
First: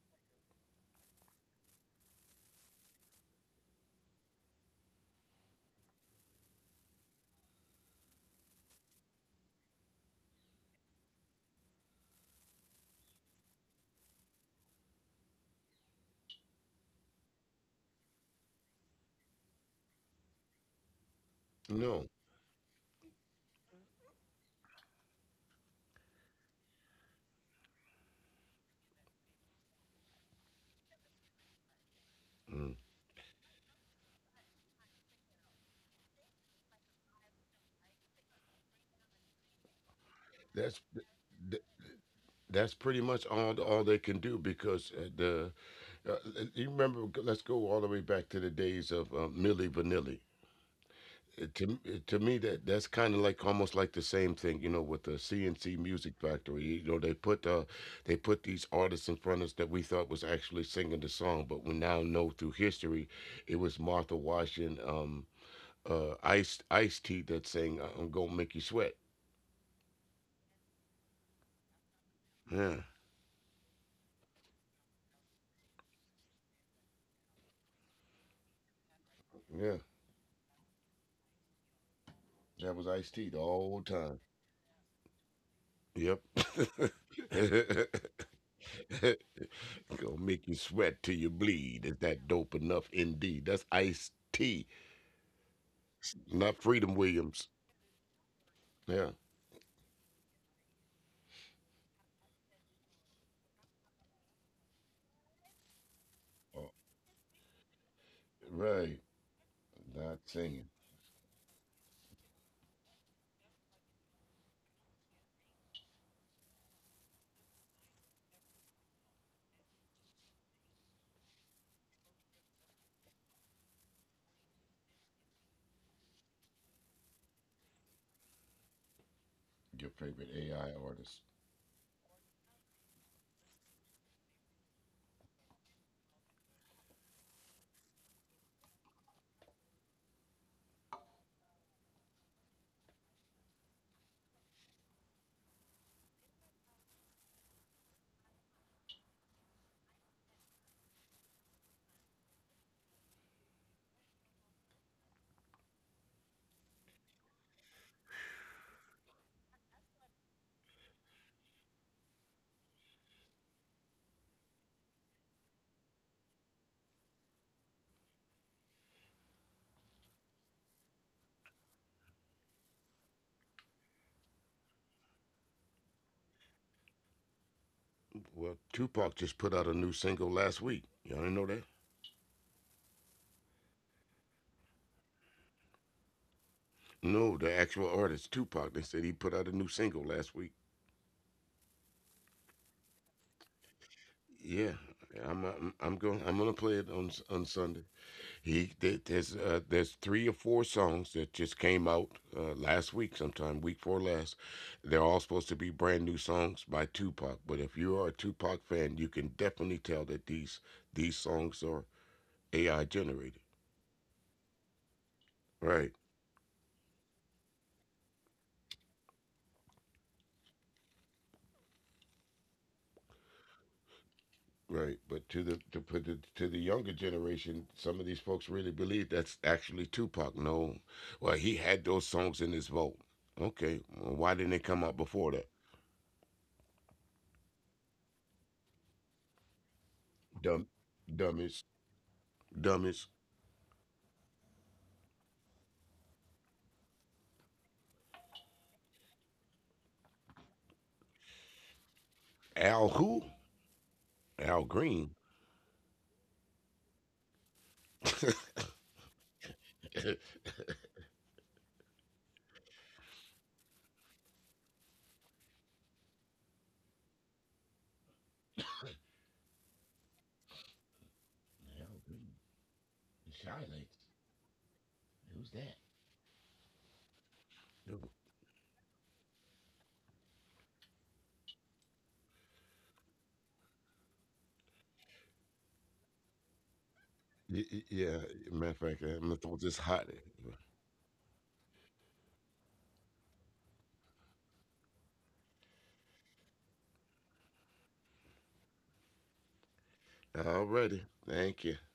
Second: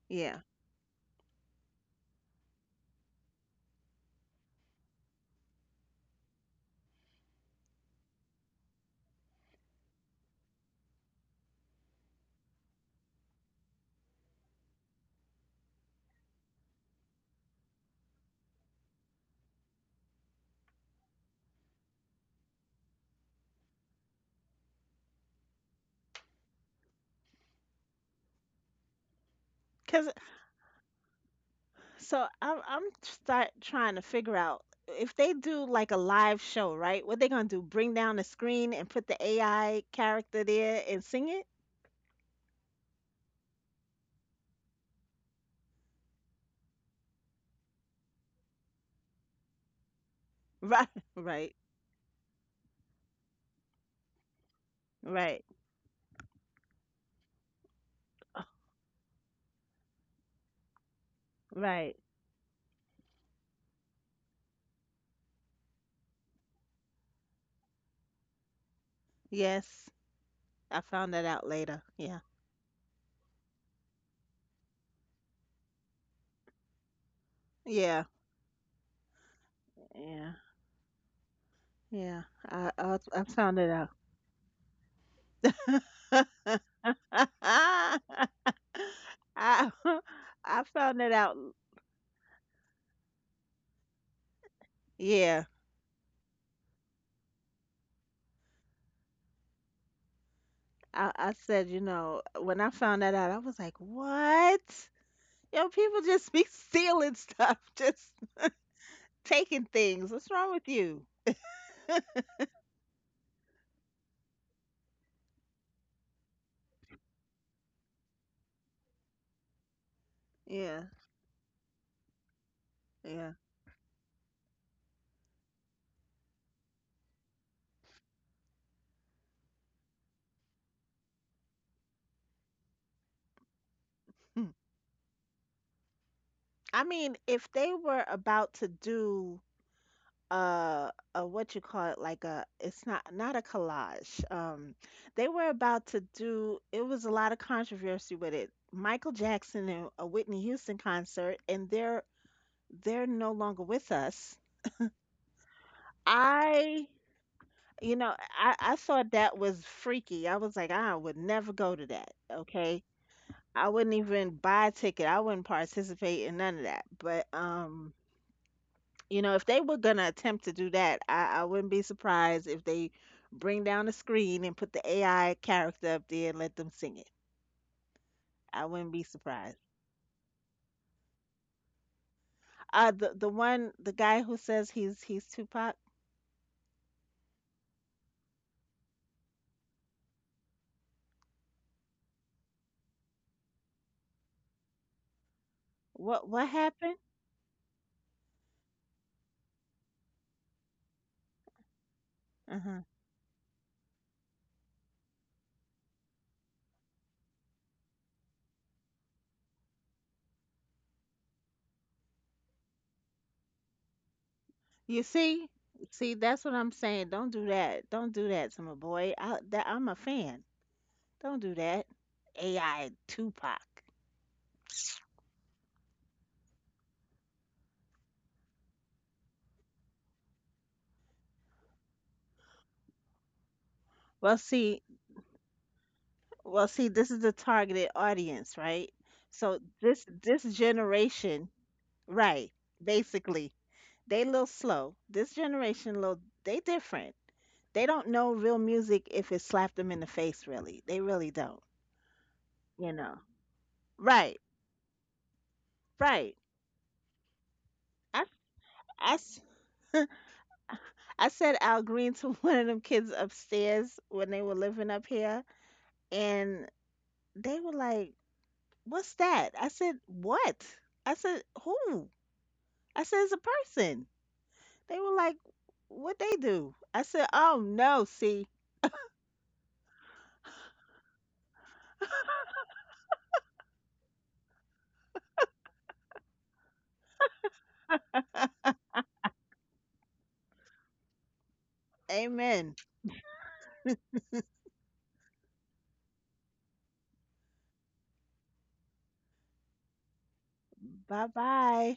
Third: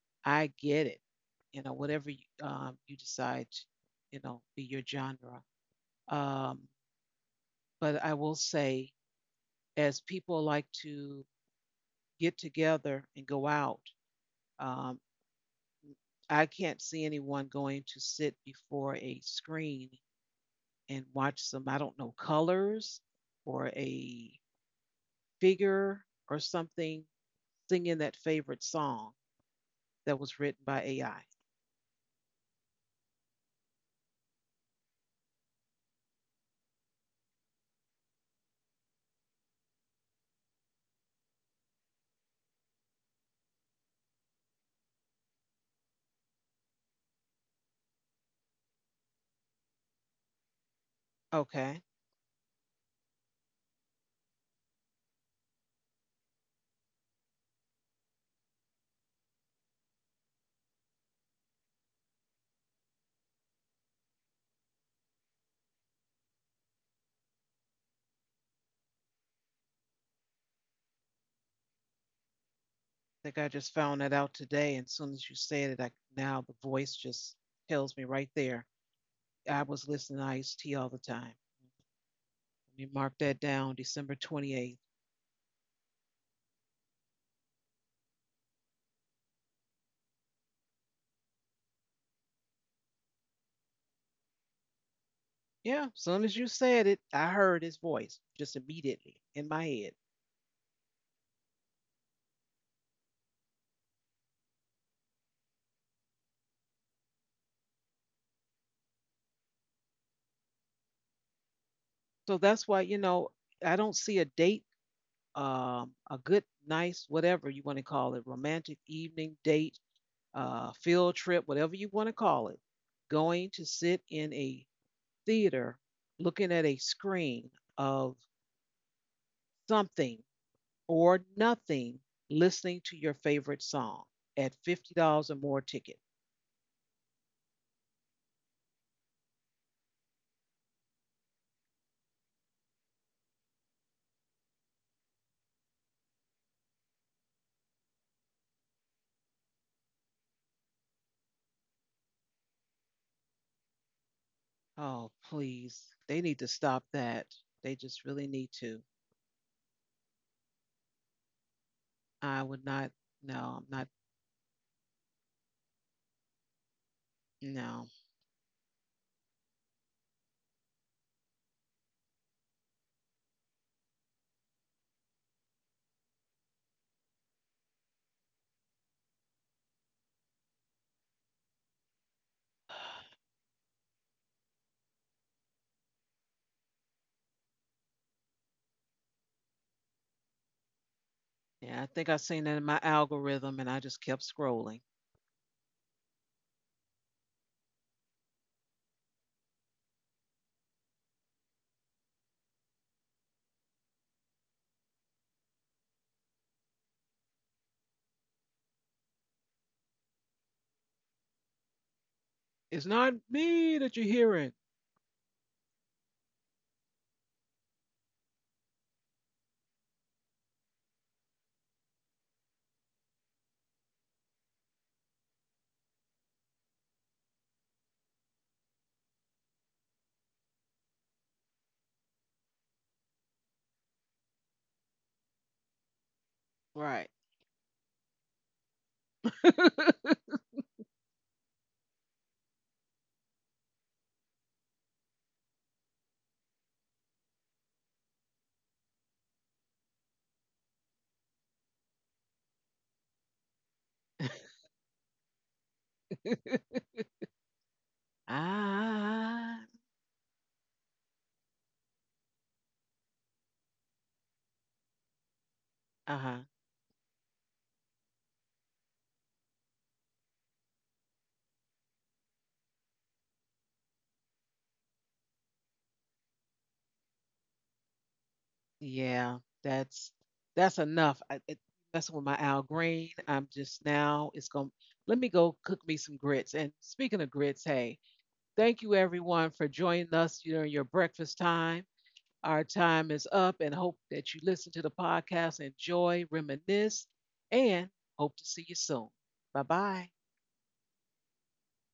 Yeah, I get it. You know, whatever you, you decide, to, you know, be your genre. Um, but I will say, as people like to get together and go out, um, I can't see anyone going to sit before a screen and watch some, I don't No, know, colors or a figure or something singing that favorite song because that was written by AI. So I'm mm. Start trying to figure out if they do like a live show, right? What they gonna do? Bring down the screen and put the AI character that's there and sing it? that's pretty much all they can do because the you remember let's go all the way back to the days of Milli Vanilli. Right, Uh, right, to Okay. to me that that's kind of like almost like the same thing, you know, with the right, CNC Music Factory. You know, they put uh, these artists in front of us that we thought was actually singing the song, but we now right. know through history it was Martha Wash and Ice T that sang "I'm gonna make you sweat." Yes, I found that out later. Yeah, Yeah, Think I just found that out today. And as soon as you said it, I, now the voice just tells me yeah, right there. I yeah, was listening to yeah, Ice T all the time. yeah. that was Let me Ice mark T the I that found whole down, it out. time. December 28th. Yep. I Gonna make you I sweat found till it you out. bleed. Is that dope enough? Indeed. That's Ice T, Yeah, Yeah, as soon as you not said Freedom it, I Williams. heard his voice just Yeah. immediately in my head. I said, you know, when I found that out, I was like, what? Yo, people just be Oh, stealing stuff, just right. taking things. Not What's wrong singing. with you? So that's why, you know, I don't see a date, a good, nice, whatever you want to call it, romantic evening date, Yeah, field trip, whatever you want to call it, yeah. going to sit in a theater looking at a screen of Your something favorite AI or artist. nothing listening to your favorite song Hmm. at $50 or more ticket. I mean, if they were about to do uh a what you call it like a it's not not a collage. They were about to do it was a lot of controversy with it. Michael Jackson and a Whitney Houston concert and they're no longer with us. Oh, please. They need to stop I that. They you just know, really need I to. thought that was freaky. I was like, I would never go to that. I would Okay? not. No, I'm I not. wouldn't even buy a ticket. I wouldn't participate in none of that. But No. You know, if they were gonna attempt to do that, I wouldn't be surprised if they bring down the screen and put the AI character up there and let them sing it. I Well, wouldn't be Tupac just surprised. put out a new single last week. Y'all didn't know that? The one the guy who says he's Tupac. No, the actual artist, Tupac. They said he put out a new single last week. Yeah, I think I seen that in my algorithm and I just kept Yeah, scrolling. I'm going. I'm What gonna play it happened? On Sunday. He there's three or four songs that just came out Uh huh. last week, sometime week four last. They're all supposed to be brand new songs by Tupac. But if you are a Tupac fan, you can definitely tell that these songs are AI It's not generated. me that you're hearing. You see, Right, see that's what I'm saying. Don't do that. Don't do that to my boy. I, that I'm a fan. Don't do that. AI Tupac. right. But to the to the younger generation, some of these folks really believe that's actually Tupac. No, well he had those songs in his vault. Okay, well, why Well, didn't they see, come out before that? well, see, this Right. is the targeted audience, right? So this Dumb, generation, dumbest, right, dumbest. basically, they a little slow. This generation, little, they different. They don't know real music if it slapped them in the face, really. They really don't, Al you know. who? Right, Al Green. right. I, I, s- Ah. Yeah, I said Al Green to one of them kids upstairs when they were living up here, Uh-huh. and they were like, "What's that?" I said, "What?" I said, Al "Who?" Green. I said, "It's The a Shy Lakes. person." They were like, Who's that? what they do? I said, oh no, see, Yeah, that's enough. Messing with my Al Green, I'm just now. It's gonna let me go cook me some grits. And speaking of grits, hey, Yeah, matter of thank you fact, I am gonna everyone throw for this hot. joining us during your breakfast time. Our amen. time is up, and hope that you listen to the podcast, enjoy, reminisce, and hope to see you soon. Bye bye. Already, Bye thank you. bye.